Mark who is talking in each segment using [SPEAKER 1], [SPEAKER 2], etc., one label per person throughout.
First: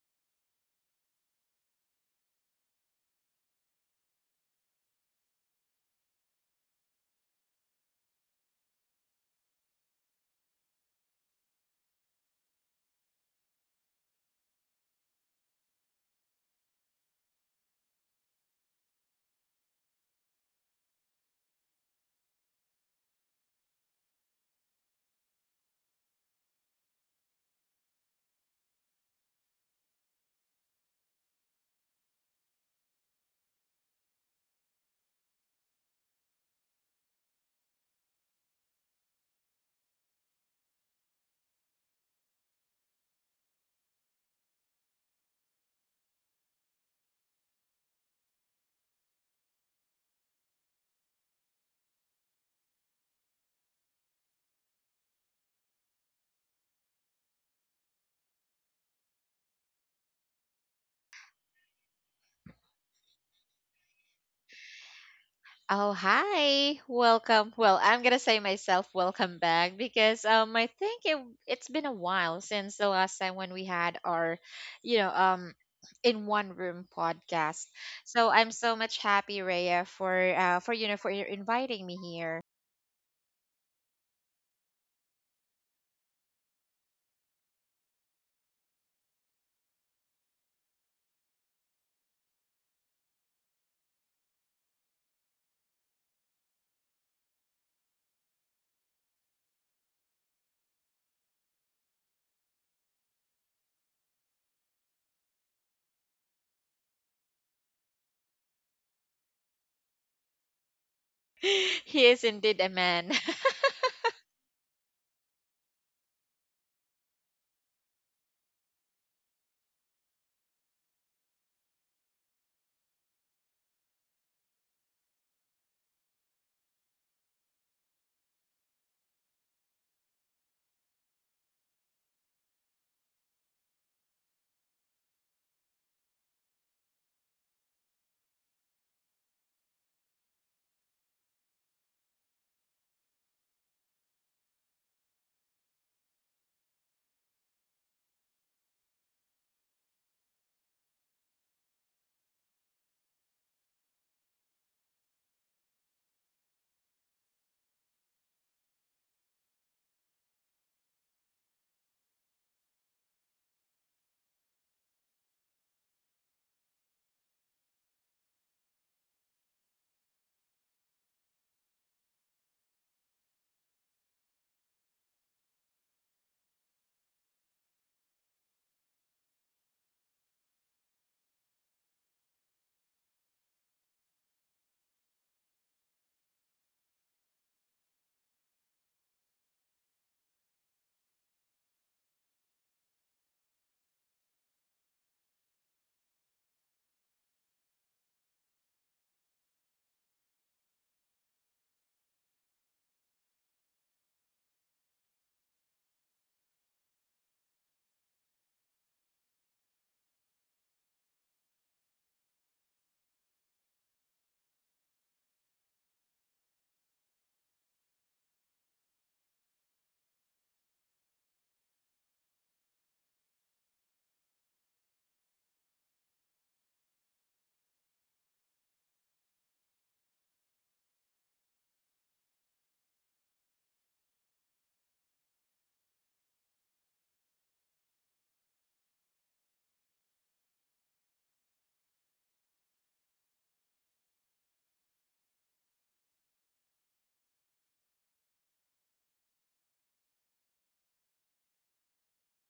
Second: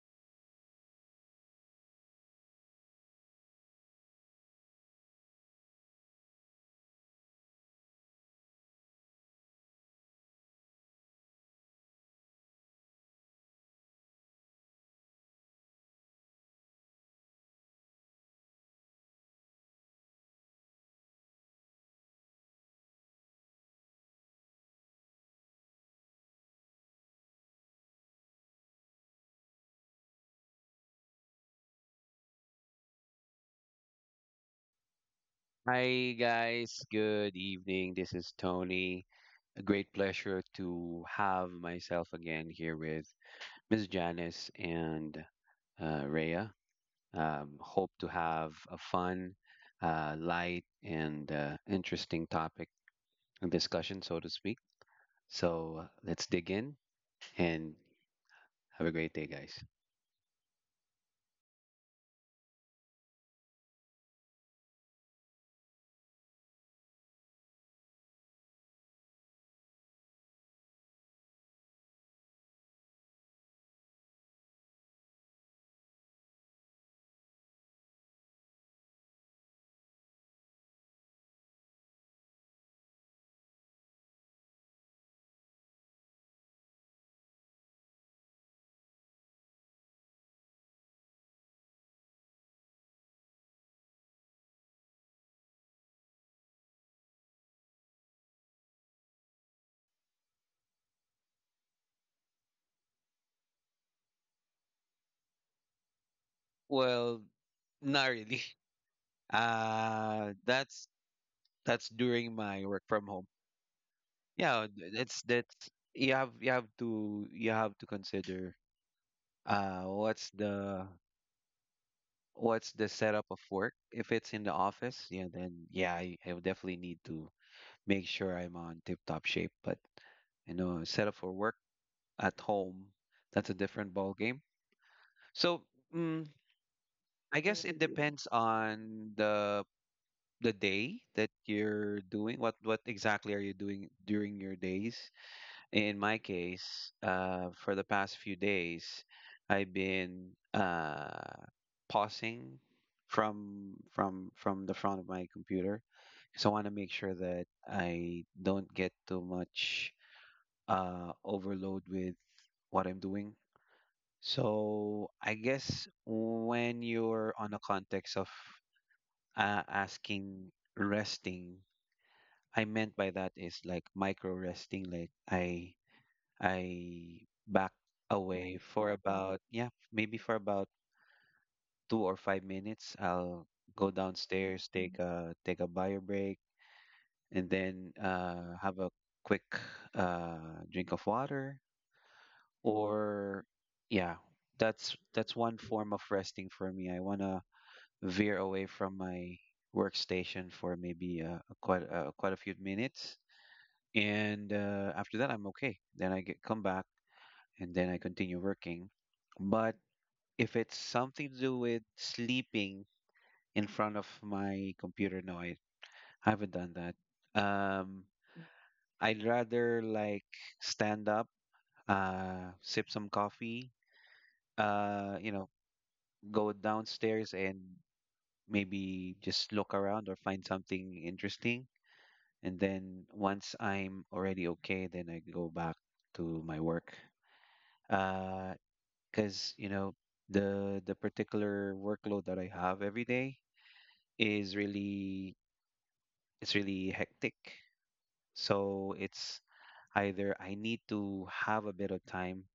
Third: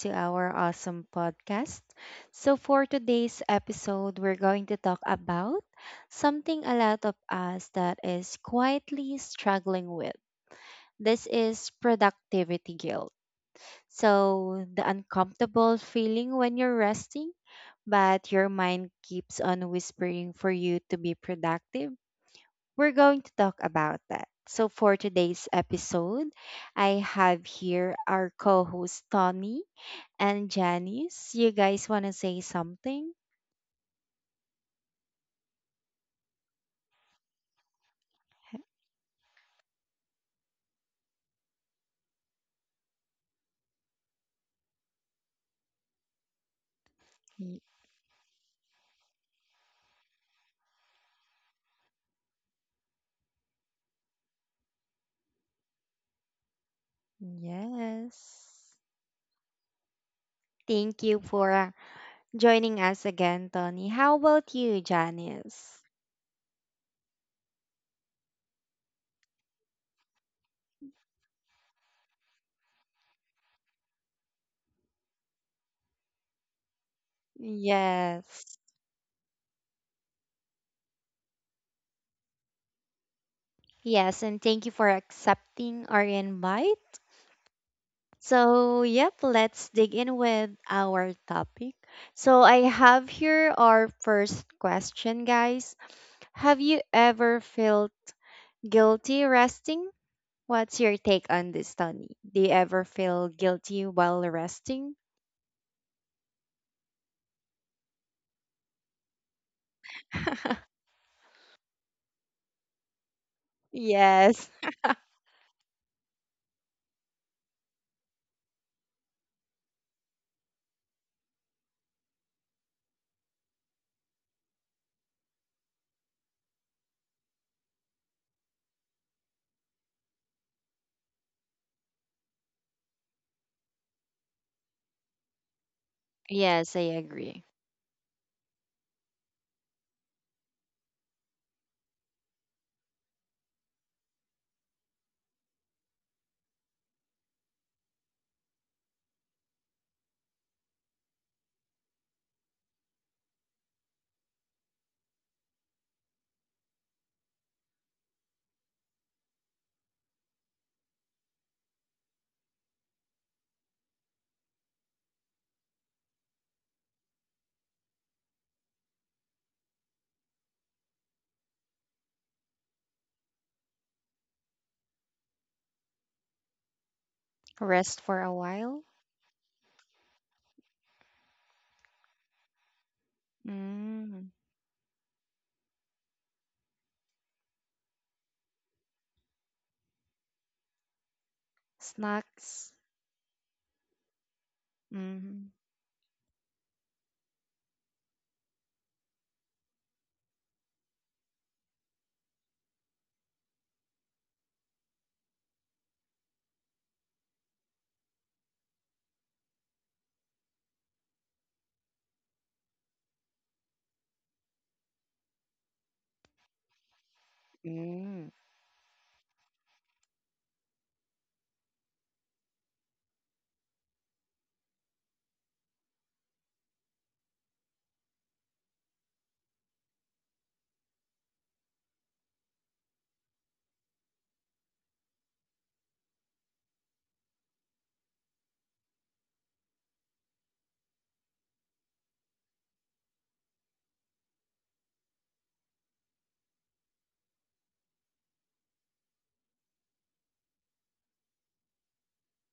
[SPEAKER 1] to our awesome podcast. So, for today's episode, we're going to talk about something a lot of us that is quietly struggling with. This is productivity guilt. So, the uncomfortable feeling when you're resting, but your mind keeps on whispering for you to be productive we're going to talk about that. So, for today's episode, I have here our co host Tony and Janice. You guys want to say something?
[SPEAKER 2] Hi, guys. Good evening. This is Tony. A great pleasure to have myself again here with Miss Janice and Rhea.
[SPEAKER 1] Y-
[SPEAKER 2] Hope to have a fun, light, and interesting topic and discussion, so to speak. So let's dig in and
[SPEAKER 1] Yes.
[SPEAKER 2] have a great day, guys.
[SPEAKER 1] Thank you for joining us again, Tony. How about you, Janice?
[SPEAKER 3] Oh, hi. Welcome. Well, I'm going to say myself welcome back because I think it's been a while since the last time when we had our, you know, um in one room podcast. So
[SPEAKER 1] Yes.
[SPEAKER 3] I'm so much happy, Raya, for for your inviting me here.
[SPEAKER 1] Yes, and thank you for accepting our invite. So, yep, let's dig in with our topic. So, I have here our first question, guys. Have you ever felt guilty resting? What's your take on this, Tony? Do you ever feel guilty while resting?
[SPEAKER 2] Well, not really. Uh, that's that's
[SPEAKER 3] He is
[SPEAKER 2] during my
[SPEAKER 3] indeed a
[SPEAKER 2] work from
[SPEAKER 3] man.
[SPEAKER 2] home.
[SPEAKER 1] Yes.
[SPEAKER 2] Yeah, th- it's that's, you have to consider what's the setup of work. If it's in the office, yeah, then yeah, I would definitely need to make sure I'm on tip-top shape. But you know, setup for work at home, that's a different ball game. So, mm,
[SPEAKER 1] Yes, I
[SPEAKER 2] I
[SPEAKER 1] agree.
[SPEAKER 2] guess it depends on the day that you're doing. What exactly are you doing during your days? In my case, for the past few days, I've been pausing from the front of my computer because I want to make sure that I don't get too much overload with what I'm doing. So I guess when you're on a context of asking resting, I meant by that is like micro resting, like I back
[SPEAKER 1] Rest for a
[SPEAKER 2] away
[SPEAKER 1] while.
[SPEAKER 2] for about, yeah, maybe for about 2 or 5 minutes. I'll go
[SPEAKER 1] Mm.
[SPEAKER 2] downstairs, take a bio break, and then have a quick drink of water.
[SPEAKER 1] Snacks.
[SPEAKER 2] Or yeah, that's
[SPEAKER 1] Mm.
[SPEAKER 2] one form of resting for me. I wanna veer away from my workstation for maybe a quite quite a few minutes, and after that I'm okay. Then I get come back and then I continue working. But if it's something to do with sleeping in front of my computer, no, I haven't done that. Um,
[SPEAKER 1] Mm.
[SPEAKER 2] I'd rather like stand up, sip some coffee, you know, go downstairs and maybe just look around or find something interesting. And then once I'm already okay, then I go back to my work. Uh, because you know the particular workload that I have every day is really it's really hectic. So it's either I need to have a bit of time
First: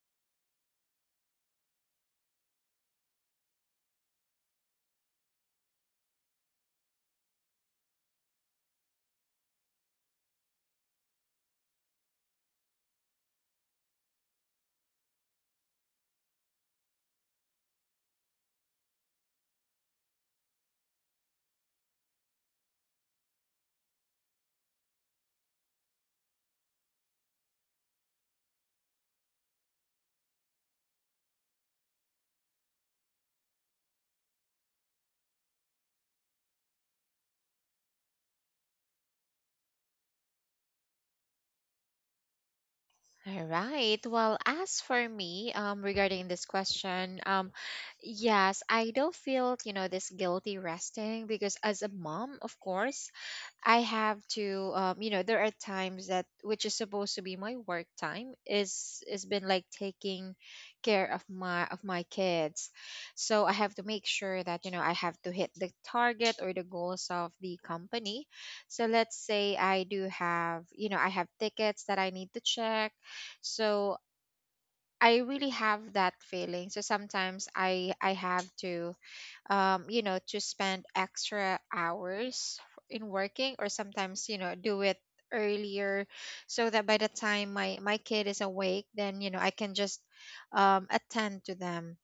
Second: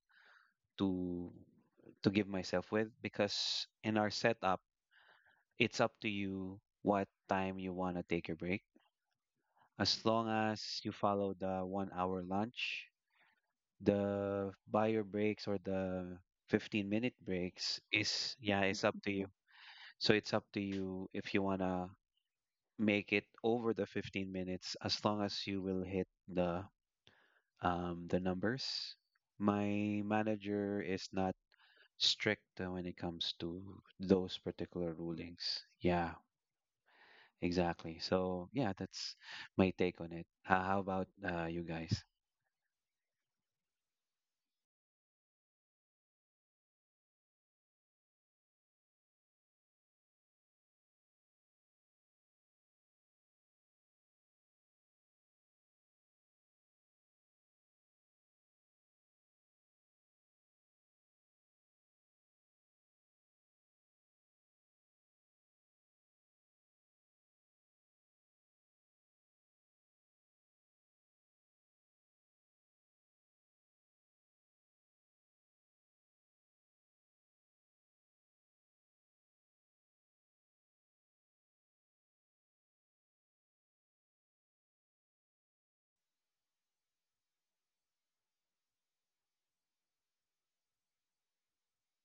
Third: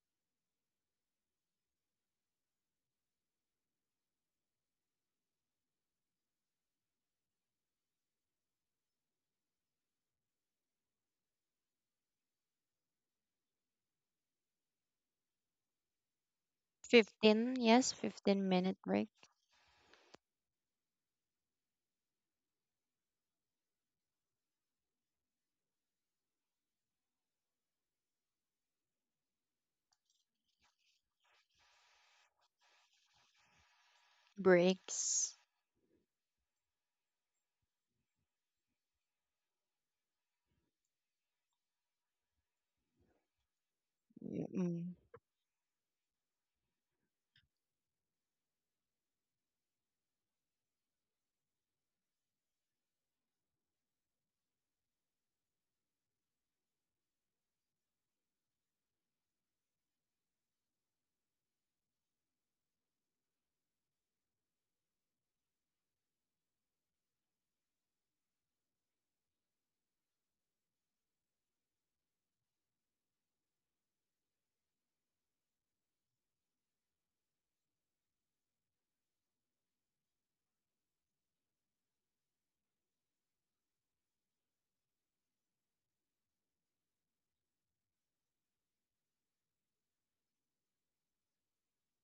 [SPEAKER 2] to give myself with, because in our setup, it's up to you what time you want to take a break. As long as you follow the 1 hour lunch, the buyer breaks or the 15-minute
[SPEAKER 1] 15,
[SPEAKER 2] breaks,
[SPEAKER 1] yes,
[SPEAKER 2] is,
[SPEAKER 1] 15
[SPEAKER 2] yeah,
[SPEAKER 1] minute
[SPEAKER 2] it's up
[SPEAKER 1] break.
[SPEAKER 2] to you. So it's up to you if you want to make it over the 15 minutes as long as you will hit the numbers. My manager is not strict when it comes to those particular
[SPEAKER 1] Breaks.
[SPEAKER 2] rulings. Yeah, exactly. So yeah, that's my take on it. How about you guys?
[SPEAKER 3] All right. Well, as
[SPEAKER 1] Mm.
[SPEAKER 3] for me, regarding this question, yes, I don't feel, you know, this guilty resting because as a mom, of course, I have to you know there are times that which is supposed to be my work time is been like taking care of my kids. So I have to make sure that you know I have to hit the target or the goals of the company. So let's say I do have you know I have tickets that I need to check. So I really have that feeling. So sometimes I have to you know to spend extra hours in working, or sometimes you know do it earlier so that by the time my kid is awake then you know I can just attend to them.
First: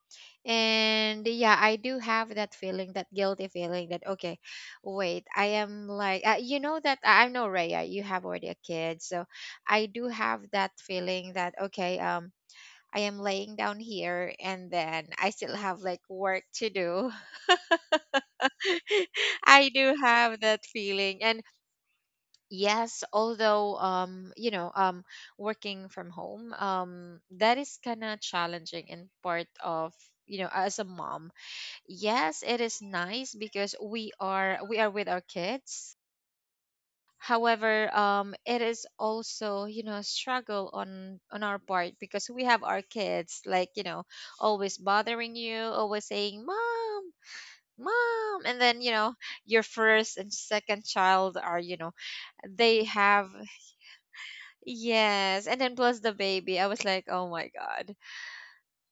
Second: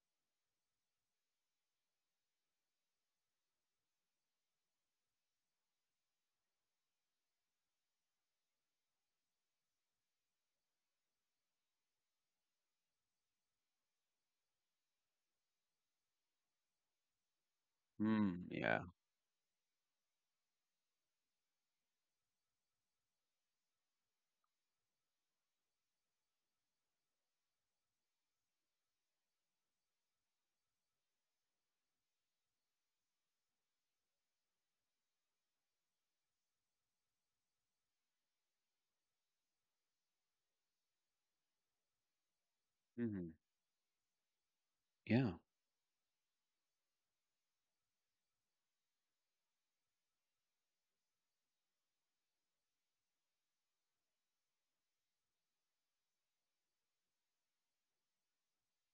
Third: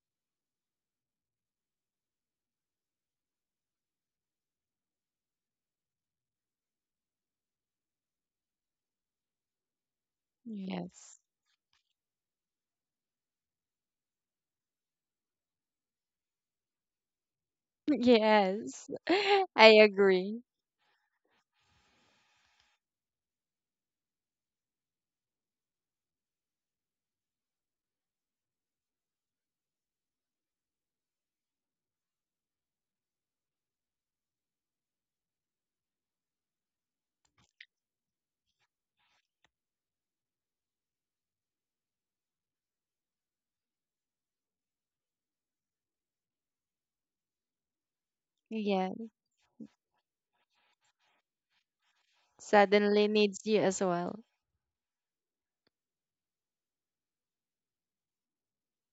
[SPEAKER 3] And yeah, I do have that feeling, that guilty feeling that okay, wait, I am like you know that I know, Raya, you have already a kid. So I do have that
[SPEAKER 1] Yes.
[SPEAKER 3] feeling that okay, I am laying down here and then I still have like work to do.
[SPEAKER 2] Mm, yeah.
[SPEAKER 1] Yes.
[SPEAKER 3] I
[SPEAKER 1] I
[SPEAKER 3] do have
[SPEAKER 1] agree.
[SPEAKER 3] that feeling. And yes, although you know, working from home, that is kind of challenging in part of you know as a mom. Yes, it is nice because we are with our kids. However, it is also, you know, a struggle on our part because we have our
[SPEAKER 2] Hmm.
[SPEAKER 3] kids like, you know, always
[SPEAKER 2] Yeah.
[SPEAKER 3] bothering you, always saying, "Mom, mom." And then,
[SPEAKER 1] Yeah.
[SPEAKER 3] you know, your first and second child are, you know, they
[SPEAKER 1] Suddenly
[SPEAKER 3] have.
[SPEAKER 1] needs you as well.
[SPEAKER 3] Yes, and then plus the baby. I was like, "Oh my God.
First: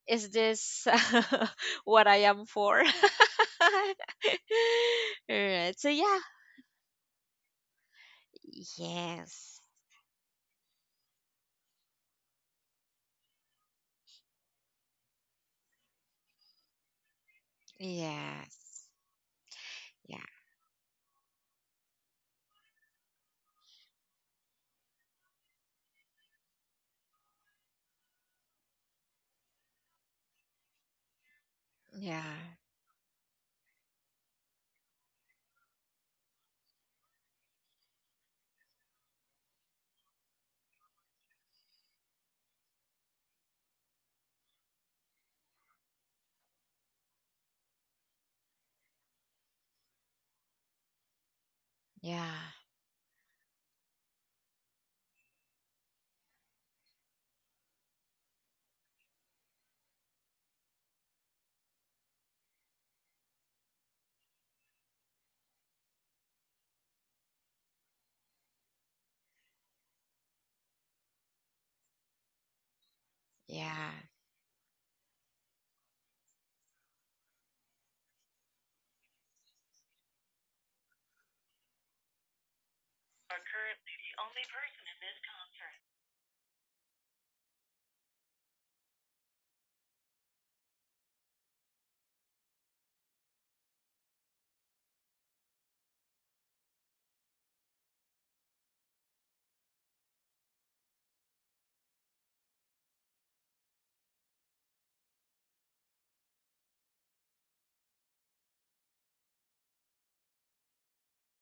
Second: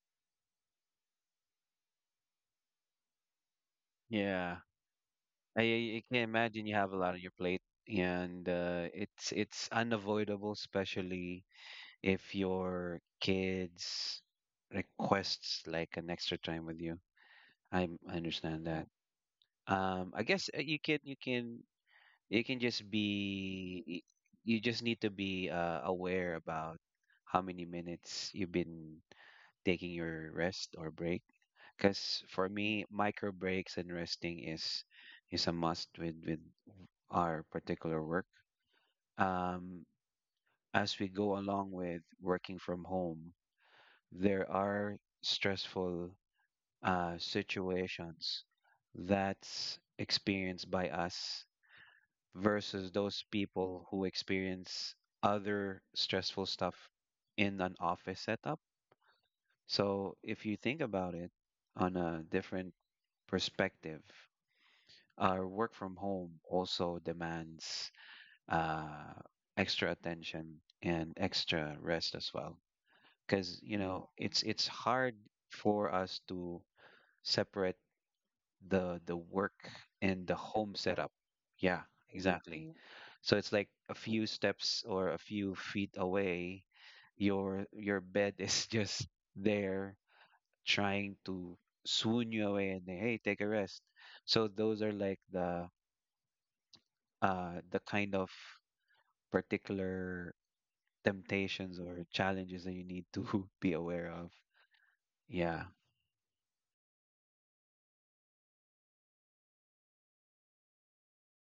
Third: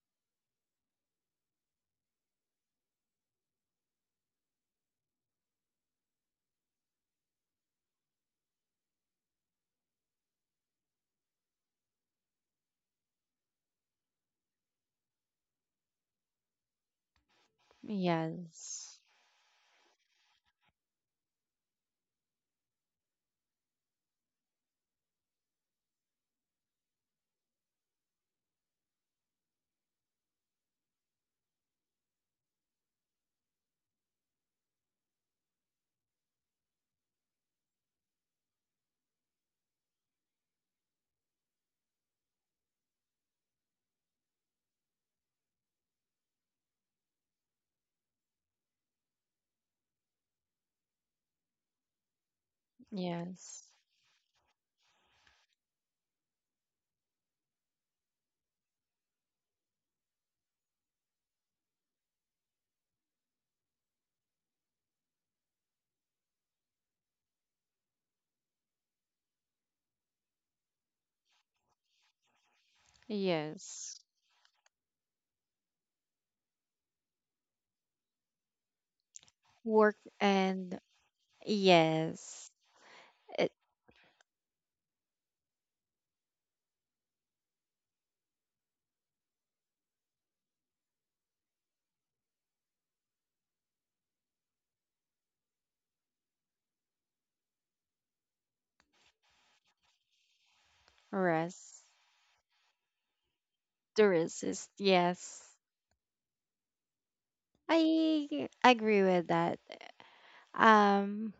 [SPEAKER 3] Is this what I am for?" All
[SPEAKER 2] Yeah. I,
[SPEAKER 3] right.
[SPEAKER 2] I
[SPEAKER 3] So
[SPEAKER 2] I can
[SPEAKER 3] yeah.
[SPEAKER 2] imagine you have a lot on your plate, and
[SPEAKER 3] Yes.
[SPEAKER 2] it's unavoidable, especially if your kids requests like an extra time with you. I understand that.
[SPEAKER 3] Yes.
[SPEAKER 1] Yes.
[SPEAKER 3] Yeah.
[SPEAKER 2] I guess you can you can you can just you just need to be aware about how many minutes you've been taking your rest or break, because
[SPEAKER 3] Yeah.
[SPEAKER 2] for me micro breaks and resting is a must with our particular work. um as we go along with working from home, there are stressful situations that's experienced by us
[SPEAKER 3] Yeah,
[SPEAKER 2] versus those
[SPEAKER 1] Yes.
[SPEAKER 2] people who experience other stressful stuff in an office setup. So if you think about it on a different perspective, our work from home also demands uh, extra attention and extra rest as well. Because you
[SPEAKER 3] yeah.
[SPEAKER 1] Yes.
[SPEAKER 2] know it's hard for us to separate the work
[SPEAKER 1] Work
[SPEAKER 2] and the home
[SPEAKER 1] and
[SPEAKER 2] setup. Yeah,
[SPEAKER 1] yes.
[SPEAKER 2] exactly. Mm. So it's
[SPEAKER 1] It
[SPEAKER 2] like a few steps or a few feet away, your bed is just there trying to swoon you away and then, hey, take a rest. So those are like the kind of particular temptations
[SPEAKER 1] rest.
[SPEAKER 2] or challenges that you need to be
[SPEAKER 1] To
[SPEAKER 2] aware of.
[SPEAKER 1] rest yes.
[SPEAKER 2] Yeah.
[SPEAKER 1] I agree with that. Um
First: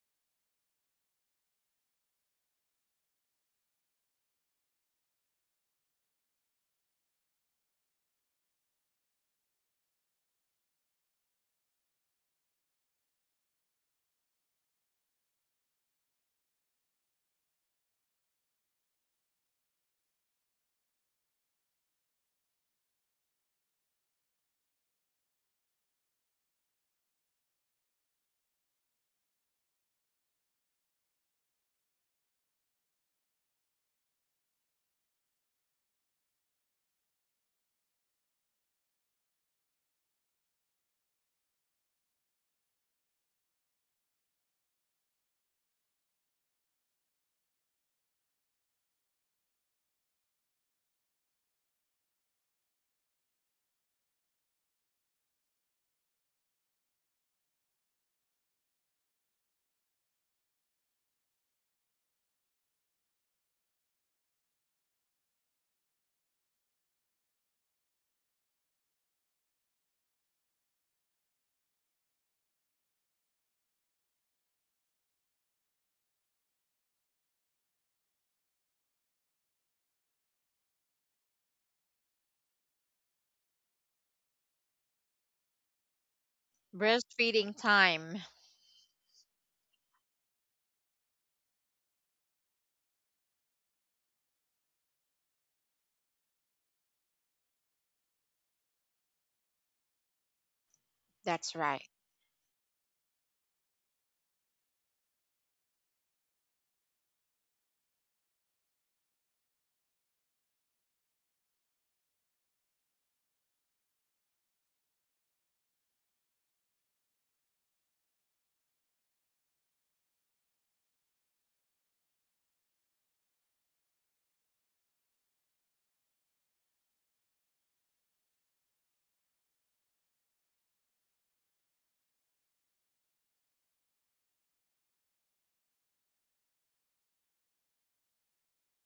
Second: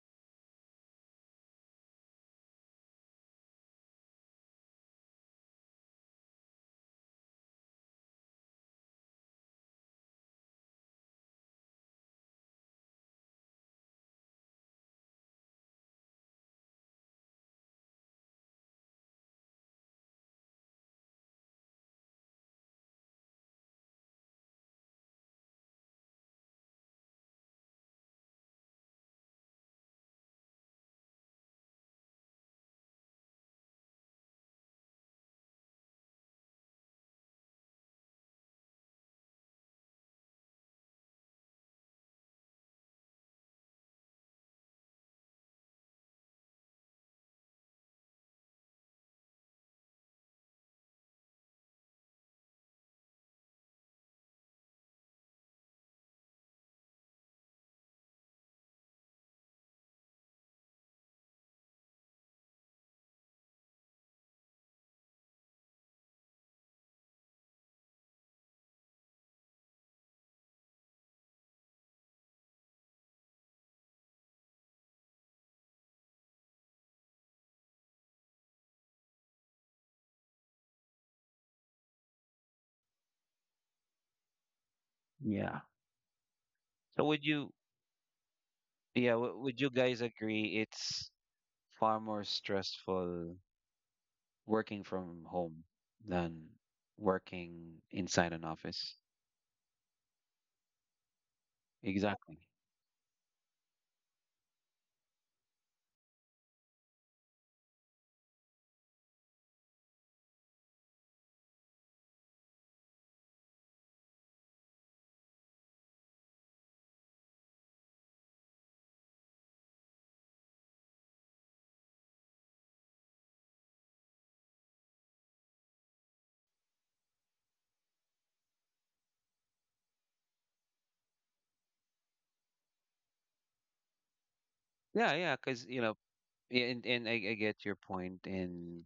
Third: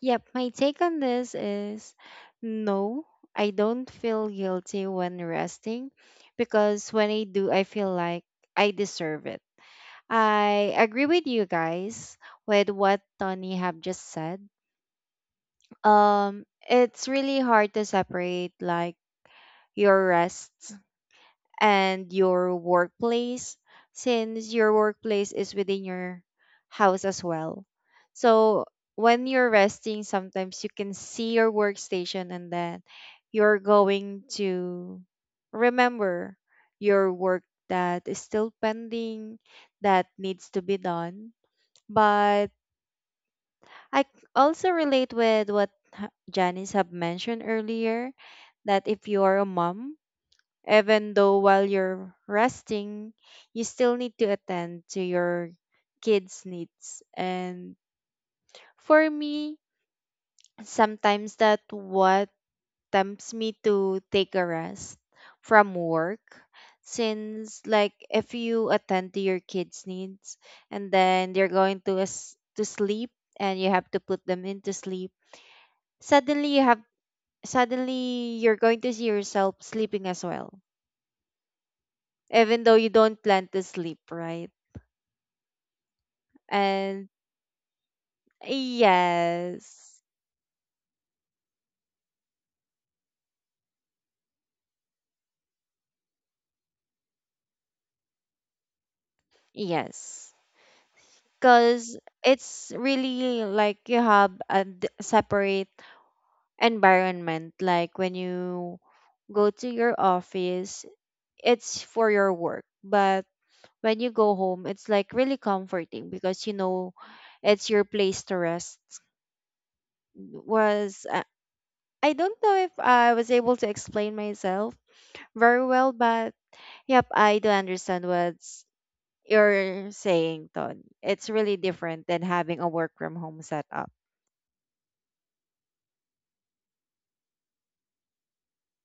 [SPEAKER 1] yep, my take on this is no, I don't feel guilty when resting because when I do I feel like I deserve it. I agree with you guys with what Tony have just said. It's really hard to separate like your rest and your workplace since your workplace is within your house as well. So when you're resting, sometimes you can see your workstation and then you're going to remember your work that is still pending that needs to be done but also relate with what Janice have mentioned earlier that if you are a mom, even though while you're resting, you still need to attend to your kids' needs. And for me, sometimes that what tempts me to take a rest from work since like if you attend to your kids' needs and then they're going to to sleep and you have to put them into sleep suddenly you have suddenly you're going to see yourself sleeping as well even though you don't plan to sleep right
[SPEAKER 2] Yeah. So
[SPEAKER 1] and
[SPEAKER 2] would you
[SPEAKER 3] Breastfeeding time.
[SPEAKER 2] Yeah, would you
[SPEAKER 1] yes
[SPEAKER 2] guys agree it's far more stressful working from home than working inside an office?
[SPEAKER 1] yes
[SPEAKER 3] That's right.
[SPEAKER 1] because
[SPEAKER 2] Exactly.
[SPEAKER 1] it's really like you have a separate environment like when you go to your office it's for your work but when you go home it's like really comforting because you know it's your place to rest was I don't know if I was able to explain myself very well, but yep, I do understand what's you're saying, Ton. It's really different than having a work from home setup.
[SPEAKER 2] Yeah, yeah, because you know, yeah, and I get your point, point. And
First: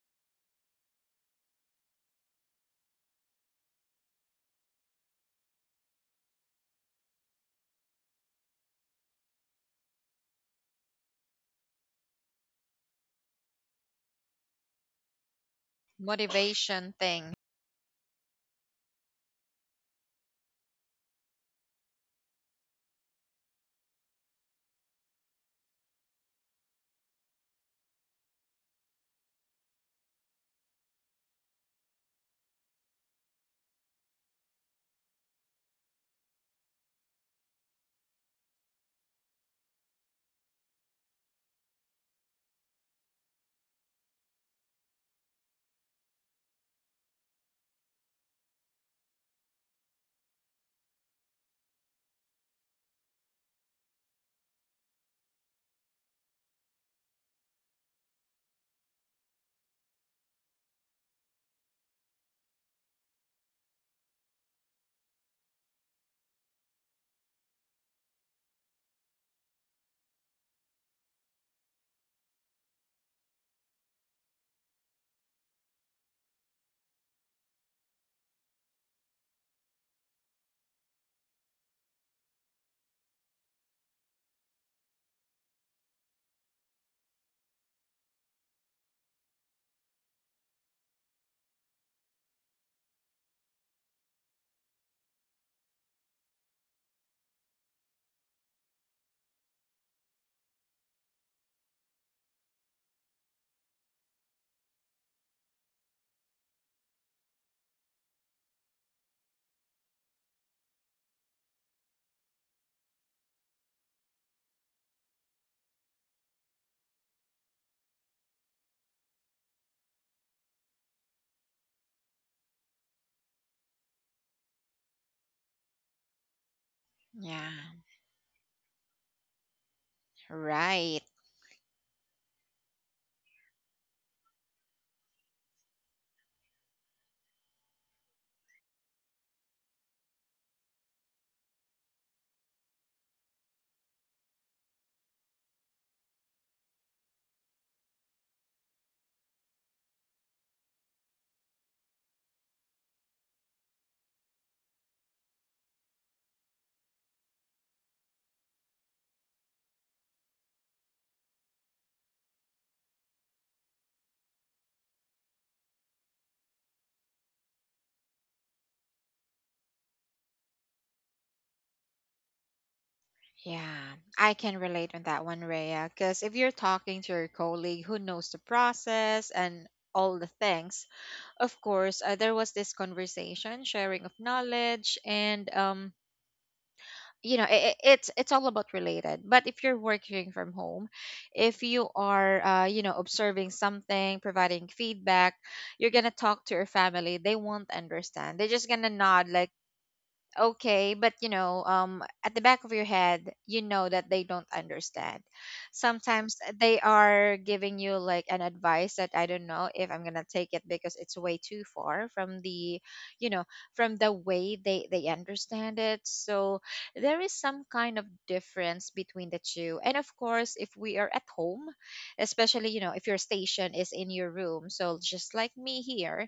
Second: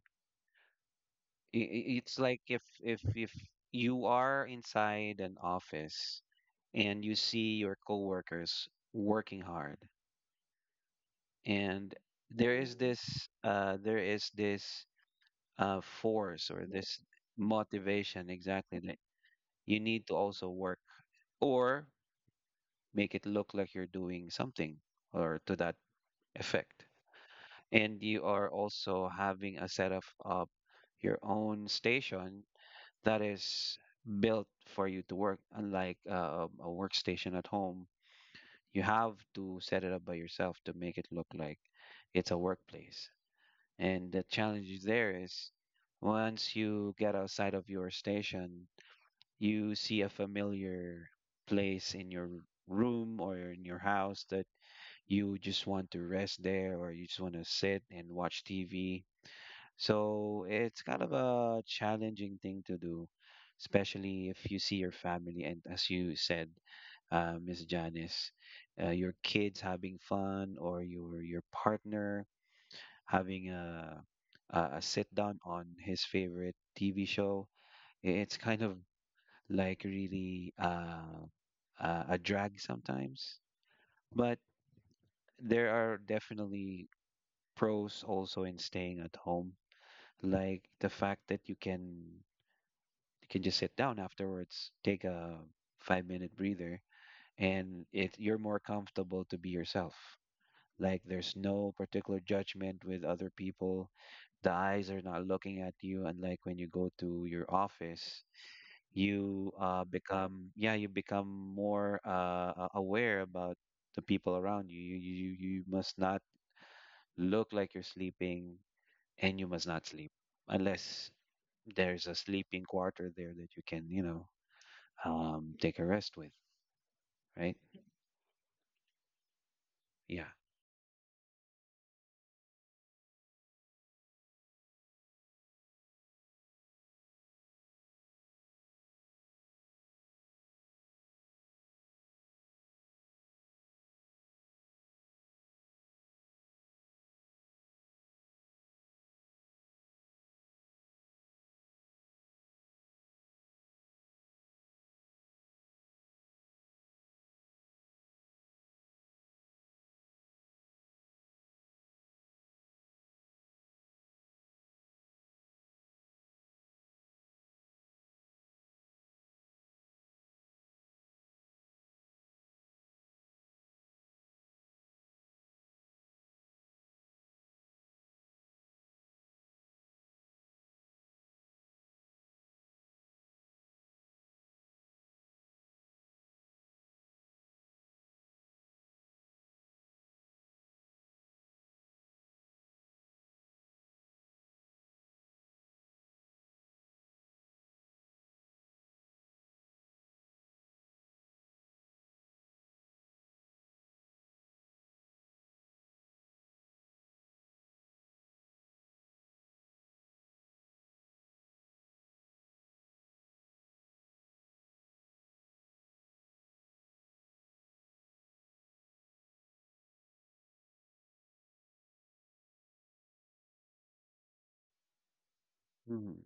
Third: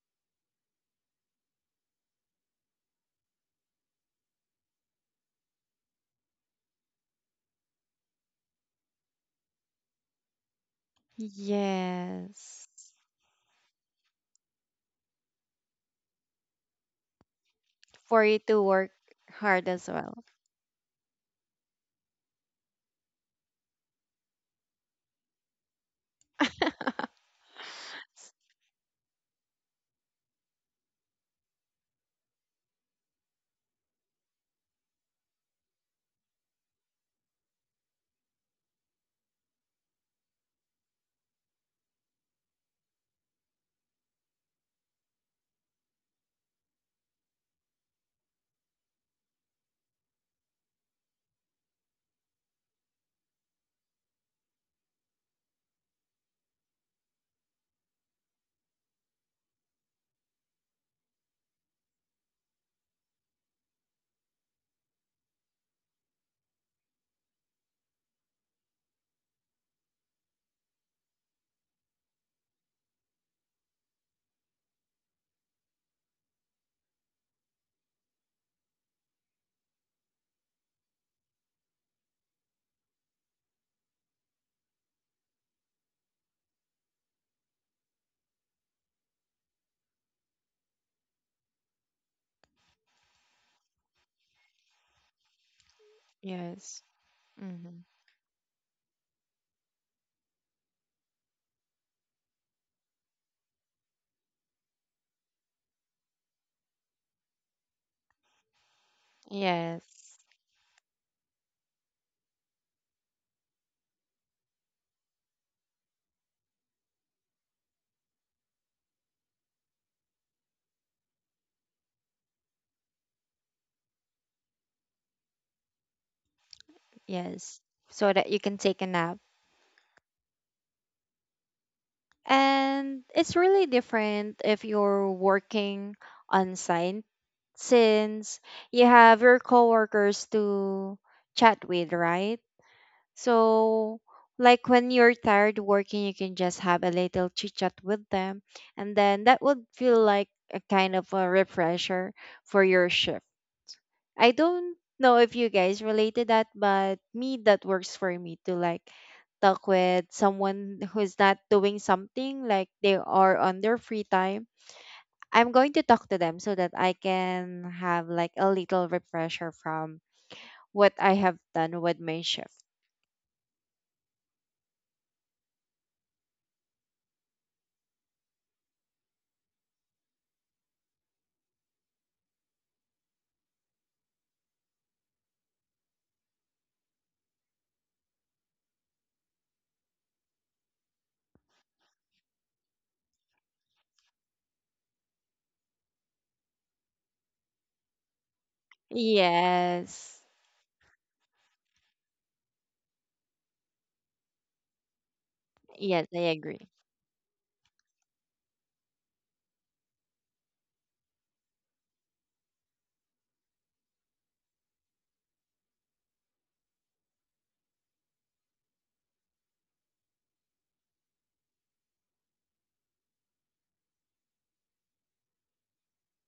[SPEAKER 2] It's like if you are inside an office and you see your coworkers working hard, and
[SPEAKER 1] Yes.
[SPEAKER 2] there is this force or
[SPEAKER 3] Motivation
[SPEAKER 2] this
[SPEAKER 3] thing.
[SPEAKER 1] For
[SPEAKER 2] motivation,
[SPEAKER 1] you to
[SPEAKER 2] exactly,
[SPEAKER 1] work
[SPEAKER 2] that
[SPEAKER 1] hard
[SPEAKER 2] you
[SPEAKER 1] as
[SPEAKER 2] need to
[SPEAKER 1] well.
[SPEAKER 2] also work or make it look like you're doing something or to that effect. And you are also having a setup of your own station that is built for you to work, unlike a workstation at home. You have to set it up by yourself to make it look like it's a workplace. And the challenge there is once you get outside of your station, you see a familiar place in your room or in your house, that you just want to rest there or you just want to sit and watch TV. So it's kind of a challenging thing to do, especially if you see your family and as you said, Miss Janice, your kids having fun or your partner having a a sit down on his favorite TV show. It's kind of like really a drag sometimes. But there are definitely pros also in staying at home, like the fact that you can just sit down afterwards, take a 5 minute
[SPEAKER 1] Yes.
[SPEAKER 2] breather,
[SPEAKER 1] Hmm.
[SPEAKER 2] and it you're more comfortable to be yourself. Like there's no particular judgment with other people. The eyes are not looking at you. Unlike when you go to your office, you
[SPEAKER 1] Yes.
[SPEAKER 2] become, yeah, you become more aware about the people around you. You you must not look like you're sleeping and you must not sleep unless there's a sleeping quarter there that you can you know take a rest with. Right.
[SPEAKER 1] Yes.
[SPEAKER 3] Yeah,
[SPEAKER 1] So that you can take a nap.
[SPEAKER 2] Yeah.
[SPEAKER 3] right.
[SPEAKER 1] And it's really different if you're working on site since you have your coworkers to chat with, right? So, like when you're tired working, you can just have a little chit chat with them, and then that would feel like a kind of a refresher for your shift. I don't know if you guys relate to that, but me, that works for me to like talk with someone who's not doing something, like they are on their free time. I'm going to talk to them so that I can have like a little refresher from what I have done with my shift.
[SPEAKER 3] Yeah, I can relate on that one, Rhea. Because if you're talking to your colleague who knows the process and all the things, of course, there was this conversation, sharing of knowledge, and you know, it's all about related. But if you're working from home, if you are you know, observing something, providing feedback, you're gonna talk to your family, they won't understand, they're just gonna nod like
[SPEAKER 1] Yes.
[SPEAKER 3] okay. But you know at the back of your head you know that they don't understand.
[SPEAKER 1] Yes, I
[SPEAKER 3] Sometimes
[SPEAKER 1] agree.
[SPEAKER 3] they are giving you like an advice that I don't know if I'm gonna take it because it's way too far from the you know from the way they understand it. So there is some kind of difference between the two. And of course if we are at home, especially you know if your station is in your room, so just like me
[SPEAKER 2] Mhm.
[SPEAKER 3] here,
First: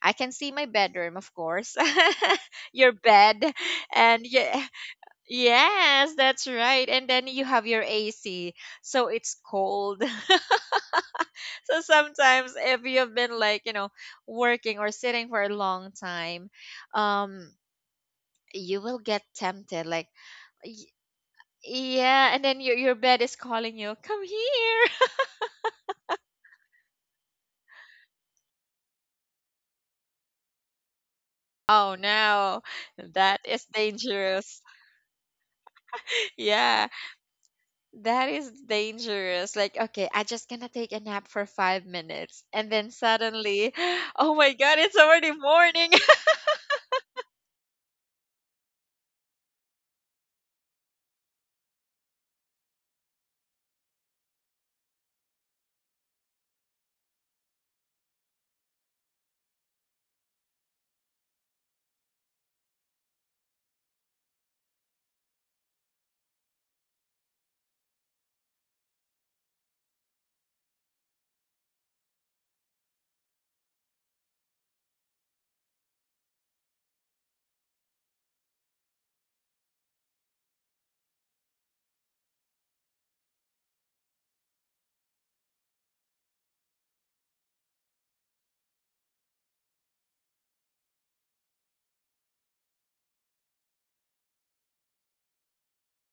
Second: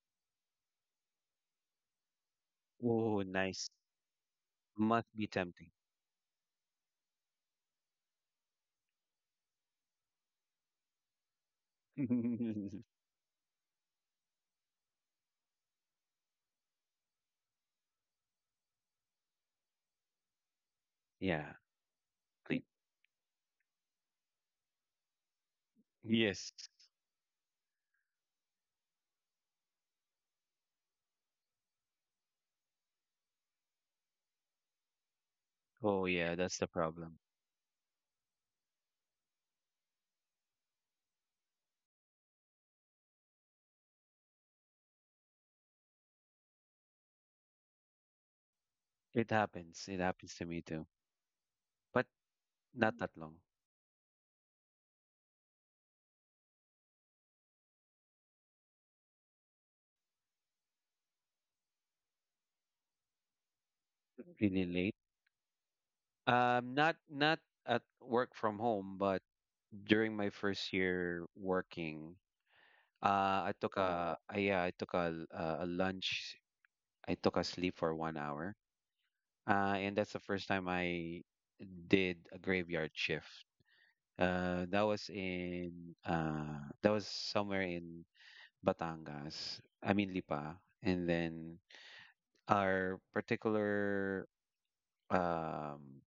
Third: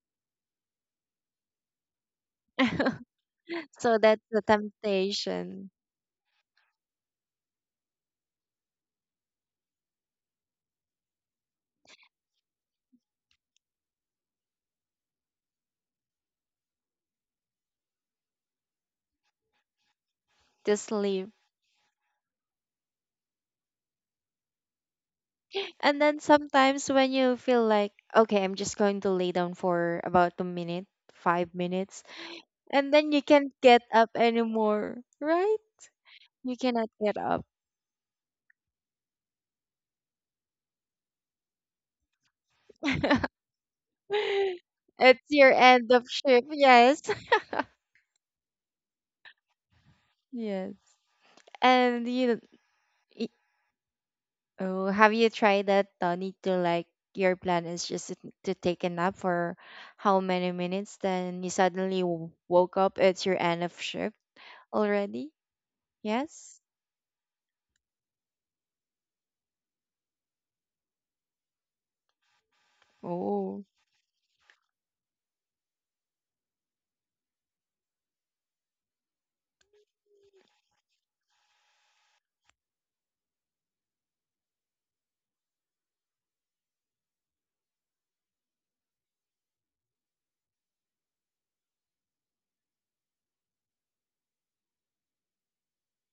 [SPEAKER 3] I can see my bedroom, of course, your
[SPEAKER 2] Oh
[SPEAKER 3] bed,
[SPEAKER 2] nice.
[SPEAKER 1] So that's
[SPEAKER 3] and
[SPEAKER 1] the
[SPEAKER 3] yeah,
[SPEAKER 2] Must be
[SPEAKER 1] temptation
[SPEAKER 2] tempting.
[SPEAKER 3] yes, that's right. And then you have your AC, so it's cold. So sometimes, if you've been like you know working or sitting for a long time, um, you will get tempted, like, y-
[SPEAKER 1] to sleep.
[SPEAKER 2] Yeah.
[SPEAKER 3] yeah, and then
[SPEAKER 2] Y-
[SPEAKER 3] your bed is calling you, come here.
[SPEAKER 1] And then
[SPEAKER 2] Yes.
[SPEAKER 1] sometimes when you feel like, okay, I'm just going to lay down for about a minute, five
[SPEAKER 3] Oh
[SPEAKER 1] minutes,
[SPEAKER 3] no,
[SPEAKER 1] and then you
[SPEAKER 3] that
[SPEAKER 1] can't
[SPEAKER 3] is
[SPEAKER 1] get up
[SPEAKER 3] dangerous.
[SPEAKER 1] anymore, right?
[SPEAKER 2] Oh, yeah,
[SPEAKER 1] You
[SPEAKER 2] that's the
[SPEAKER 3] Yeah.
[SPEAKER 1] cannot get
[SPEAKER 2] problem.
[SPEAKER 1] up.
[SPEAKER 3] That is dangerous. Like, okay, I just gonna take a nap for 5 minutes, and then suddenly, oh my god, it's
[SPEAKER 1] It's
[SPEAKER 3] already
[SPEAKER 1] your
[SPEAKER 3] morning.
[SPEAKER 1] end of shift, yes.
[SPEAKER 2] It happens. It happens to me
[SPEAKER 1] Yes.
[SPEAKER 2] too, but
[SPEAKER 1] And you,
[SPEAKER 2] not that
[SPEAKER 1] y-
[SPEAKER 2] long.
[SPEAKER 1] oh, have you tried that, Tony, to like your plan is just to take a nap for how many minutes? Then you suddenly woke up, it's your end of shift
[SPEAKER 2] Really late.
[SPEAKER 1] already? Yes?
[SPEAKER 2] Not at work from home, but during my first year working, I
[SPEAKER 1] Oh.
[SPEAKER 2] took a yeah, I took a a lunch. I took a sleep for 1 hour. And that's the first time I did a graveyard shift. That was in that was somewhere in Batangas, I mean Lipa, and then our particular um,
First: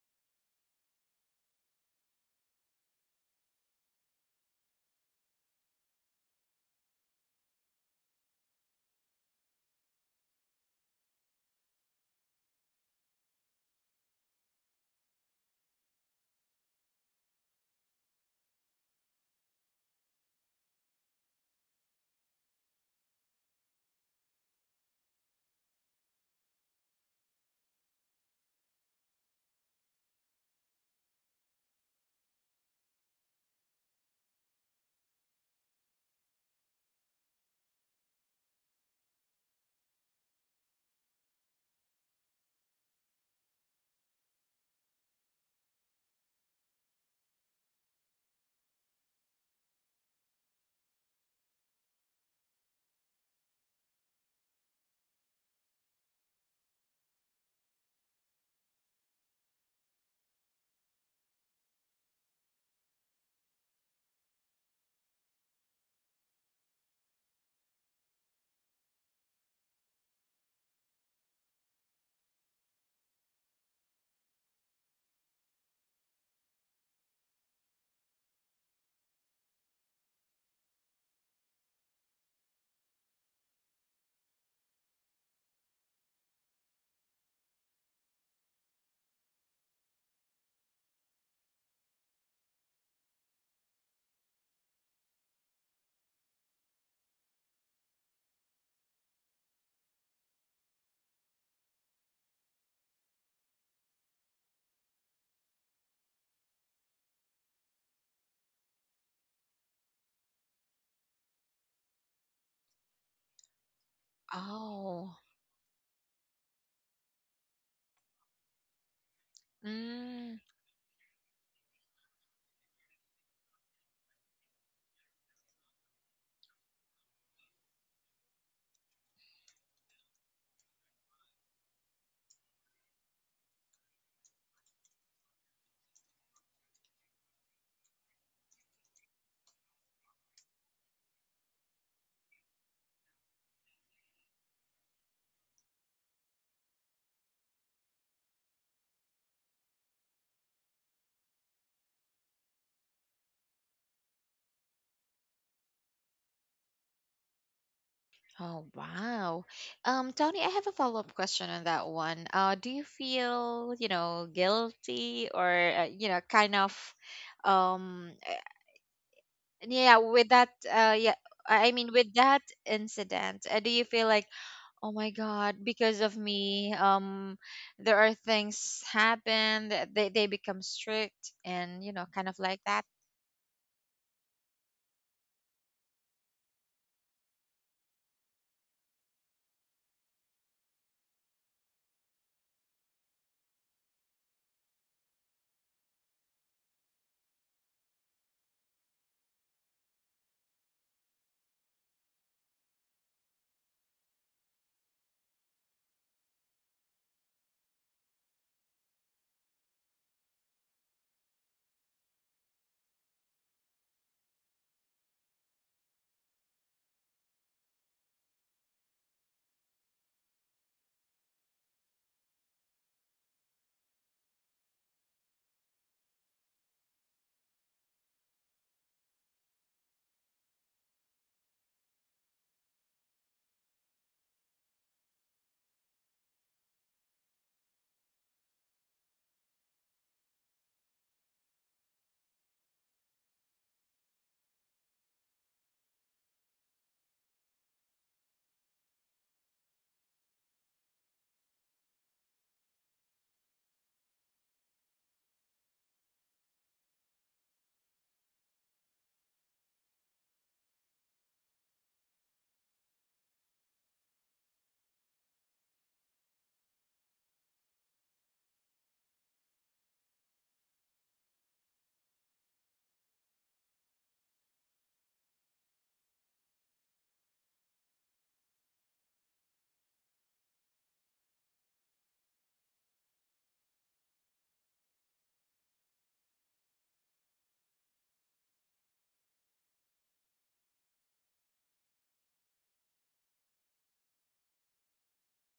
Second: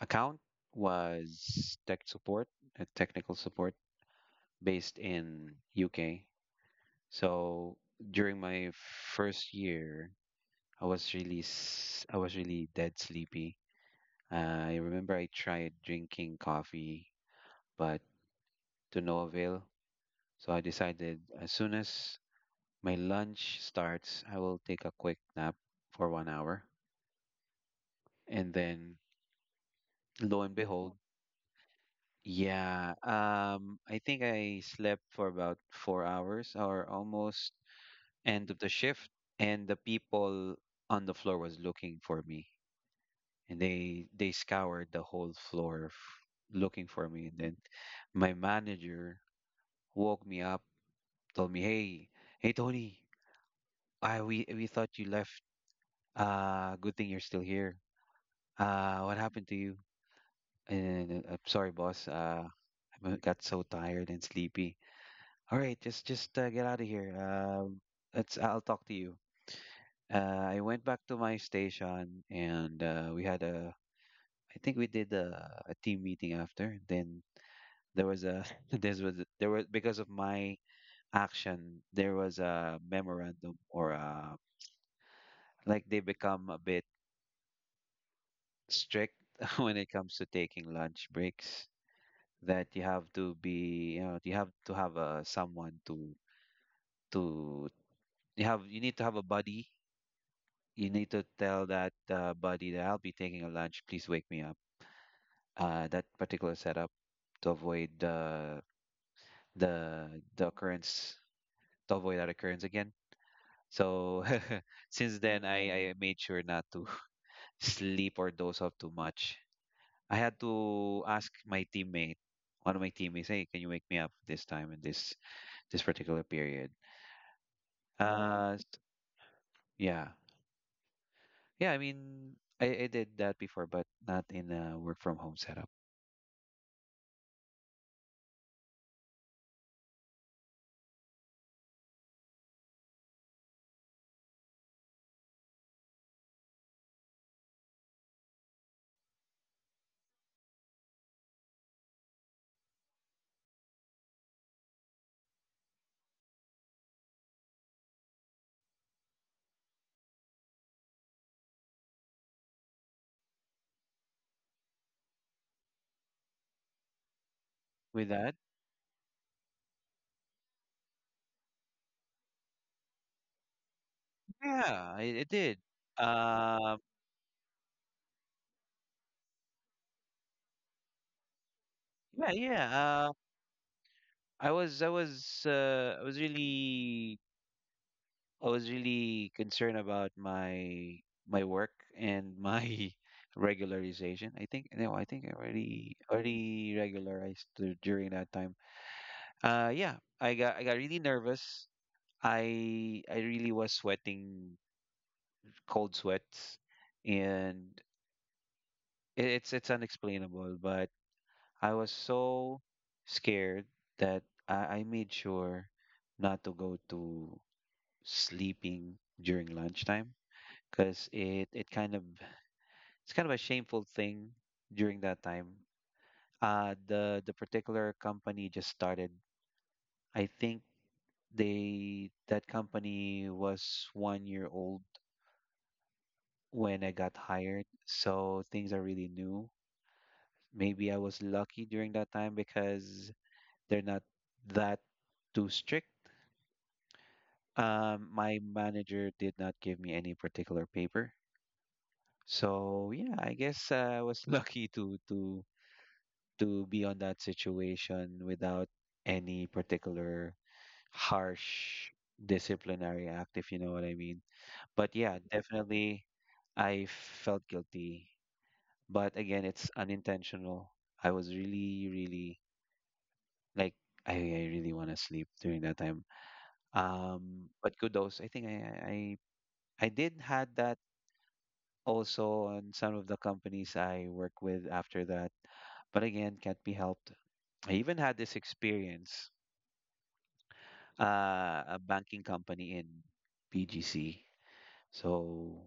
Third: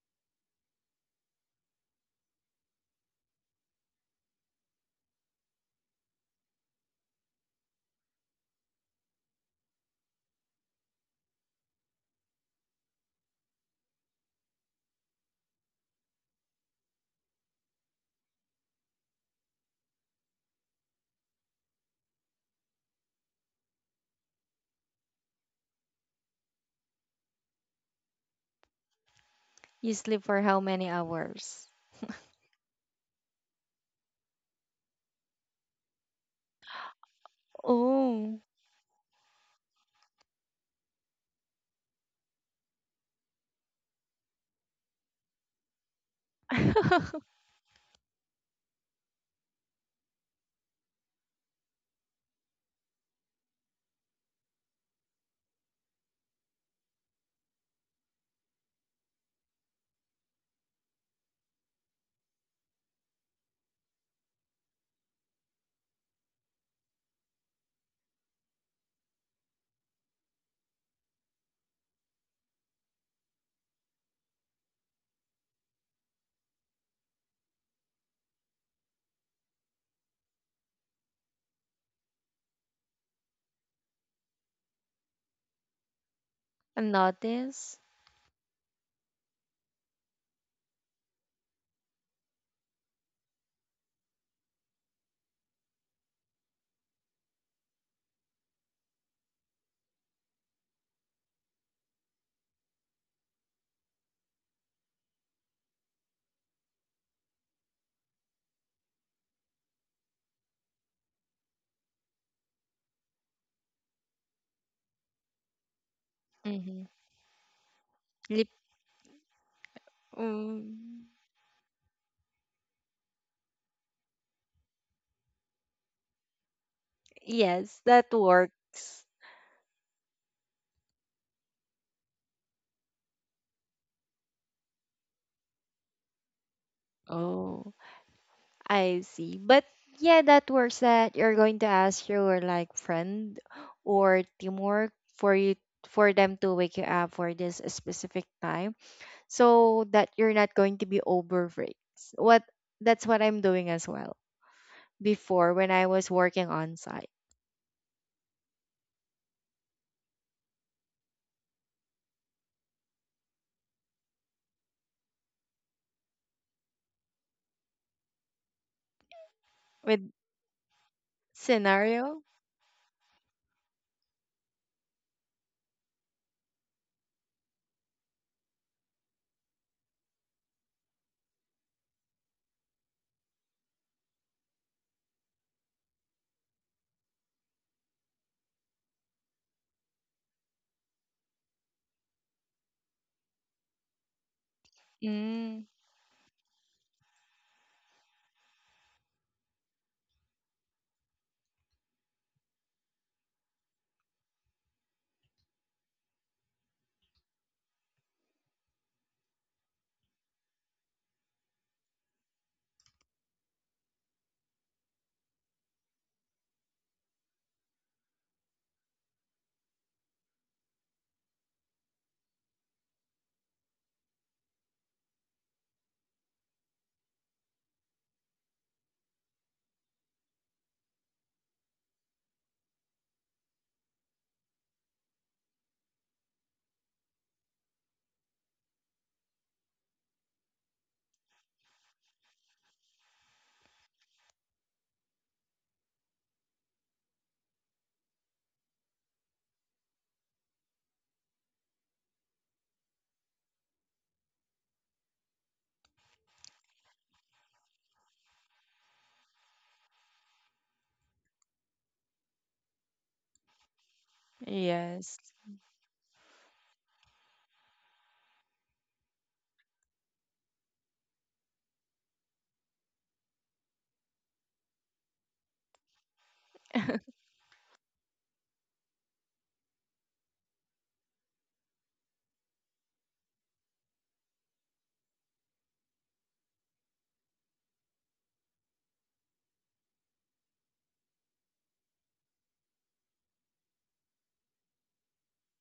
[SPEAKER 2] account was tech support, technical support based in UK. So during my first year, I was really dead sleepy. Uh, I remember I tried drinking coffee, but to no avail. So I decided as soon as my lunch starts, I will take a quick nap for 1 hour. And then
[SPEAKER 1] You sleep
[SPEAKER 2] lo
[SPEAKER 1] for
[SPEAKER 2] and
[SPEAKER 1] how many
[SPEAKER 2] behold,
[SPEAKER 1] hours?
[SPEAKER 2] yeah, I think I slept for about 4 hours or almost
[SPEAKER 1] Oh.
[SPEAKER 2] end of the shift, and the people on the floor was looking for me, and they scoured the whole floor looking for me. And then my manager woke me up, told me, "Hey, hey, Tony, I we thought you left. Good thing you're still here. What happened to you?" And I'm sorry, boss. Got so tired and sleepy. All right, just get out of here. Let's. I'll talk to you. I went back to my station, and we had a. I think we did a team meeting after. Then there was a. This was there was because of my action. There was a memorandum or a, like they become a bit
[SPEAKER 1] Notice?
[SPEAKER 2] strict when it comes to taking lunch breaks. That you have to be, you know, you have to have a someone to to you have you need to have a buddy. You need to tell that buddy that I'll be taking a lunch, please wake me up. That particular setup to avoid the the the occurrence, to avoid that occurrence again. So since
[SPEAKER 3] Oh.
[SPEAKER 2] then, I made sure not to
[SPEAKER 1] Mm-hmm.
[SPEAKER 2] sleep or
[SPEAKER 1] Lip.
[SPEAKER 2] doze off too much. I had
[SPEAKER 3] Mm.
[SPEAKER 2] to
[SPEAKER 1] Mm,
[SPEAKER 2] ask my teammate, one of my teammates, hey, can you wake me up this time in this particular period.
[SPEAKER 1] yes, that
[SPEAKER 2] Uh, s-
[SPEAKER 1] works.
[SPEAKER 2] yeah, yeah. I mean, I did that before, but not in a work from home setup.
[SPEAKER 1] Oh. I see. But yeah, that works that you're going to ask your like friend or teamwork for you for them to wake you up for this specific time so that you're not going to be overworked. What that's what I'm doing as well before when I was working on site
[SPEAKER 3] Oh, wow. Tony, I have a follow-up question on that one. Do you feel, you know, guilty or you know, kind of
[SPEAKER 2] With
[SPEAKER 3] um
[SPEAKER 2] that,
[SPEAKER 3] yeah,
[SPEAKER 1] with
[SPEAKER 3] with that yeah, I mean with
[SPEAKER 1] scenario
[SPEAKER 3] that incident, do you feel like
[SPEAKER 2] yeah,
[SPEAKER 3] oh
[SPEAKER 2] I,
[SPEAKER 3] my
[SPEAKER 2] I did.
[SPEAKER 3] god because of
[SPEAKER 2] Um,
[SPEAKER 3] me, there are things happen that they become strict and you know
[SPEAKER 2] yeah,
[SPEAKER 3] kind of like that.
[SPEAKER 2] yeah. I was, I was, I was really concerned about my my work and my regularization. I think no, I think I
[SPEAKER 1] Mm,
[SPEAKER 2] already already regularized during that time. Yeah, I got really nervous. I really was sweating cold sweats, and it's unexplainable. But I was so scared that I made sure not to go to sleeping during lunchtime, because it kind of it's kind of a shameful thing during that time. The particular company just started. I think they that company was 1 year old when I got hired, so things are really new. Maybe I was lucky during that time because they're not that too strict. My manager did not give me any particular paper. So yeah, I guess I was lucky to be on that situation without any particular harsh disciplinary act, if you know what I mean. But yeah,
[SPEAKER 1] yes.
[SPEAKER 2] definitely I felt guilty. But again, it's unintentional. I was really, really, like I really want to sleep during that time. But kudos. I think I did had that also on some of the companies I work with after that. But again, can't be helped. I even had this experience, a banking company in BGC. So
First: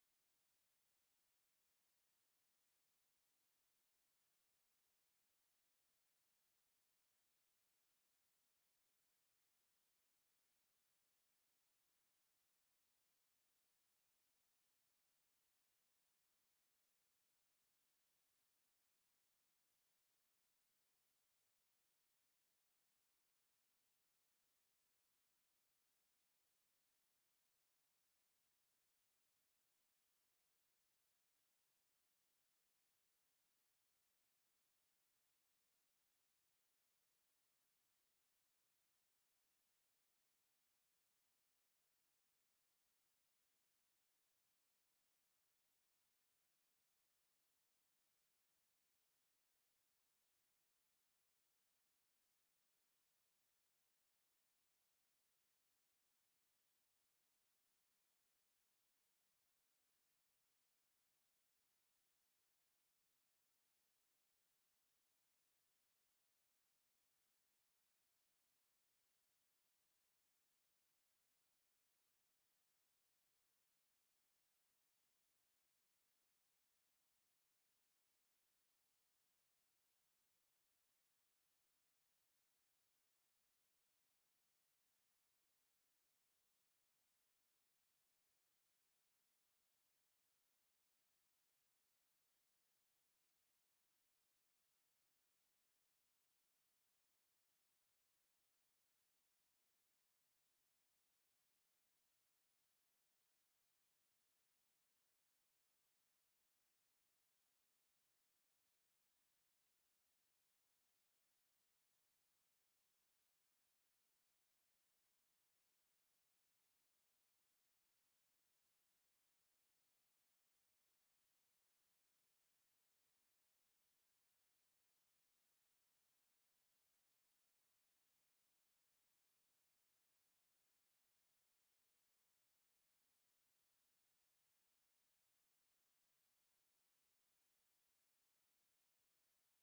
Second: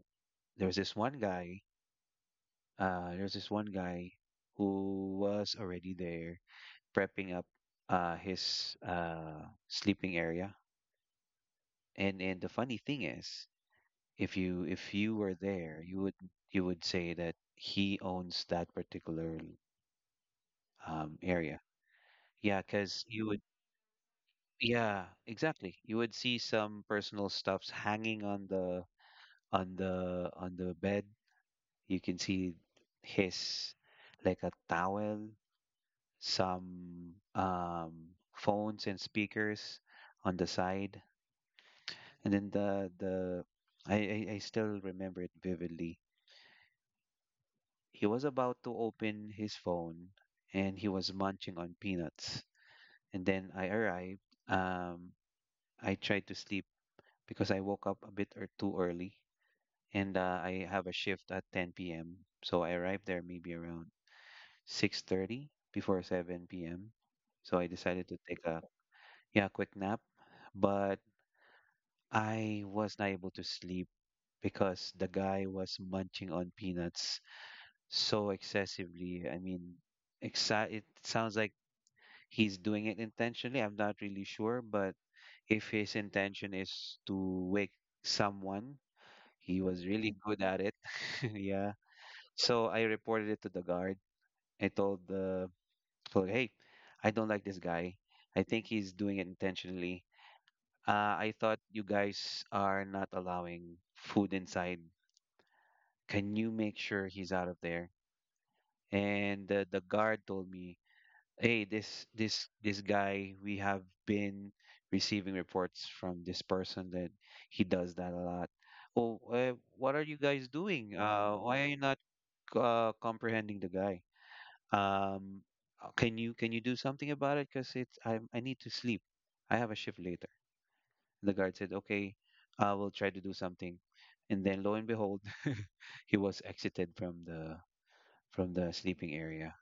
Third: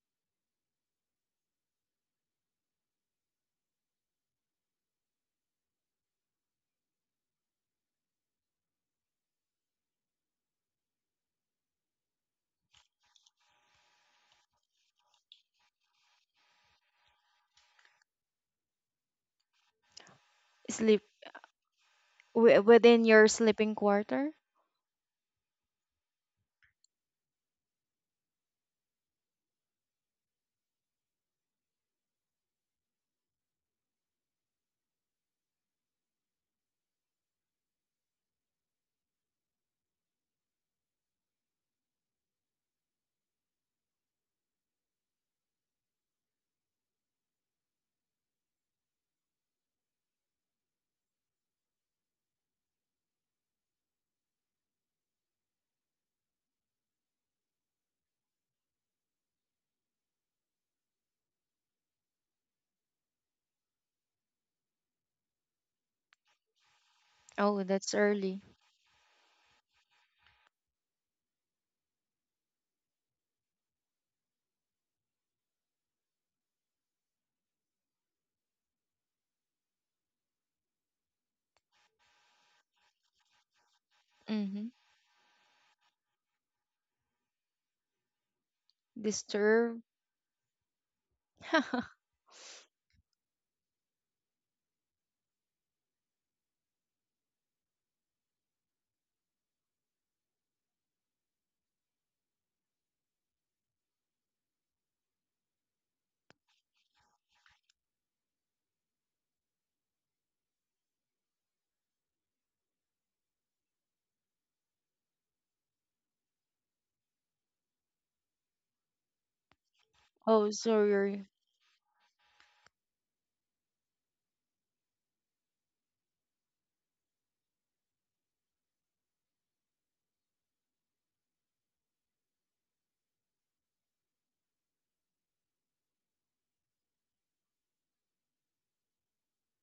[SPEAKER 2] there was this one guy, uh, there was this one guy who was already there prepping up his sleeping area. And the funny thing is, if you were there, you would say that he owns that particular
[SPEAKER 1] Sleep
[SPEAKER 2] area. Yeah, because.
[SPEAKER 1] within your sleeping quarter?
[SPEAKER 2] You would see some personal stuffs hanging on the bed. You can see his like a towel, some phones and speakers on the side, and then I I still remember it vividly. He was about to open his phone and he was munching on peanuts. And then I arrived. Um, I tried to sleep because I woke up a bit or too early and I have a shift at 10 p.m. So I arrived there maybe around 6:30 before 7 p.m. So
[SPEAKER 1] Oh,
[SPEAKER 2] I
[SPEAKER 1] that's
[SPEAKER 2] decided to
[SPEAKER 1] early.
[SPEAKER 2] take a, yeah, quick nap, but I was not able to sleep because the guy was munching on peanuts so excessively. I mean, it sounds like he's doing it intentionally. I'm not really sure,
[SPEAKER 1] Mm-hmm.
[SPEAKER 2] but if his intention is to wake someone, he
[SPEAKER 1] Disturb.
[SPEAKER 2] was really good at it. Yeah. So I reported it to the guard. I told the told, hey, I don't like this guy. I think he's doing it intentionally. I thought you guys are not allowing food inside. Can you make sure he's out of there? And the guard told me, hey, this guy, we have been receiving reports from this person that he does that a lot. Oh, what are you guys
[SPEAKER 1] Oh,
[SPEAKER 2] doing?
[SPEAKER 1] sorry.
[SPEAKER 2] Why are you not comprehending the guy? um can you do something about it, because I need to sleep. I have a shift later. The guard said okay, I will try to do something. And then lo and behold, he was exited from the sleeping area.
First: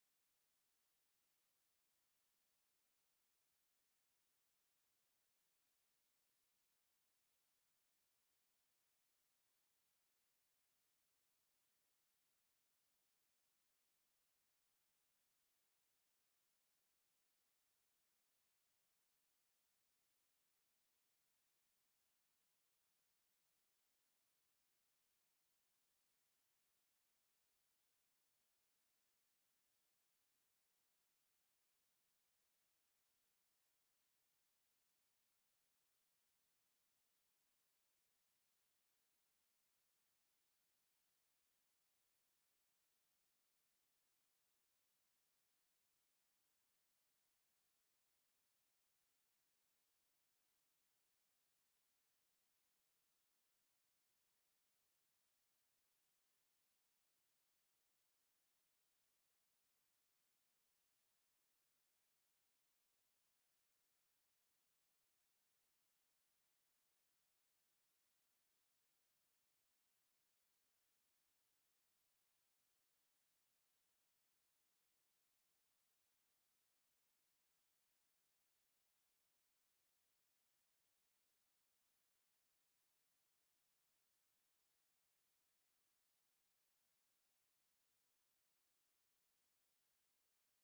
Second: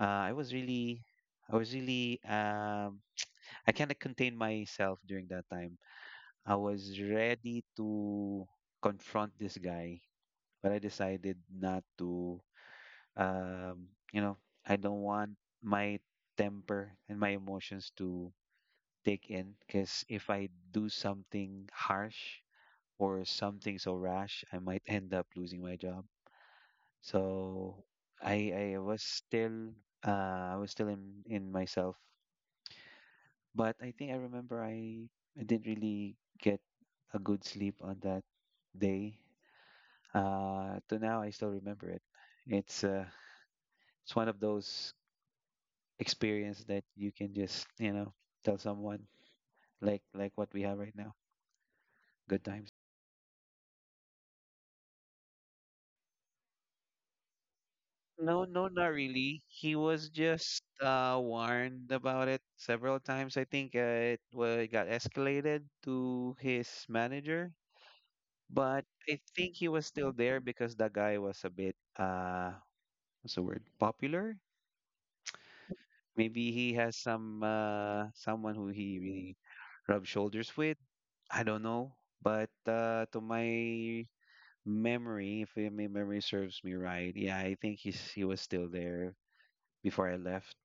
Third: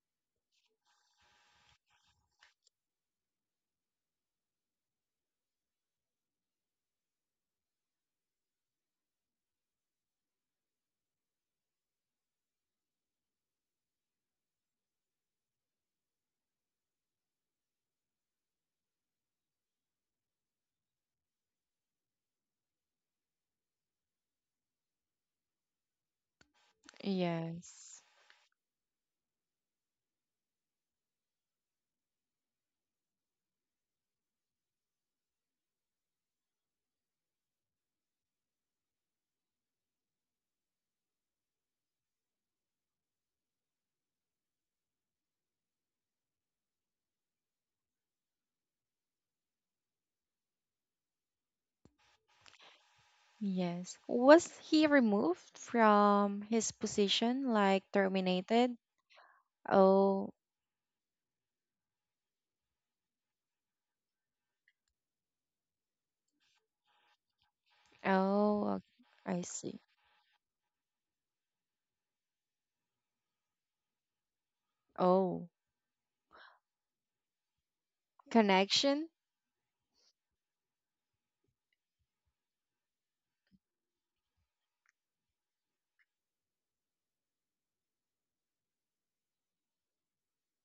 [SPEAKER 2] uh, I was really, I was really, I kind of contained myself during that time. I was ready to confront this guy, but I decided not to. You know, I don't want my temper and my emotions to take in, because if I do something harsh or something so rash, I might end up losing my job. So
[SPEAKER 1] Yes.
[SPEAKER 2] I was still, I was still in myself. But I think I remember I didn't really get a good sleep on that day. To now, I still remember it. It's uh, it's one of those experience that you can just, you know, tell someone, like what we have right now. Good times.
[SPEAKER 1] Yes. Was he removed from his position, like
[SPEAKER 2] No, no,
[SPEAKER 1] terminated?
[SPEAKER 2] not really. He was
[SPEAKER 1] Oh,
[SPEAKER 2] just warned about it several times. I think it got escalated to his manager,
[SPEAKER 1] oh,
[SPEAKER 2] but I
[SPEAKER 1] I
[SPEAKER 2] think he
[SPEAKER 1] see.
[SPEAKER 2] was still there because the guy was a bit, what's the word? Popular.
[SPEAKER 1] Oh,
[SPEAKER 2] Maybe he has some someone who he
[SPEAKER 1] connection?
[SPEAKER 2] really rubs shoulders with. I don't know, but to my memory, if my memory serves me right, yeah, I think he was still there before I left.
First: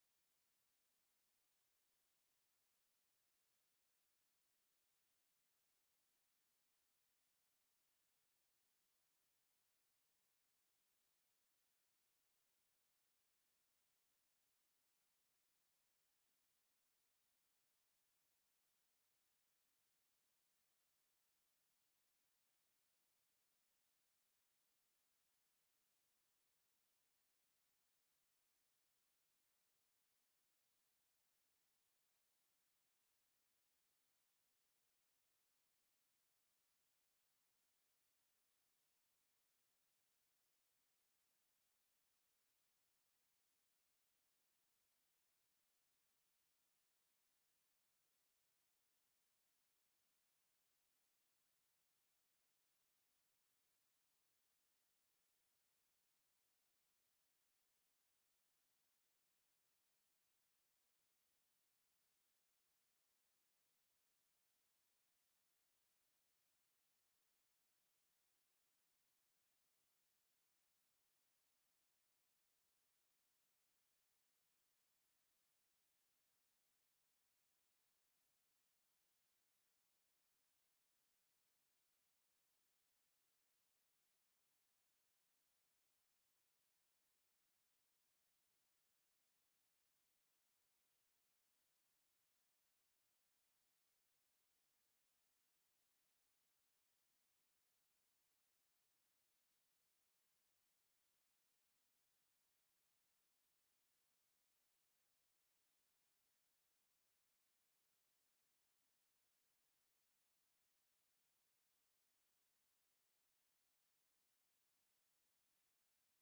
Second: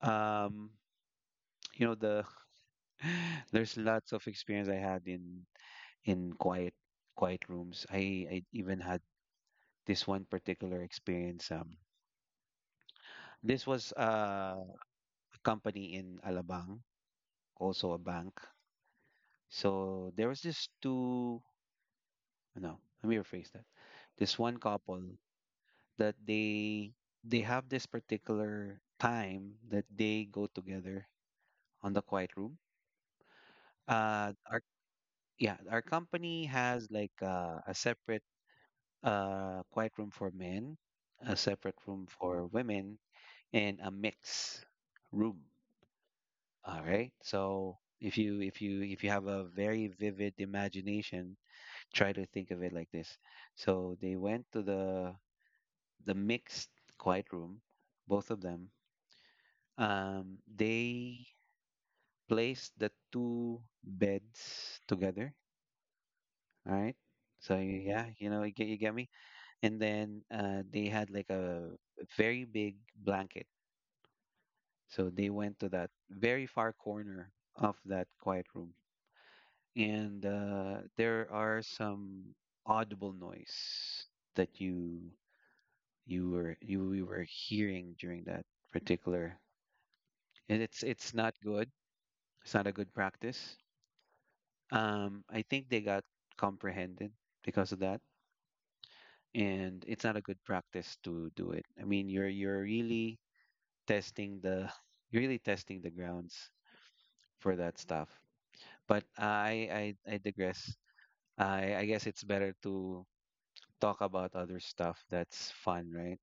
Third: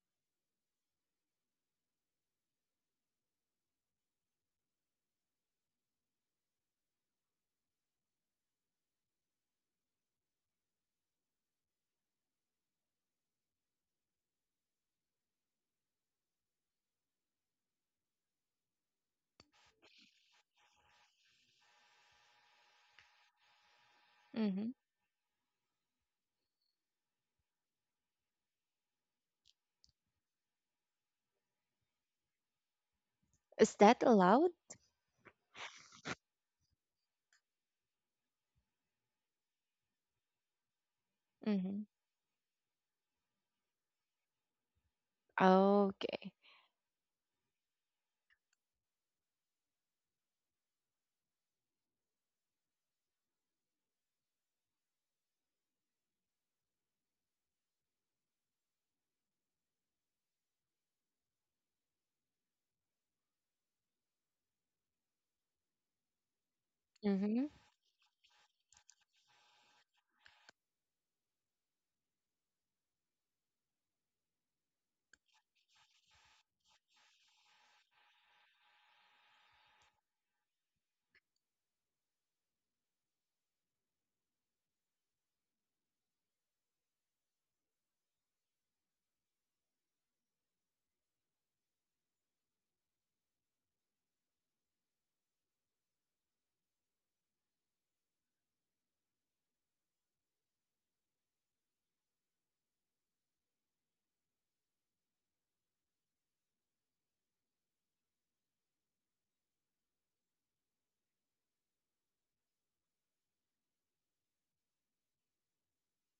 [SPEAKER 2] Um, you know, the there's lots of experience I had in in quiet quiet rooms. I even had this one particular experience. This was a company in Alabang, also a bank. So there was this two, no, let me rephrase that. This one
[SPEAKER 1] Mm-hmm.
[SPEAKER 2] couple that they have this particular time that they go together on the quiet room.
[SPEAKER 1] Is that
[SPEAKER 2] Uh,
[SPEAKER 1] allowed?
[SPEAKER 2] our yeah, our company has like a separate quiet room for men, a separate
[SPEAKER 1] Mm-hmm.
[SPEAKER 2] room for women, and a mix room.
[SPEAKER 1] Okay.
[SPEAKER 2] All right. So if you have a very vivid imagination, try to think of it like this. So they went to the mixed quiet room, both of them. They placed the two beds together. All right.
[SPEAKER 1] Mm-hmm.
[SPEAKER 2] So yeah, you know, you get me. And then they had like a very big blanket. So they went to that very far corner of that quiet room, and there are some audible noise that you were you we were hearing during that particular, and it's not good. It's not a good practice. I think they got comprehended because of that, and it's not a good practice to do it. I mean, you're really testing the you're really testing the grounds for that stuff. But I digress. I guess it's better to talk about other stuff that's fun, right?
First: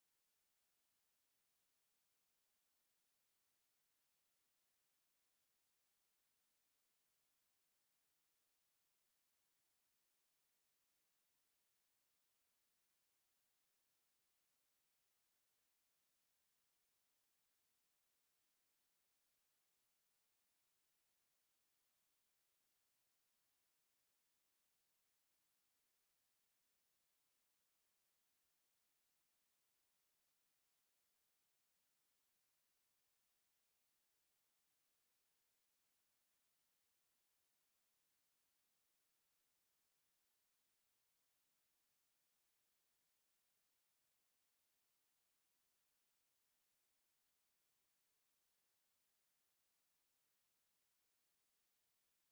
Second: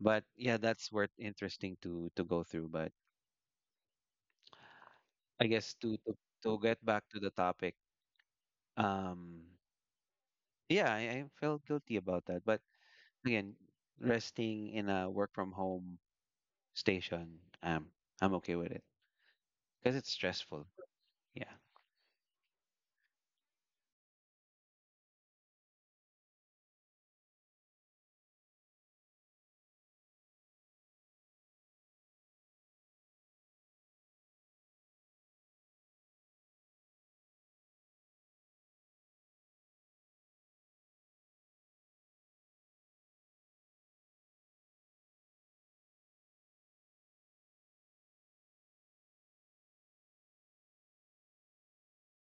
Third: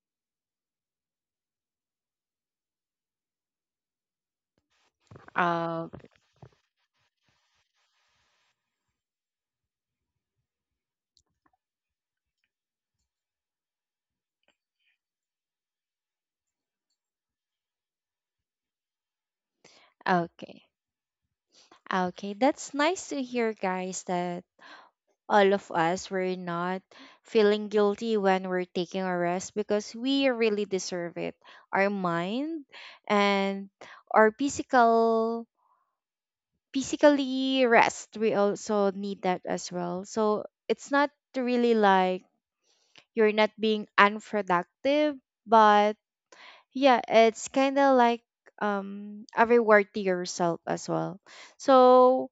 [SPEAKER 2] But yeah, that's worth interesting to go through. But I guess
[SPEAKER 1] Oh,
[SPEAKER 2] to get back to the topic, um, yeah, I felt guilty about that. But again, resting in a work from home station, um, I'm okay with it because it's
[SPEAKER 1] okay.
[SPEAKER 2] stressful. Yeah,
[SPEAKER 1] Okay, that's nice to hear, guys, that all of us were not feeling guilty when we're taking a rest because we really deserve it. Our mind and our physical physically rest, we also need that as well. So it's not really like you're not being unproductive, but yeah, it's kind of like a reward to yourself as well. So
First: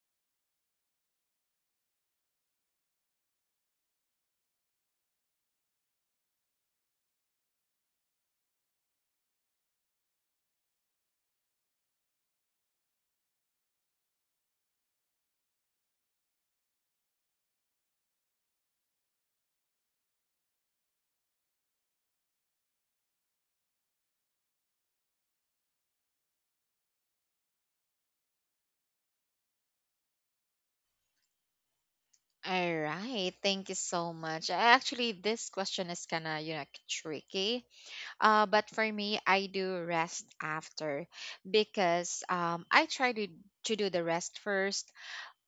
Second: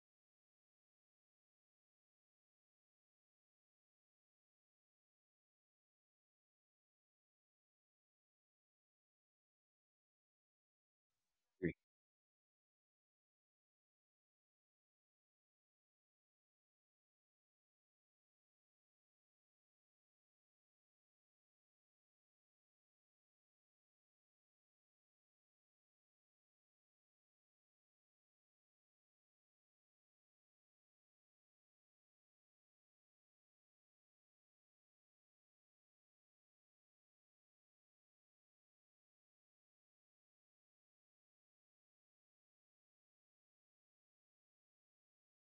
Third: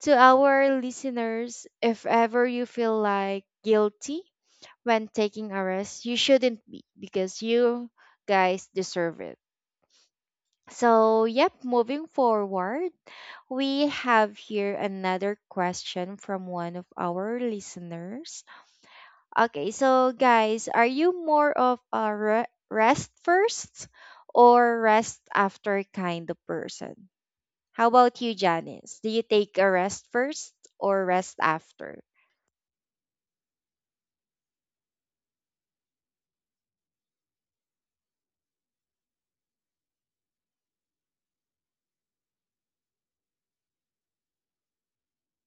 [SPEAKER 1] to our listeners, if ever you feel like guilty when taking a rest, you shouldn't be because you guys deserve it. So, yep,
[SPEAKER 2] agree.
[SPEAKER 1] moving forward, we have here another question from one of our listeners. Okay, so guys, are you more of a rest first or rest after kind of person? How about you, Janice? Do you take a rest first or rest after?
[SPEAKER 3] All right, thank you so much. Actually this question is kind of you know tricky, but for me I do rest after, because I try to do the rest first,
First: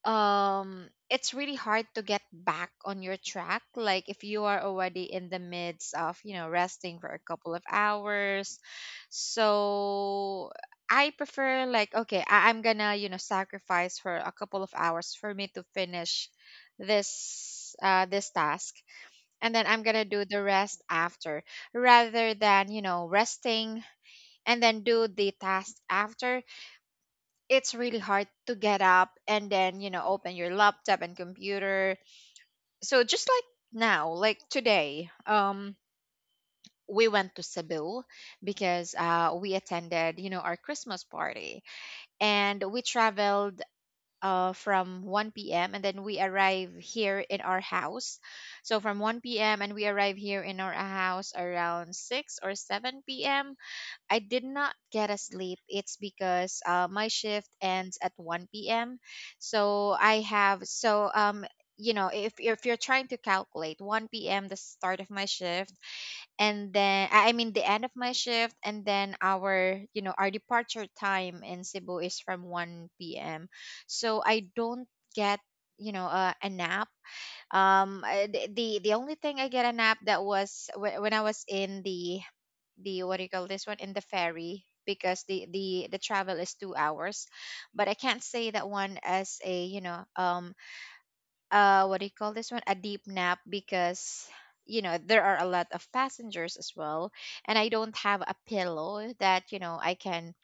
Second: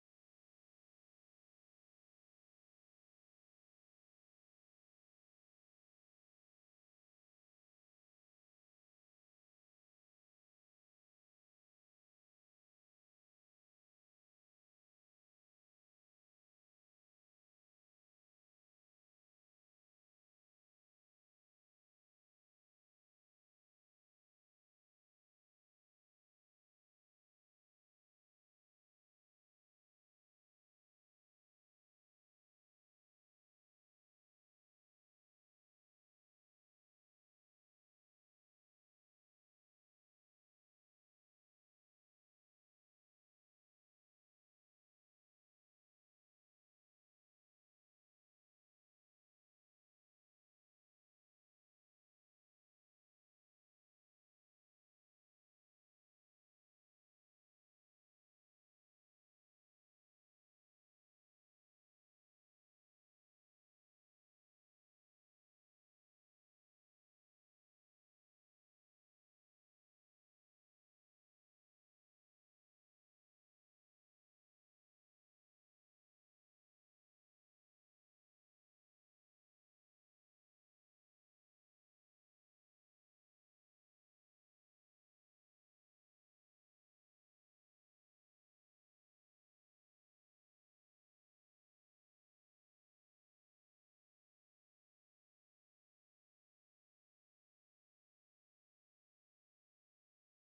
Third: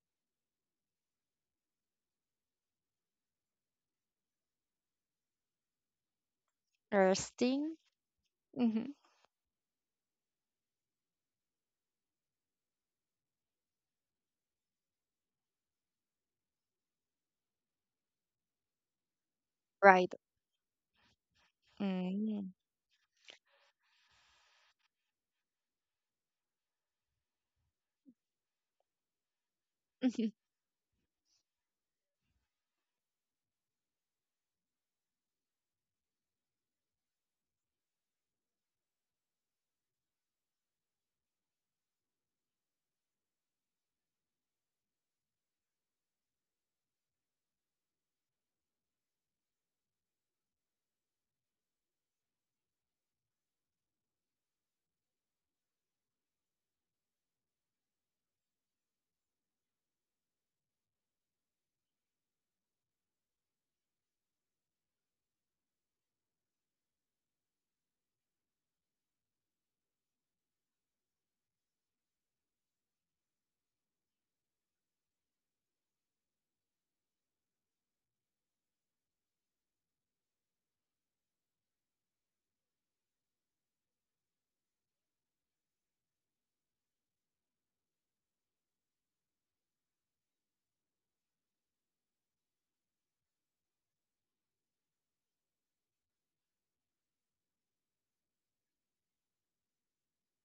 [SPEAKER 3] it's really hard to get back on your track like if you are already in the midst of you know resting for a couple of
[SPEAKER 1] Resting,
[SPEAKER 3] hours.
[SPEAKER 1] mm-hmm.
[SPEAKER 3] So I prefer like okay, I'm gonna you know sacrifice for a couple of hours for me to finish this this task, and then I'm gonna
[SPEAKER 1] Right.
[SPEAKER 3] do the rest after, rather
[SPEAKER 1] Mm.
[SPEAKER 3] than you know resting and then do the task after. It's really hard to get up and then you know open your laptop and computer. So just like now, like today, we went to Cebu because we attended you know our Christmas party, and we traveled from 1 p.m. and then we arrive here in our house. So from 1 p.m. and we arrive here in our house around 6 or 7 p.m. I did not get a sleep. It's because my shift ends at 1 p.m. So I have so you know if you're trying to calculate 1 p.m. the start of my shift, and then I mean the end of my shift, and then our you know our departure time in Cebu is from 1 p.m. So I don't get you know a nap. The only thing I get a nap, that was when I was in the what do you call this one, in the ferry, because the travel is 2 hours. But I can't say that one as a you know what do you call this one, a deep nap, because you know there are a lot of passengers as well, and I don't have a pillow that you know I can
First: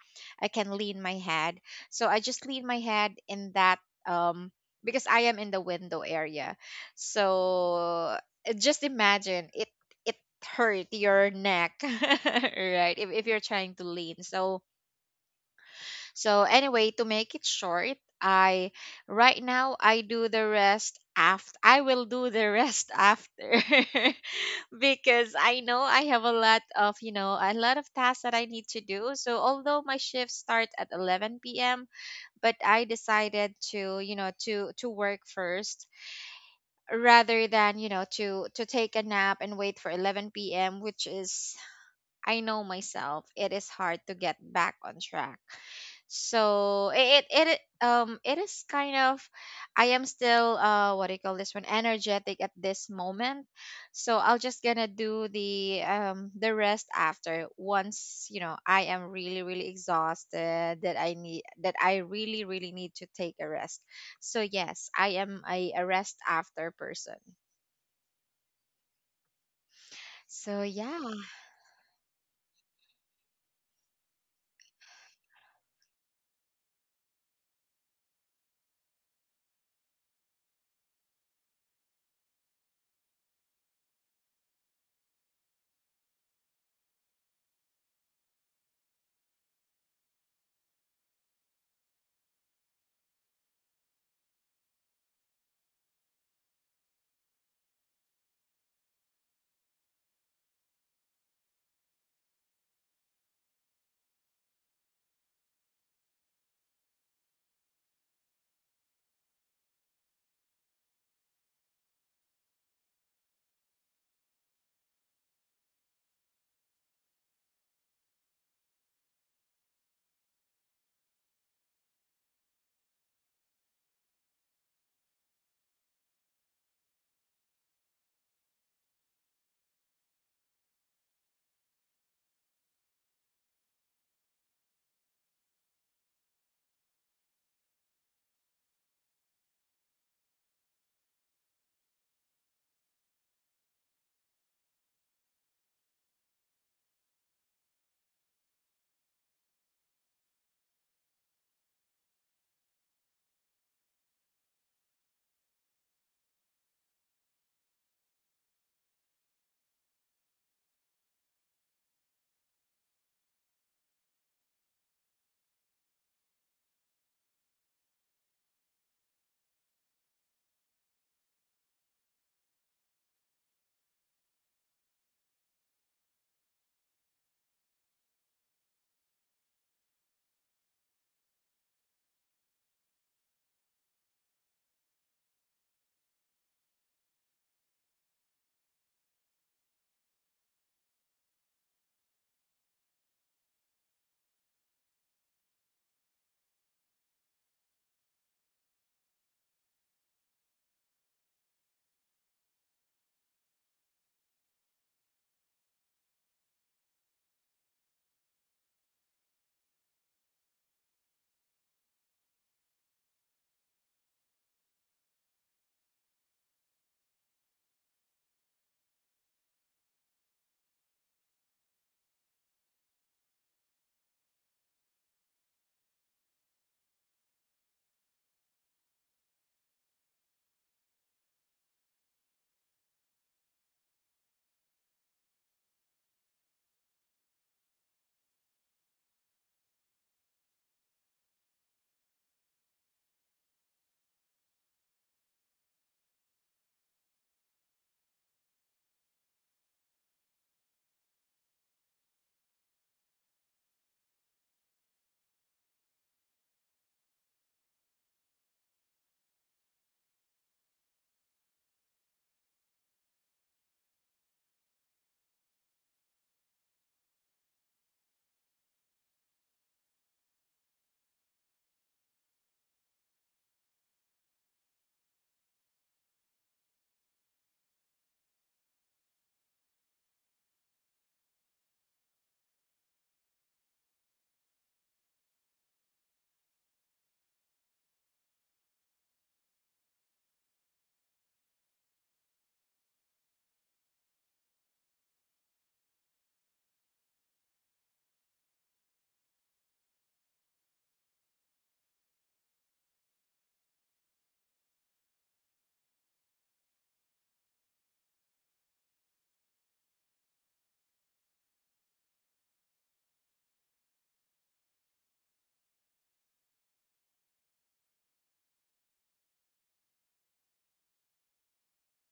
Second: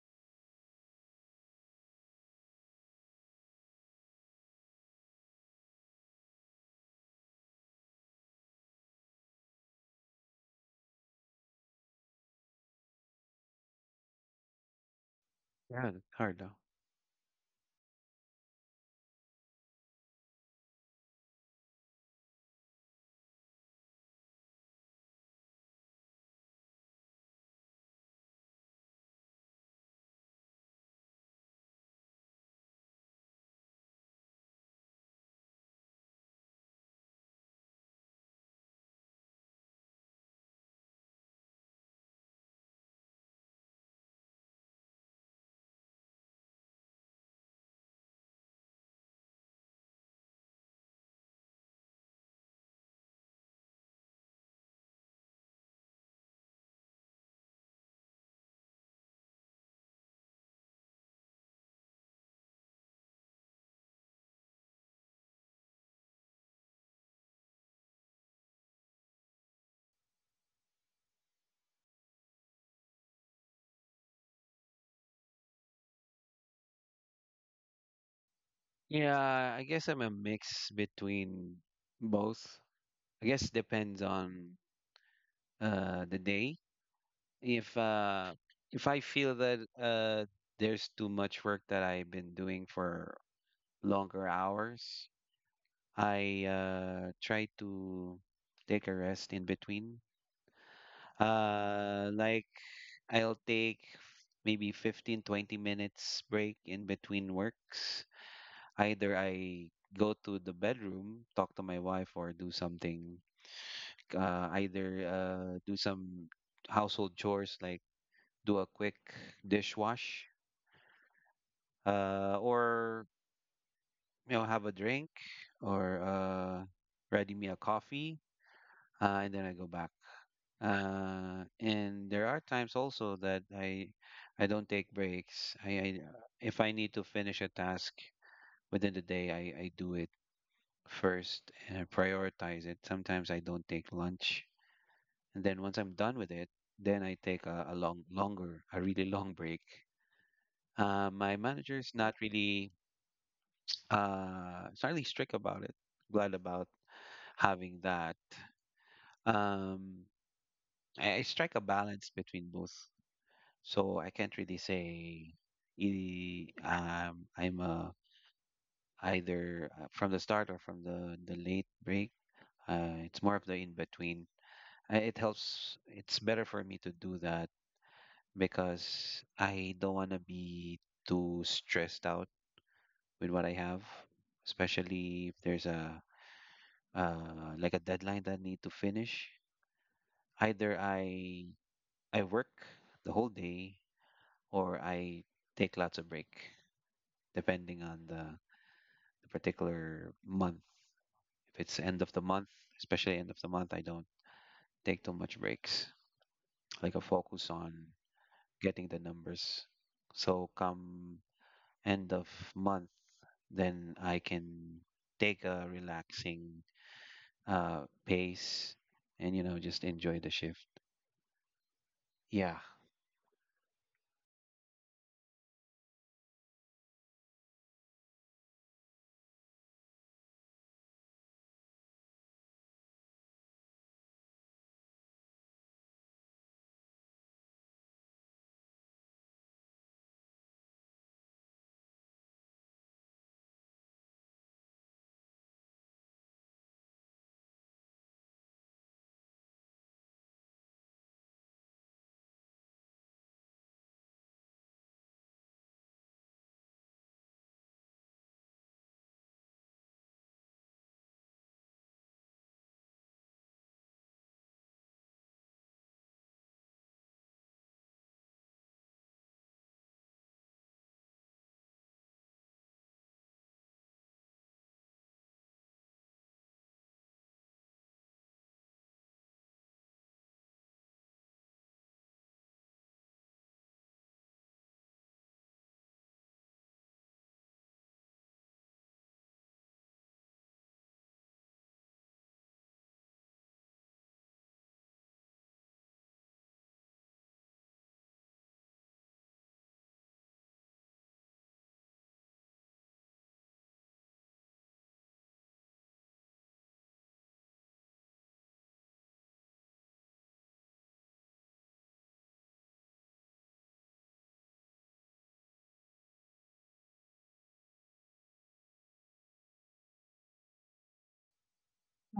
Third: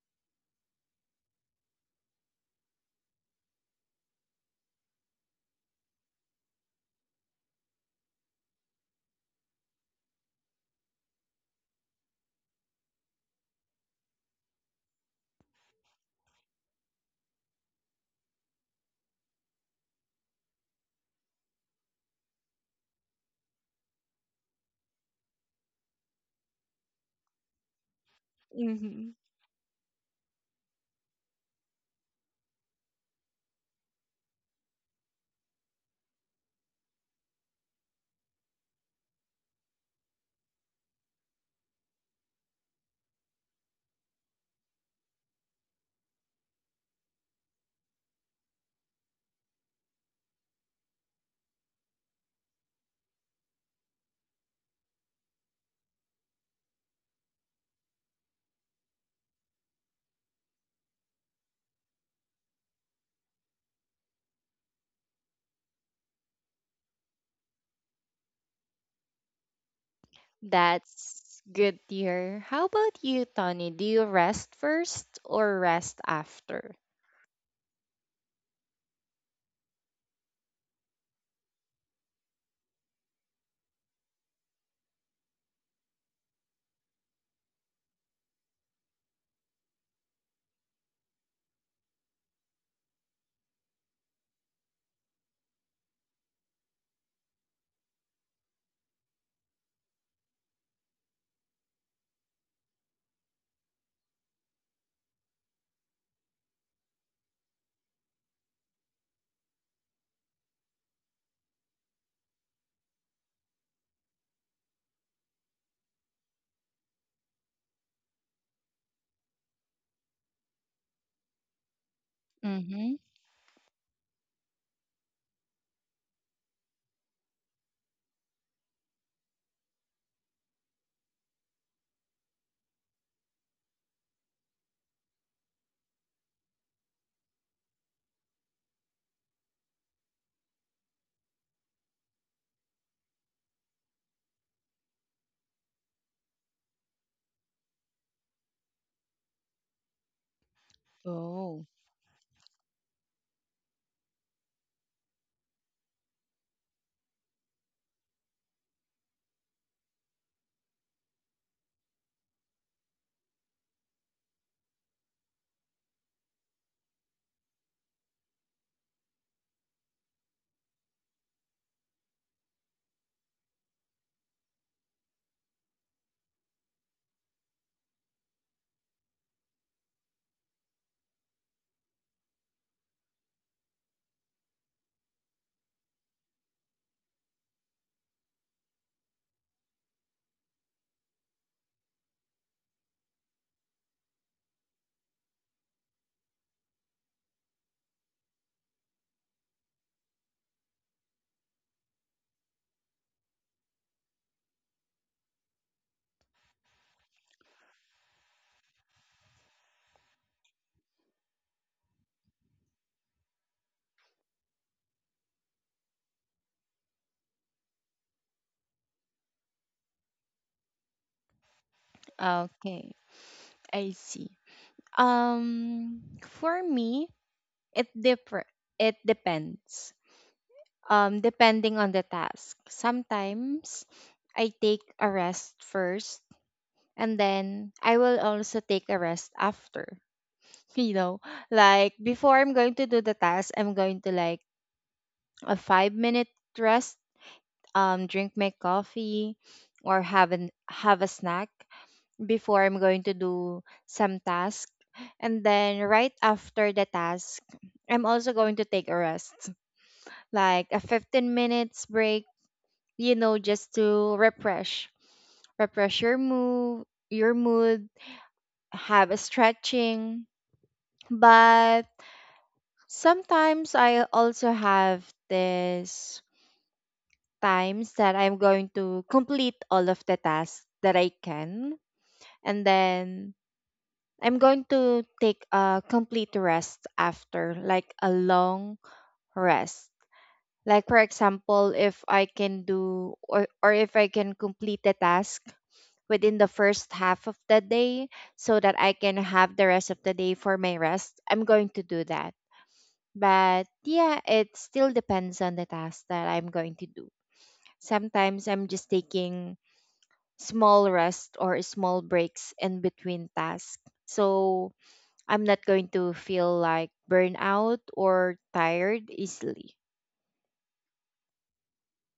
[SPEAKER 3] I can lean my head. So I just lean my head in that um because I am in the window area. So just imagine it, it hurt your neck right? If you're trying to lean, so
[SPEAKER 2] Yeah, it's hard
[SPEAKER 3] so
[SPEAKER 2] though.
[SPEAKER 3] anyway, to make it short, I right now I do the rest after, I will do the rest after because I know I have a lot of, you know, a lot of tasks that I need to do.
[SPEAKER 1] Mm-hmm.
[SPEAKER 3] So although my shifts start at 11 p.m., but I decided to, you know, to work first, rather than, you know, to take a nap and wait for 11 p.m., which is I know myself, it is hard to get back on track. So it, it is kind of, I am still what do you call this one, energetic at this moment. So I'll just gonna do the rest after, once you know I am really really exhausted, that I need, that I really really need to take a rest. So yes, I am a rest after person. So yeah.
[SPEAKER 1] That's good to hear. How about you, Tony? Do you rest first or rest after?
[SPEAKER 2] Yeah, I guess I'm a mix between both. I guess depends on the day. If uh if I feel that there's too much work that I've been doing for longer hours, I try to take a rest in between. Like I'll take maybe 15, 20 minutes break in between works. Either I go to the bedroom, talk to my wife, or do something. Either do some household chores, like do a quick dishwash, uh,
[SPEAKER 1] Mm-hmm.
[SPEAKER 2] or you know, have a drink, or ready me a coffee, and then I go back. And there are times also that I don't take breaks. I if I need to finish a task within the day, I do it first and I prioritize it. Sometimes I don't take lunch, and then once I'm done with it, then I take a really long break. My
[SPEAKER 1] Oh,
[SPEAKER 2] manager is not really it's not really strict about it. Glad about having that. Um, I strike a balance between both. So I can't really say I'm either from the start or from the late break. It's more of the in between. It helps, it's better for me to do that because I don't want to be too stressed out with what I have, especially if there's a like a deadline that I need to finish. Either I work the whole day, or I take lots of break depending on the particular month. If it's end of the month, especially end of the month, I don't take too much breaks. Like I focus on getting the numbers. So come end of month, then I can take a relaxing pace and, you know, just enjoy the shift. Yeah,
[SPEAKER 1] okay. I see. Um, for me, it differ. It depends. Depending on the task. Sometimes I take a rest first, and then I will also take a rest after. You know like before I'm going to do the task I'm going to like a 5 minute rest drink my coffee or have an have a snack before I'm going to do some task and then right after the task I'm also going to take a rest like a 15 minutes break you know just to refresh refresh your mood have a stretching but sometimes I also have this times that I'm going to complete all of the tasks that I can and then I'm going to take a complete rest after like a long rest. Like for example, if I can do or if I can complete the task within the first half of the day so that I can have the rest of the day for my rest, I'm going to do that but yeah, it still depends on the task that I'm going to do. Sometimes I'm just taking small rest or small breaks in between tasks. So I'm not going to feel like burnout or tired easily.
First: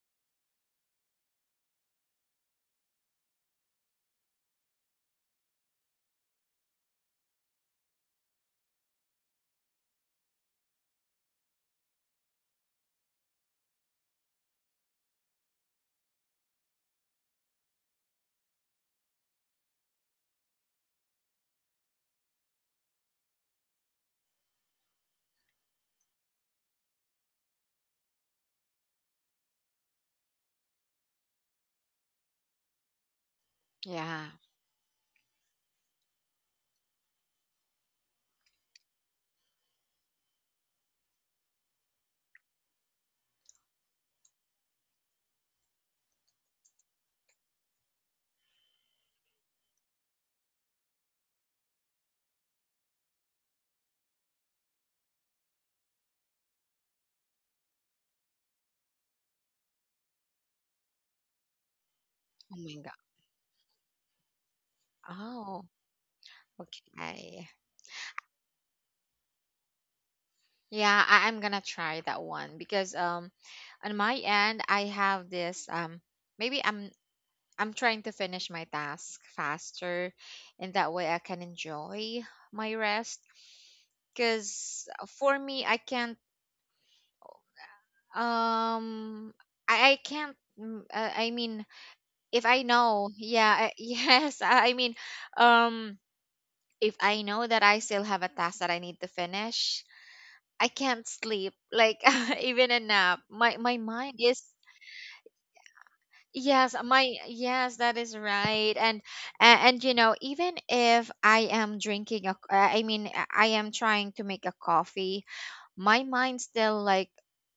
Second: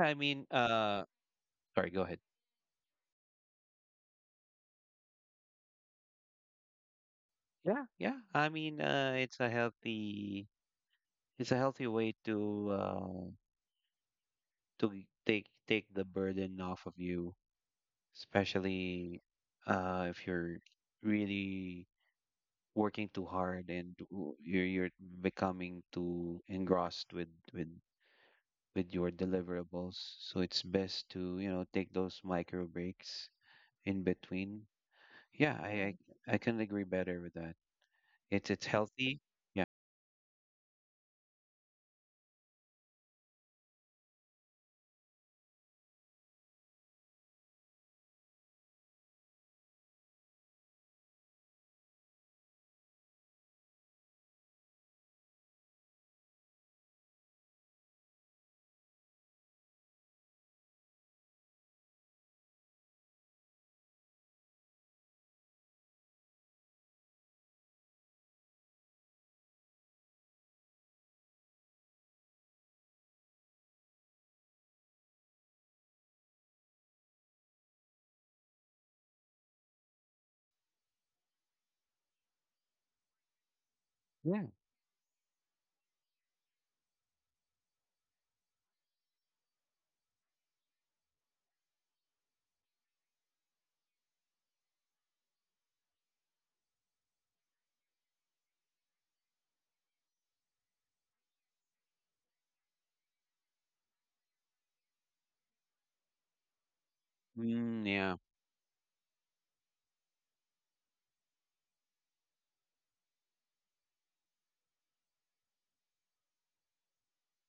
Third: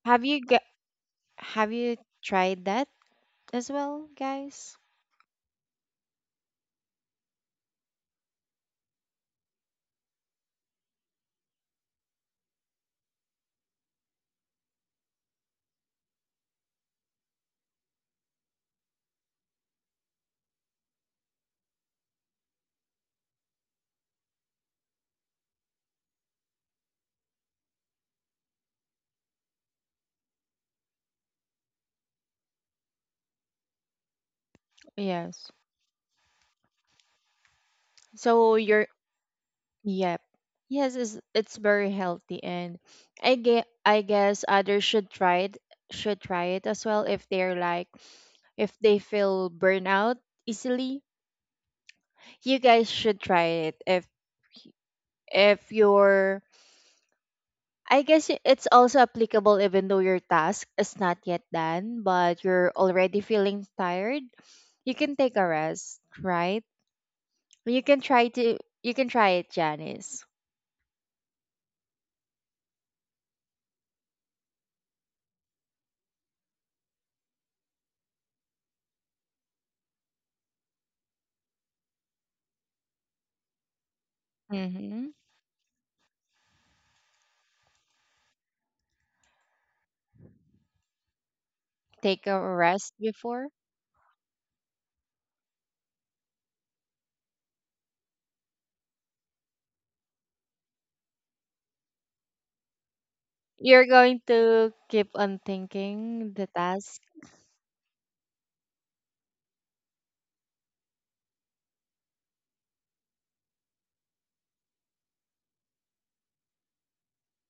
[SPEAKER 2] I
[SPEAKER 1] Have you
[SPEAKER 2] mean,
[SPEAKER 1] get, have
[SPEAKER 2] sorry,
[SPEAKER 1] you
[SPEAKER 2] go ahead.
[SPEAKER 1] tried that as well, guys?
[SPEAKER 2] Yeah, yeah. I mean, it's a healthy way to to take the burden off of you, especially if you're really working too hard, and you're becoming too engrossed with with your deliverables. So it's best to, you know, take those micro breaks in
[SPEAKER 3] Yeah.
[SPEAKER 2] between.
[SPEAKER 1] Yes.
[SPEAKER 2] Yeah, I can agree better with that.
[SPEAKER 1] So
[SPEAKER 2] It's
[SPEAKER 1] you're
[SPEAKER 2] healthy. Yeah.
[SPEAKER 1] yep. Yes, it's very healthy and I get I guess others should try it as well if they're like if they feel burnout easily. You guys should try it if you're I guess it's also applicable even though your task is not yet done, but
[SPEAKER 3] Oh
[SPEAKER 1] you're
[SPEAKER 3] my god.
[SPEAKER 1] already feeling tired. You can take a
[SPEAKER 3] Oh,
[SPEAKER 1] rest, right?
[SPEAKER 3] okay.
[SPEAKER 1] You can try to you can try it, Janice.
[SPEAKER 3] Yeah, I, I'm gonna try that one because on my end I have this, maybe I'm trying to finish my task faster, and that way I can enjoy my rest.
[SPEAKER 2] Yeah.
[SPEAKER 3] Cause
[SPEAKER 1] Mm-hmm.
[SPEAKER 3] for me I can't um I can't I mean,
[SPEAKER 1] Take a
[SPEAKER 3] if I
[SPEAKER 1] rest
[SPEAKER 3] know,
[SPEAKER 1] before.
[SPEAKER 3] yeah I, yes I mean um if I know that I still have a task that I need to finish, I can't sleep. Like even a nap. My
[SPEAKER 1] You're
[SPEAKER 3] mind
[SPEAKER 1] going
[SPEAKER 3] is
[SPEAKER 1] to keep on thinking the
[SPEAKER 3] yes,
[SPEAKER 1] task.
[SPEAKER 3] my yes,
[SPEAKER 2] Mm,
[SPEAKER 3] that is
[SPEAKER 2] yeah.
[SPEAKER 3] right. And and you know, even if I am drinking a I mean I am trying to make a coffee, my mind's still like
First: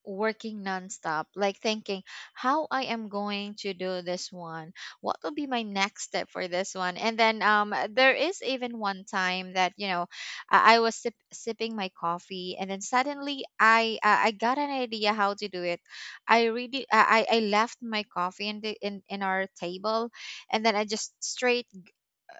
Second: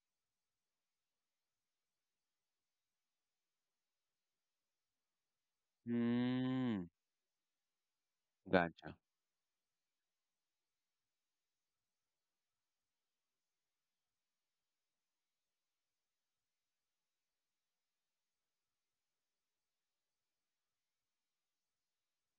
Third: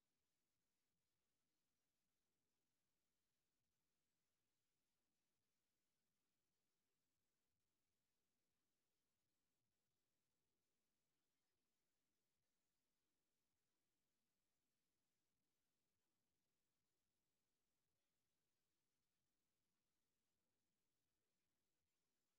[SPEAKER 3] working nonstop, like thinking how I am going to do this one. What will be my next step for this
[SPEAKER 2] Mm,
[SPEAKER 3] one? And then there is even
[SPEAKER 2] gotcha.
[SPEAKER 3] one time that you know I was sipping my coffee, and then suddenly I got an idea how to do it. I really I left my coffee in our table, and then I just straight,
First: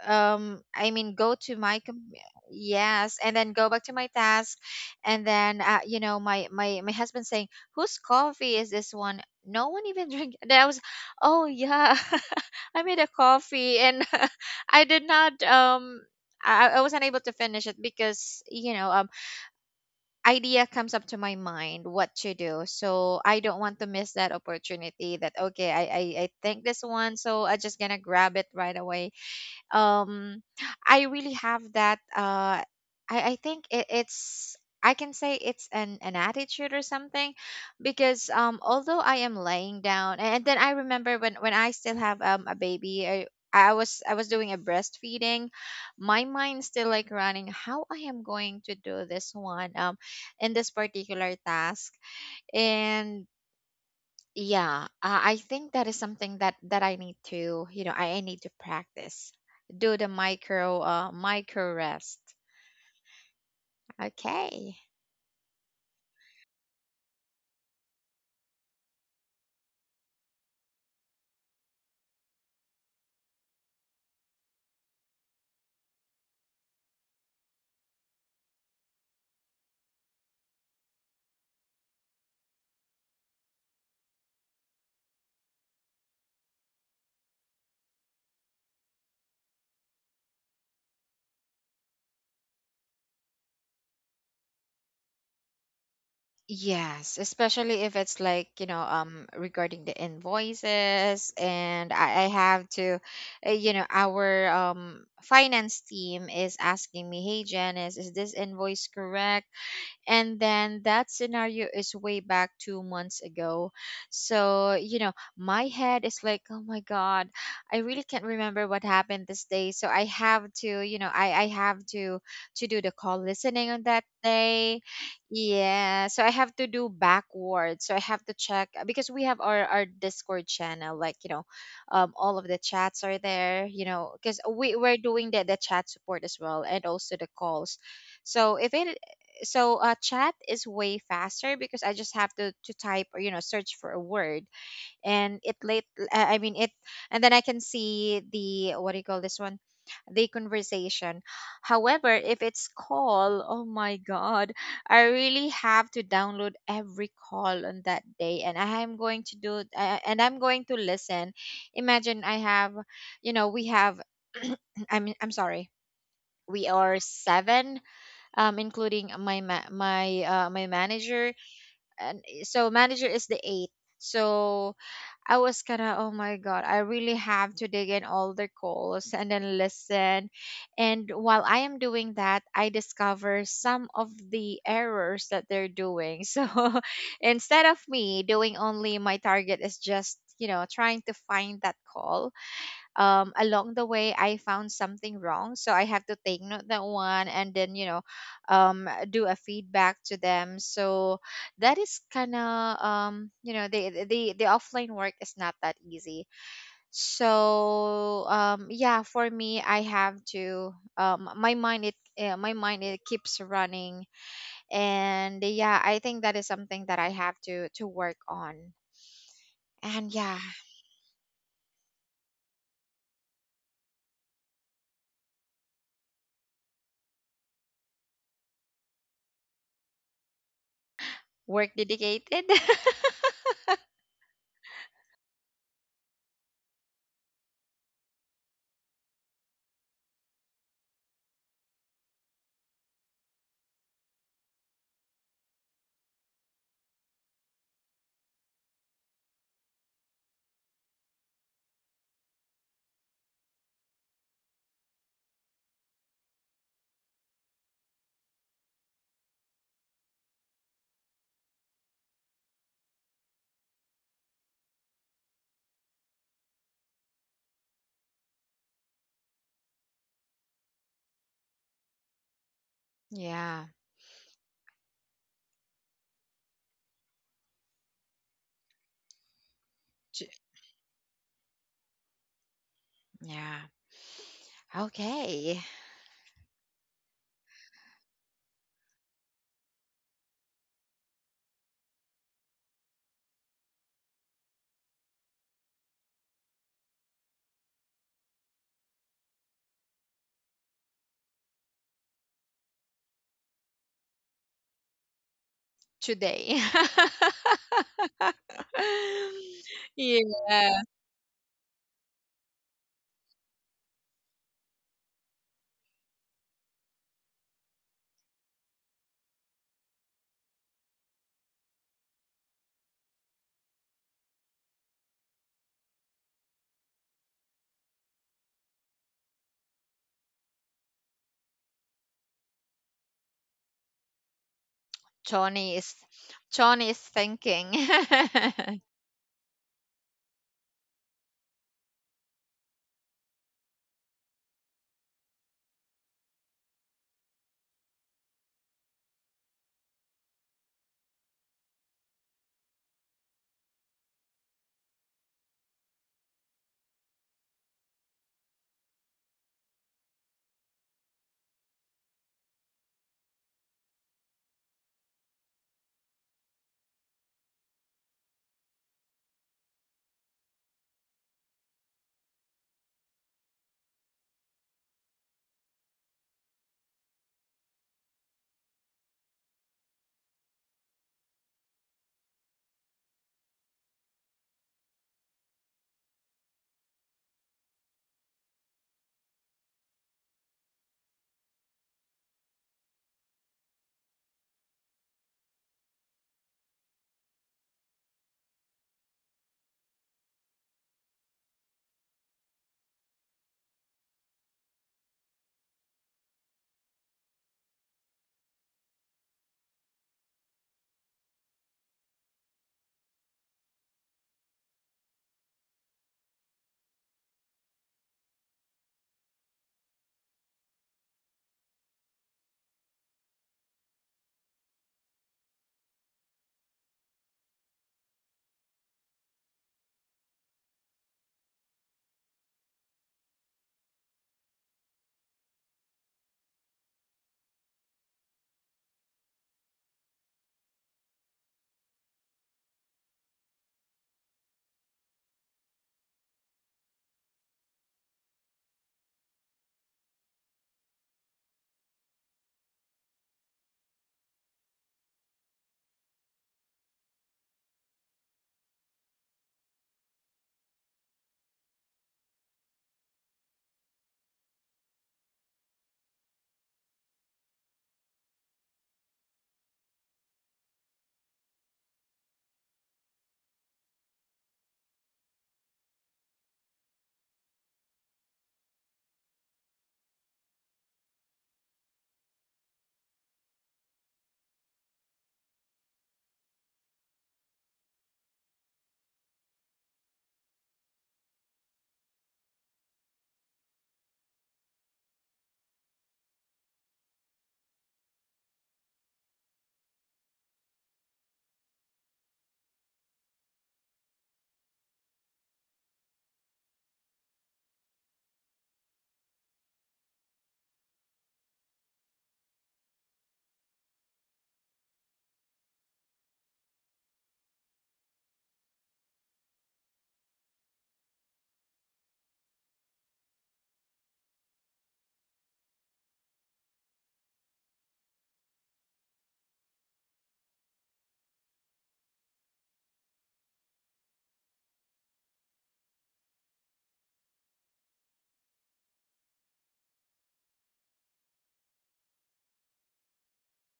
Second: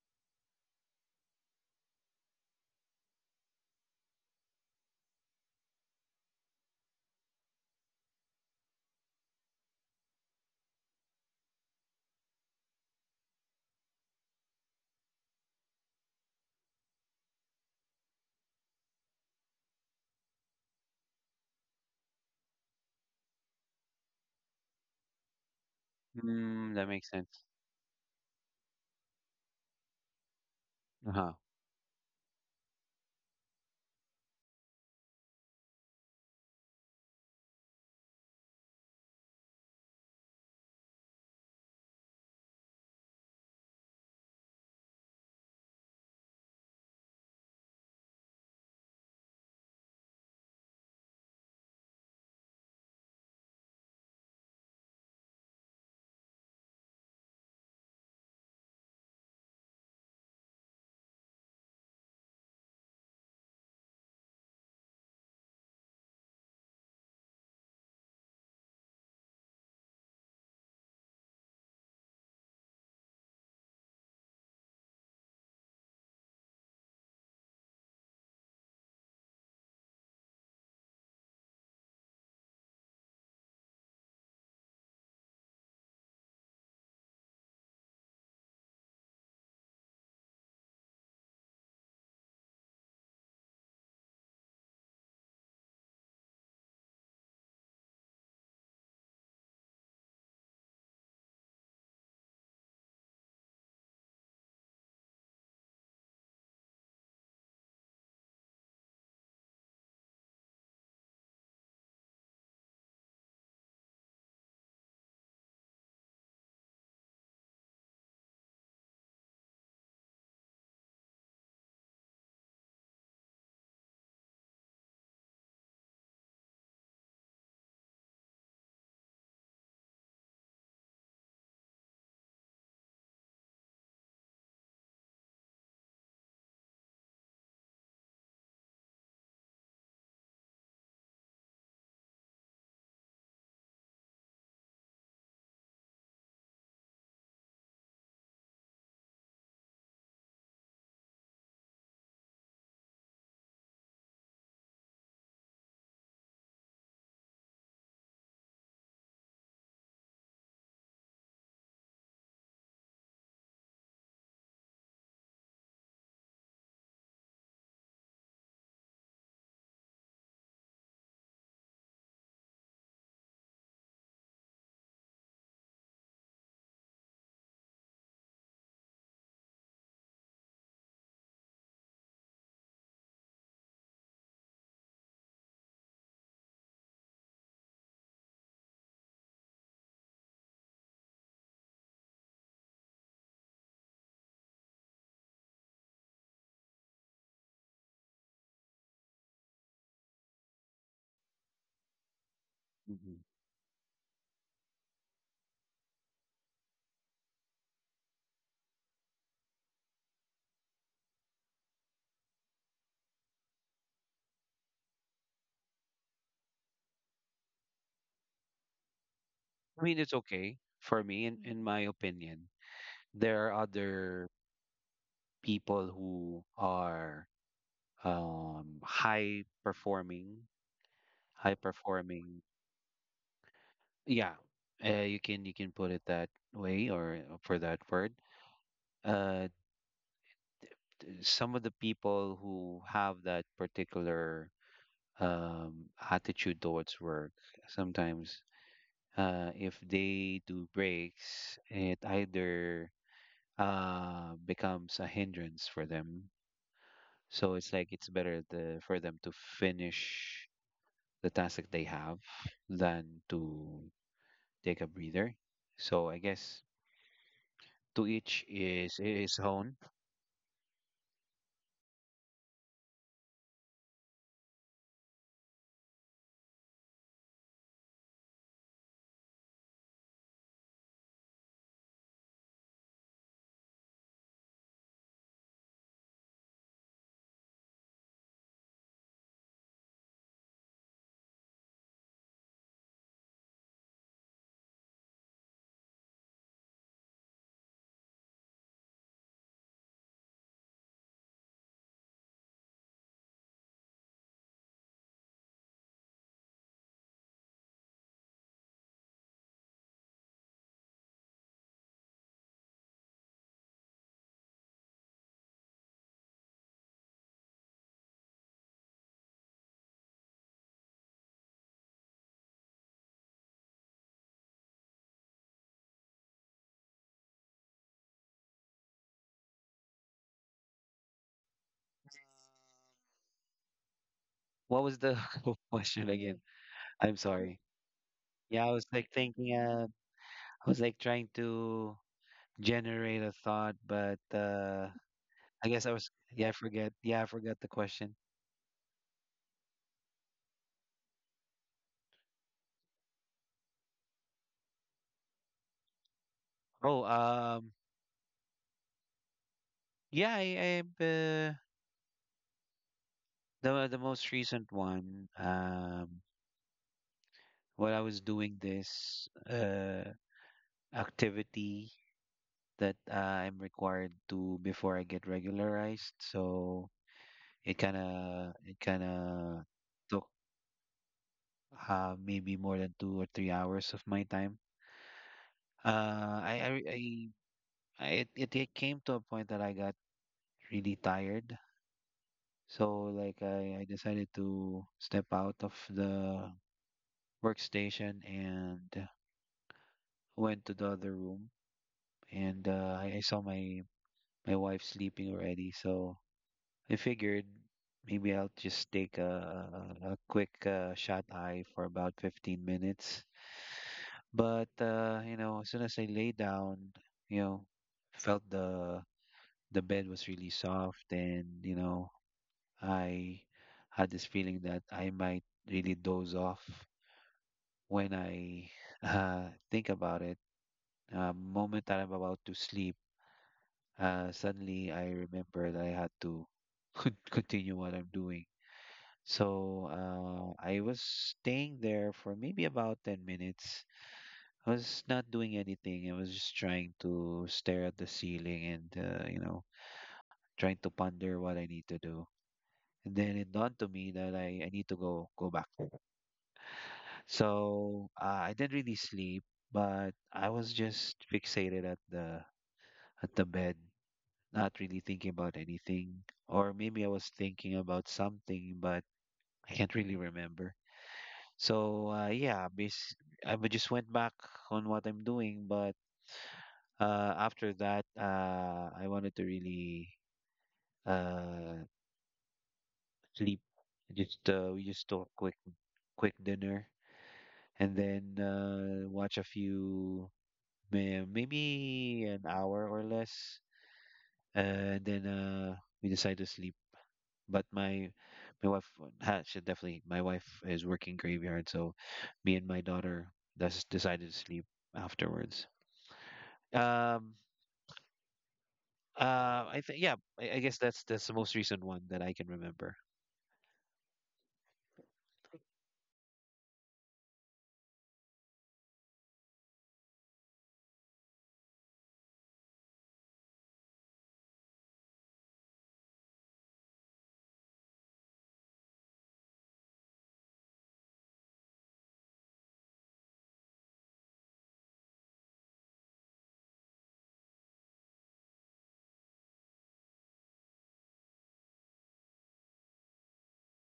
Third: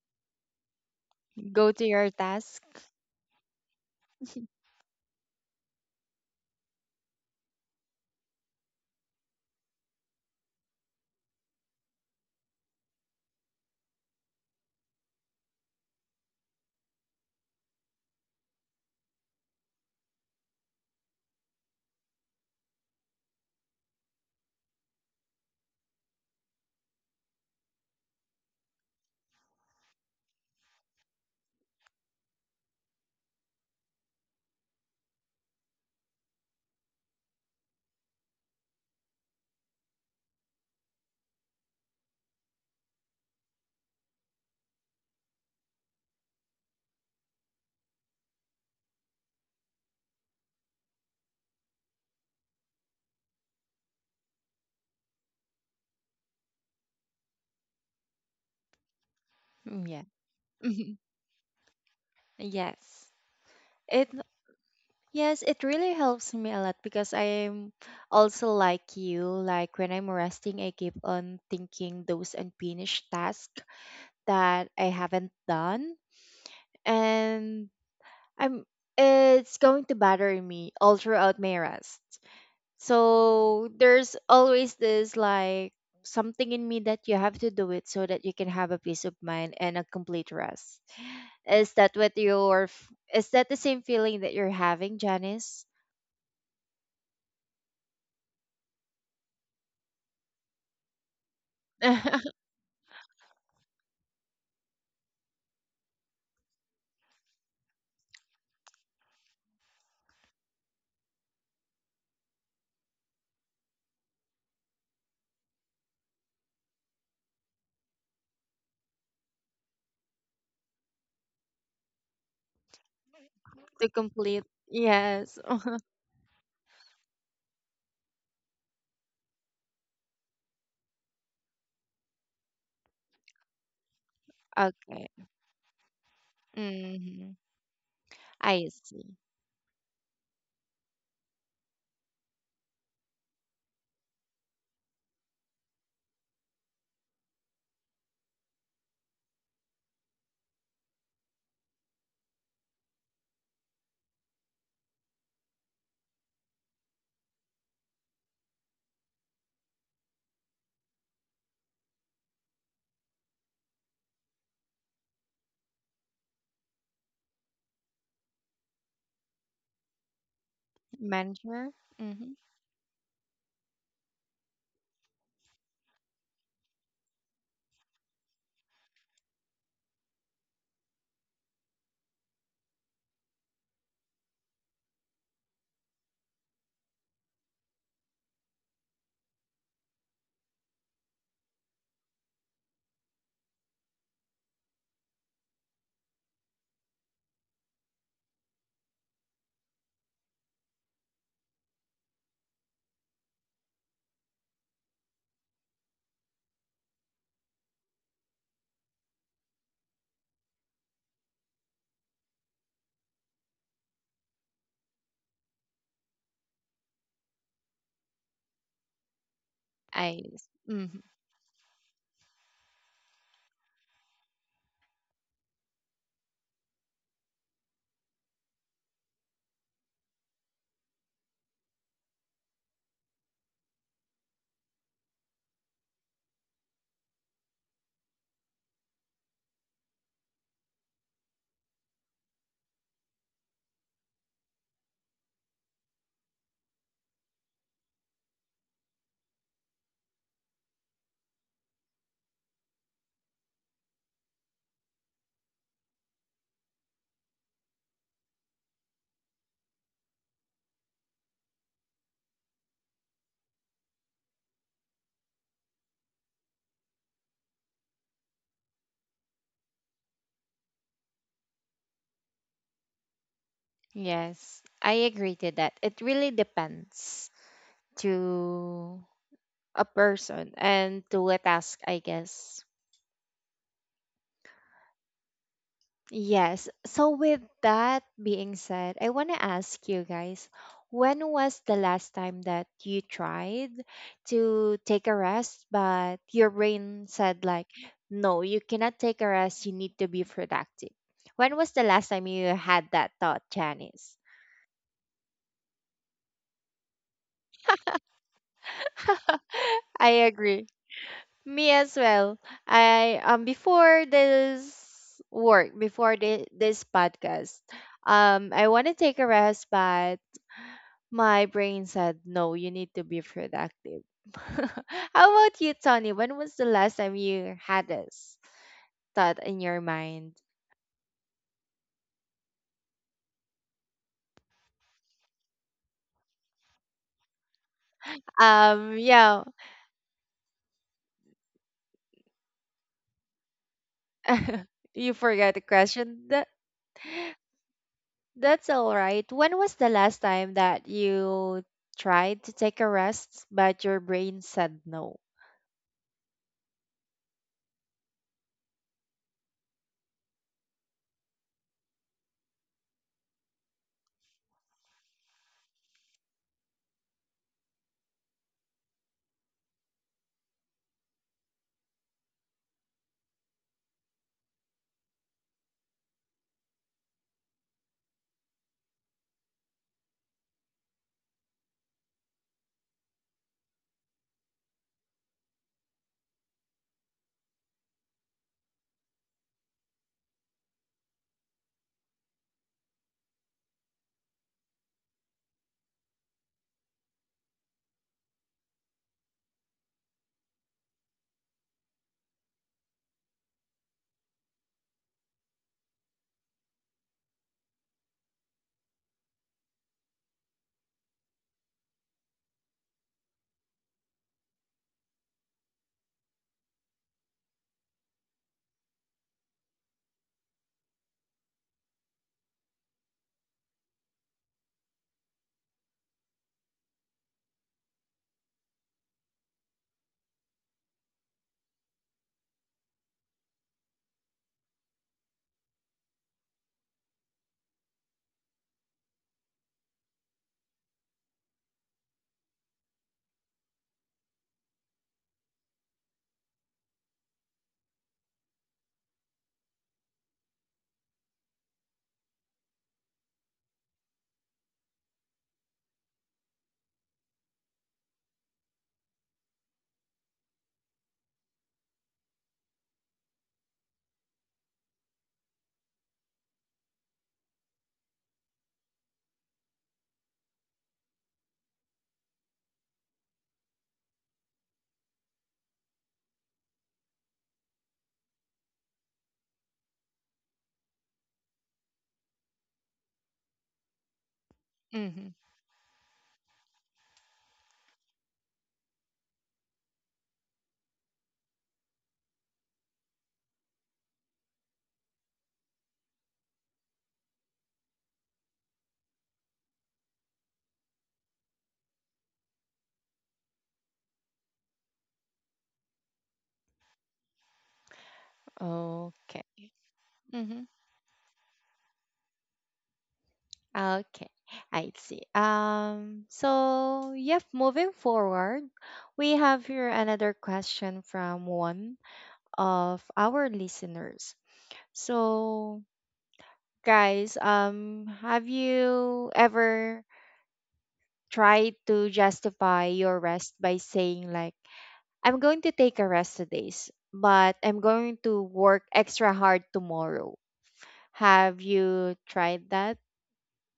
[SPEAKER 3] I mean go to
[SPEAKER 1] Go
[SPEAKER 3] my
[SPEAKER 1] to your
[SPEAKER 3] com-
[SPEAKER 1] task.
[SPEAKER 3] yes, and then go back to my task. And then my husband saying, whose coffee is this one? No one even drink, that was... oh yeah. I made a coffee and I did not. I was unable to finish it because idea comes up to my mind what to do, so I don't want to miss that opportunity. That okay, I think
[SPEAKER 2] Mm,
[SPEAKER 3] this
[SPEAKER 2] that makes
[SPEAKER 3] one,
[SPEAKER 2] sense.
[SPEAKER 3] so I just gonna grab it right away. um I really
[SPEAKER 2] Uh-huh.
[SPEAKER 3] have that I think it, it's I can say it's an attitude or something. Because although I am laying down, and then I remember when I still have a baby, I was doing a breastfeeding, my mind's still like running how I am going to do this one, in this particular task, and yeah, I think that is something that I need to, I need to practice.
[SPEAKER 1] Mm,
[SPEAKER 3] Do
[SPEAKER 1] yeah.
[SPEAKER 3] the micro, micro rest.
[SPEAKER 1] Yes. It
[SPEAKER 3] Okay.
[SPEAKER 1] yes, it really helps me a lot because I'm also like you. Like when I'm resting, I keep on thinking those unfinished tasks that I haven't done, and I'm it's going to bother me all throughout my rest. So there's always this like something in me that you have to do it so that you can have a peace of mind and a complete rest. Is that what your is that the same feeling that you're having, Janice?
[SPEAKER 3] Yes, especially if it's like, you know, regarding the invoices, and I
[SPEAKER 1] The
[SPEAKER 3] have to... you know, our finance team is asking me, hey Janice, is this invoice correct? And then that scenario is way back 2 months ago, so you know, my head is like, oh my god, I really can't remember what happened this day, so I have to, you know, I have to do the call listening on that
[SPEAKER 1] complete
[SPEAKER 3] day.
[SPEAKER 1] yes.
[SPEAKER 3] Yeah, so I have to do backwards, so I have to check, because we have our Discord channel, like, you know, all of the chats are there, you know, because
[SPEAKER 1] Oh,
[SPEAKER 3] we're
[SPEAKER 1] okay.
[SPEAKER 3] doing the chat support as well, and also the
[SPEAKER 1] Hmm.
[SPEAKER 3] calls. So
[SPEAKER 1] I
[SPEAKER 3] if it
[SPEAKER 1] see.
[SPEAKER 3] So chat is way faster because I just have to type, or you know, search for a word, and it late, it, and then I can see the, what do you call this one, the conversation. However, if it's call, oh my god, I really have to download every call on that day, and I am going to do, and I'm going to listen. Imagine I have, you know, we have I'm sorry. We are seven, including my my manager.
[SPEAKER 1] Manager.
[SPEAKER 3] And
[SPEAKER 1] Mm-hmm.
[SPEAKER 3] so manager is the eighth. So I was kind of, oh my God, I really have to dig in all the calls and then listen. And while I am doing that, I discover some of the errors that they're doing. So instead of me doing only, my target is just, you know, trying to find that call. Along the way I found something wrong, so I have to take note that one, and then, you know, do a feedback to them. So that is kind of,
[SPEAKER 2] Hmm.
[SPEAKER 3] you know, the offline work is not that easy. So yeah, for me, I have to, my mind it keeps running. And yeah, I think that is something that I have to work on.
[SPEAKER 2] I mean,
[SPEAKER 3] And
[SPEAKER 2] it's
[SPEAKER 1] I
[SPEAKER 3] yeah,
[SPEAKER 2] okay
[SPEAKER 1] mm-hmm.
[SPEAKER 2] for me, in my opinion. There are other people who are um high performing high
[SPEAKER 3] work
[SPEAKER 2] performing,
[SPEAKER 3] dedicated.
[SPEAKER 2] yeah. You can put it that way, or for that word, uh some of the people who have that particular attitude towards work sometimes, if they do breaks, it either becomes a hindrance for them. So it's like it's better the for them to finish the task that they have than to take a breather. So I guess to each is his own.
[SPEAKER 3] Yeah.
[SPEAKER 1] Yes. I agree to that. It really depends to a
[SPEAKER 3] J-
[SPEAKER 1] person and to a task, I guess.
[SPEAKER 3] yeah. Okay.
[SPEAKER 1] Yes. So, with that being said, I want to ask you guys when was the last time that you tried to take a rest, but your brain said, like, no, you cannot take a rest, you need to be productive? When was the last time you had that thought, Janice?
[SPEAKER 3] Today.
[SPEAKER 1] I agree.
[SPEAKER 3] Yeah.
[SPEAKER 1] Me as well. I before this work, before this podcast, I want to take a rest, but my brain said, no, you need to be productive. How about you, Tony? When was the last time you had this thought in your mind?
[SPEAKER 2] What was the
[SPEAKER 3] Johnny is
[SPEAKER 2] question again?
[SPEAKER 3] Johnny is
[SPEAKER 2] I'm sorry.
[SPEAKER 3] thinking.
[SPEAKER 2] Yeah, I was like
[SPEAKER 1] Yeah,
[SPEAKER 2] thinking, I was like trying to generate a thought, but
[SPEAKER 1] you forgot the
[SPEAKER 2] I guess I was,
[SPEAKER 1] question.
[SPEAKER 2] yeah, I forgot the question.
[SPEAKER 1] That's all right. When was the last time that you tried to take a rest, but your brain said no?
[SPEAKER 2] Oh, yeah, I the most recent one, while I was doing this activity that I'm required to before I get regularized. So it kind of took maybe more than 2 or 3 hours of my time. I, re- I- it came to a point that I got really tired. So like I decided to step out of the workstation and went to the other room and I saw my wife sleeping already. So I figured maybe I'll just take a quick shut eye for about 15 minutes. But as soon as I lay down, you know, felt the bed was really soft, and I had this feeling that I might really doze off when I think about it. Moment that I'm about to sleep, suddenly I remember that I had to continue what I'm doing. So I was staying there for maybe about 10 minutes. I was not doing anything. I was just trying to stare at the ceiling and, trying to ponder what I need to do. And then it dawned to me that I need to go back. So I didn't really sleep, but I was just fixated at the bed, not really thinking about anything. Or maybe I was thinking about something, but I can't really remember. So just went back on what I'm doing, but after that, I wanted to really uh, sleep. Just we just took
[SPEAKER 1] Mm-hmm.
[SPEAKER 2] a quick dinner and then watch a few maybe an hour or less, and then we decide to sleep. But my wife ha, she definitely my wife is working graveyard, so me and my daughter just decided to sleep afterwards. Um,
[SPEAKER 1] Okay.
[SPEAKER 2] I think yeah, I guess that's the most recent one that I can remember.
[SPEAKER 1] Okay, I see. So yep, moving forward, we have here another question from one of our listeners. So guys, have you ever tried to justify your rest by saying like, I'm going to take a rest today, but I'm going to work extra hard tomorrow. Have you tried that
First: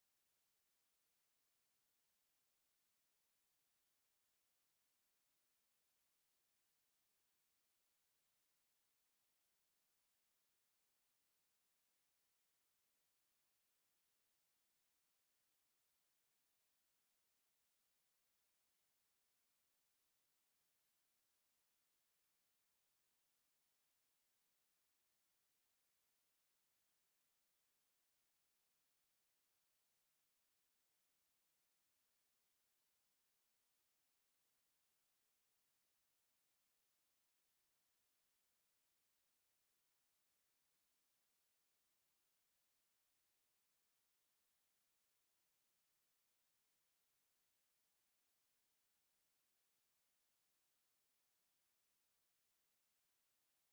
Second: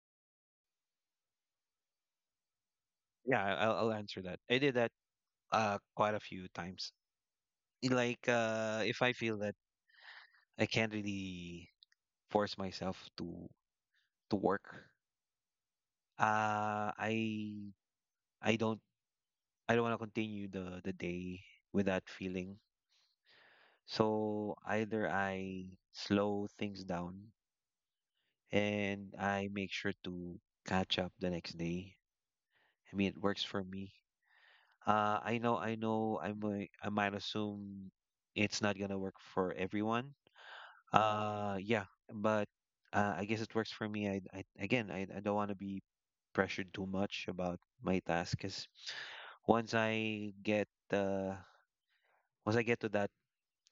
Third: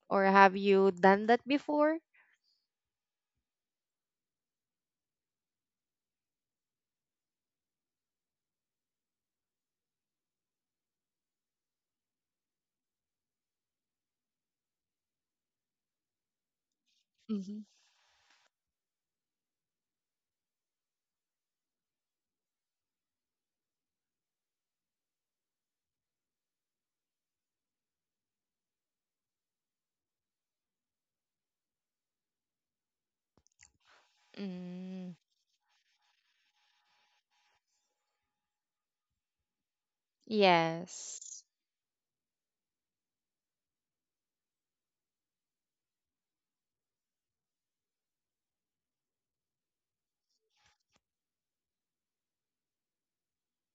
[SPEAKER 1] or have you done that before?
[SPEAKER 2] Yeah, I'll answer that. I did that quite a few times. Like if I feel that I can't really force myself to work, uh, I I don't want to continue the day with that feeling. So either I slow things down and I make sure to catch up the next day. I mean, it works for me.
[SPEAKER 1] Mm,
[SPEAKER 2] I know, I might assume it's not gonna work for everyone.
[SPEAKER 1] yes.
[SPEAKER 2] Uh, yeah, but I guess it works for me. I again, I don't want to be pressured too much about my task because once I get uh, to that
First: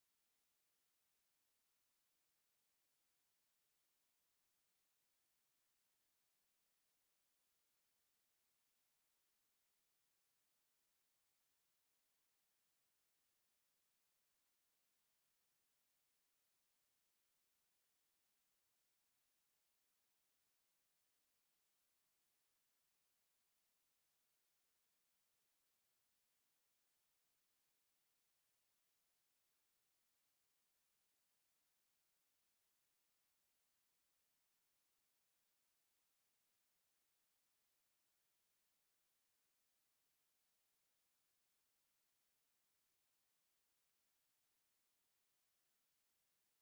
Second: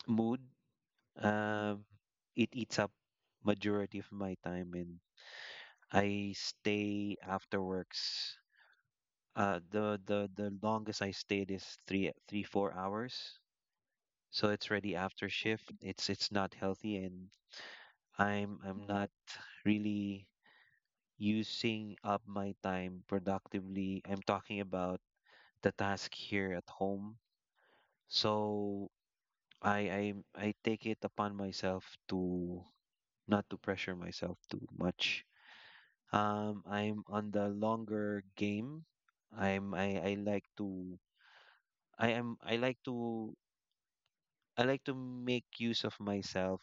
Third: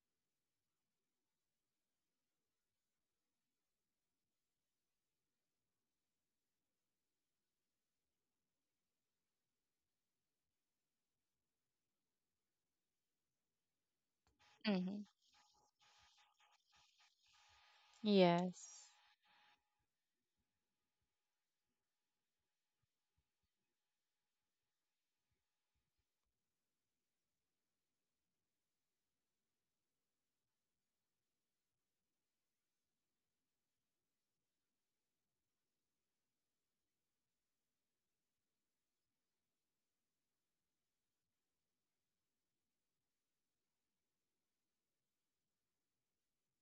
[SPEAKER 2] mood, um, it eats up majority of my time, and I stay after works. The longest I stayed is 3, 3, 4 hours. So it's ready
[SPEAKER 1] Hmm.
[SPEAKER 2] after shift. It's not healthy, and I'm
[SPEAKER 1] Yes.
[SPEAKER 2] not really using up my time productively. I'm talking about the task here at home. So I take it upon myself to not to pressure myself too much. I'm on the longer game. I like to I am I like to I like to make use of myself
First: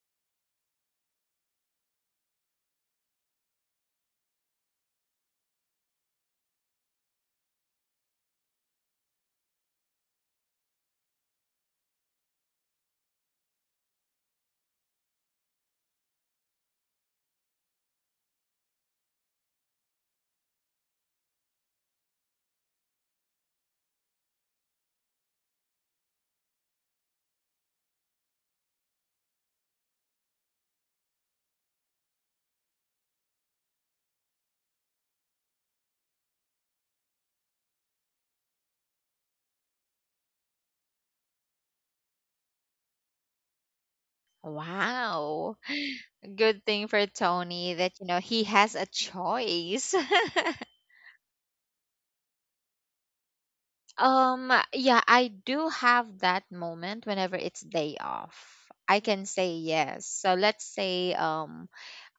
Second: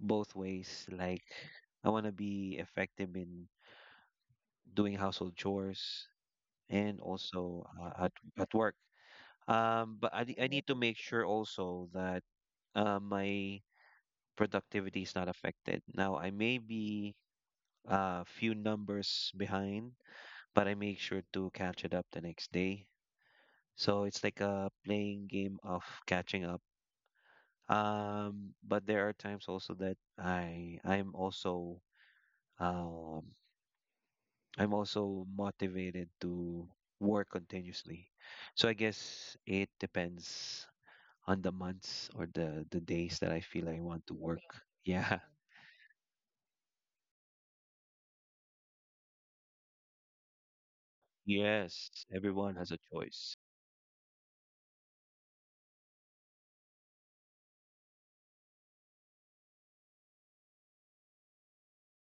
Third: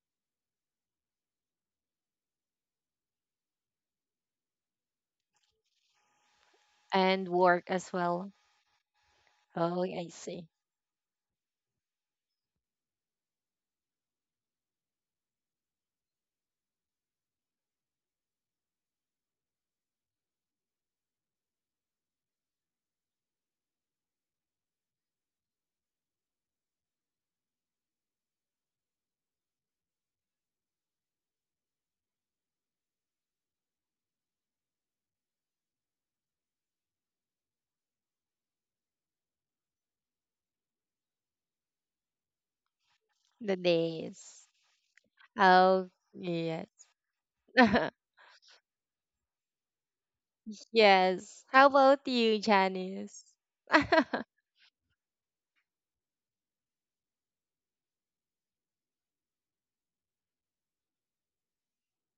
[SPEAKER 2] both ways. Like I want to be effective in doing household chores and
[SPEAKER 1] And
[SPEAKER 2] also
[SPEAKER 1] work as
[SPEAKER 2] at
[SPEAKER 1] well.
[SPEAKER 2] work.
[SPEAKER 1] Oh, yeah, I
[SPEAKER 2] But I
[SPEAKER 1] see.
[SPEAKER 2] need to make sure also that my productivity is not affected. Now I may be a few numbers behind, but I make sure to catch it up the next day. So it's like a playing game of catching up. But there are times also that um I'm also motivated to work continuously. So I guess it depends on the months or the days that I
[SPEAKER 1] The
[SPEAKER 2] feel I want to work.
[SPEAKER 1] days.
[SPEAKER 2] Yeah.
[SPEAKER 3] Wow.
[SPEAKER 1] Oh,
[SPEAKER 3] Good
[SPEAKER 1] yes.
[SPEAKER 3] thing for Tony that, you know, he has a choice.
[SPEAKER 1] Yes. How about
[SPEAKER 2] Yes.
[SPEAKER 1] you,
[SPEAKER 2] Everyone has a
[SPEAKER 1] Janice?
[SPEAKER 2] choice.
[SPEAKER 3] Yeah, I do have that moment whenever it's day off. I can say yes. So let's say,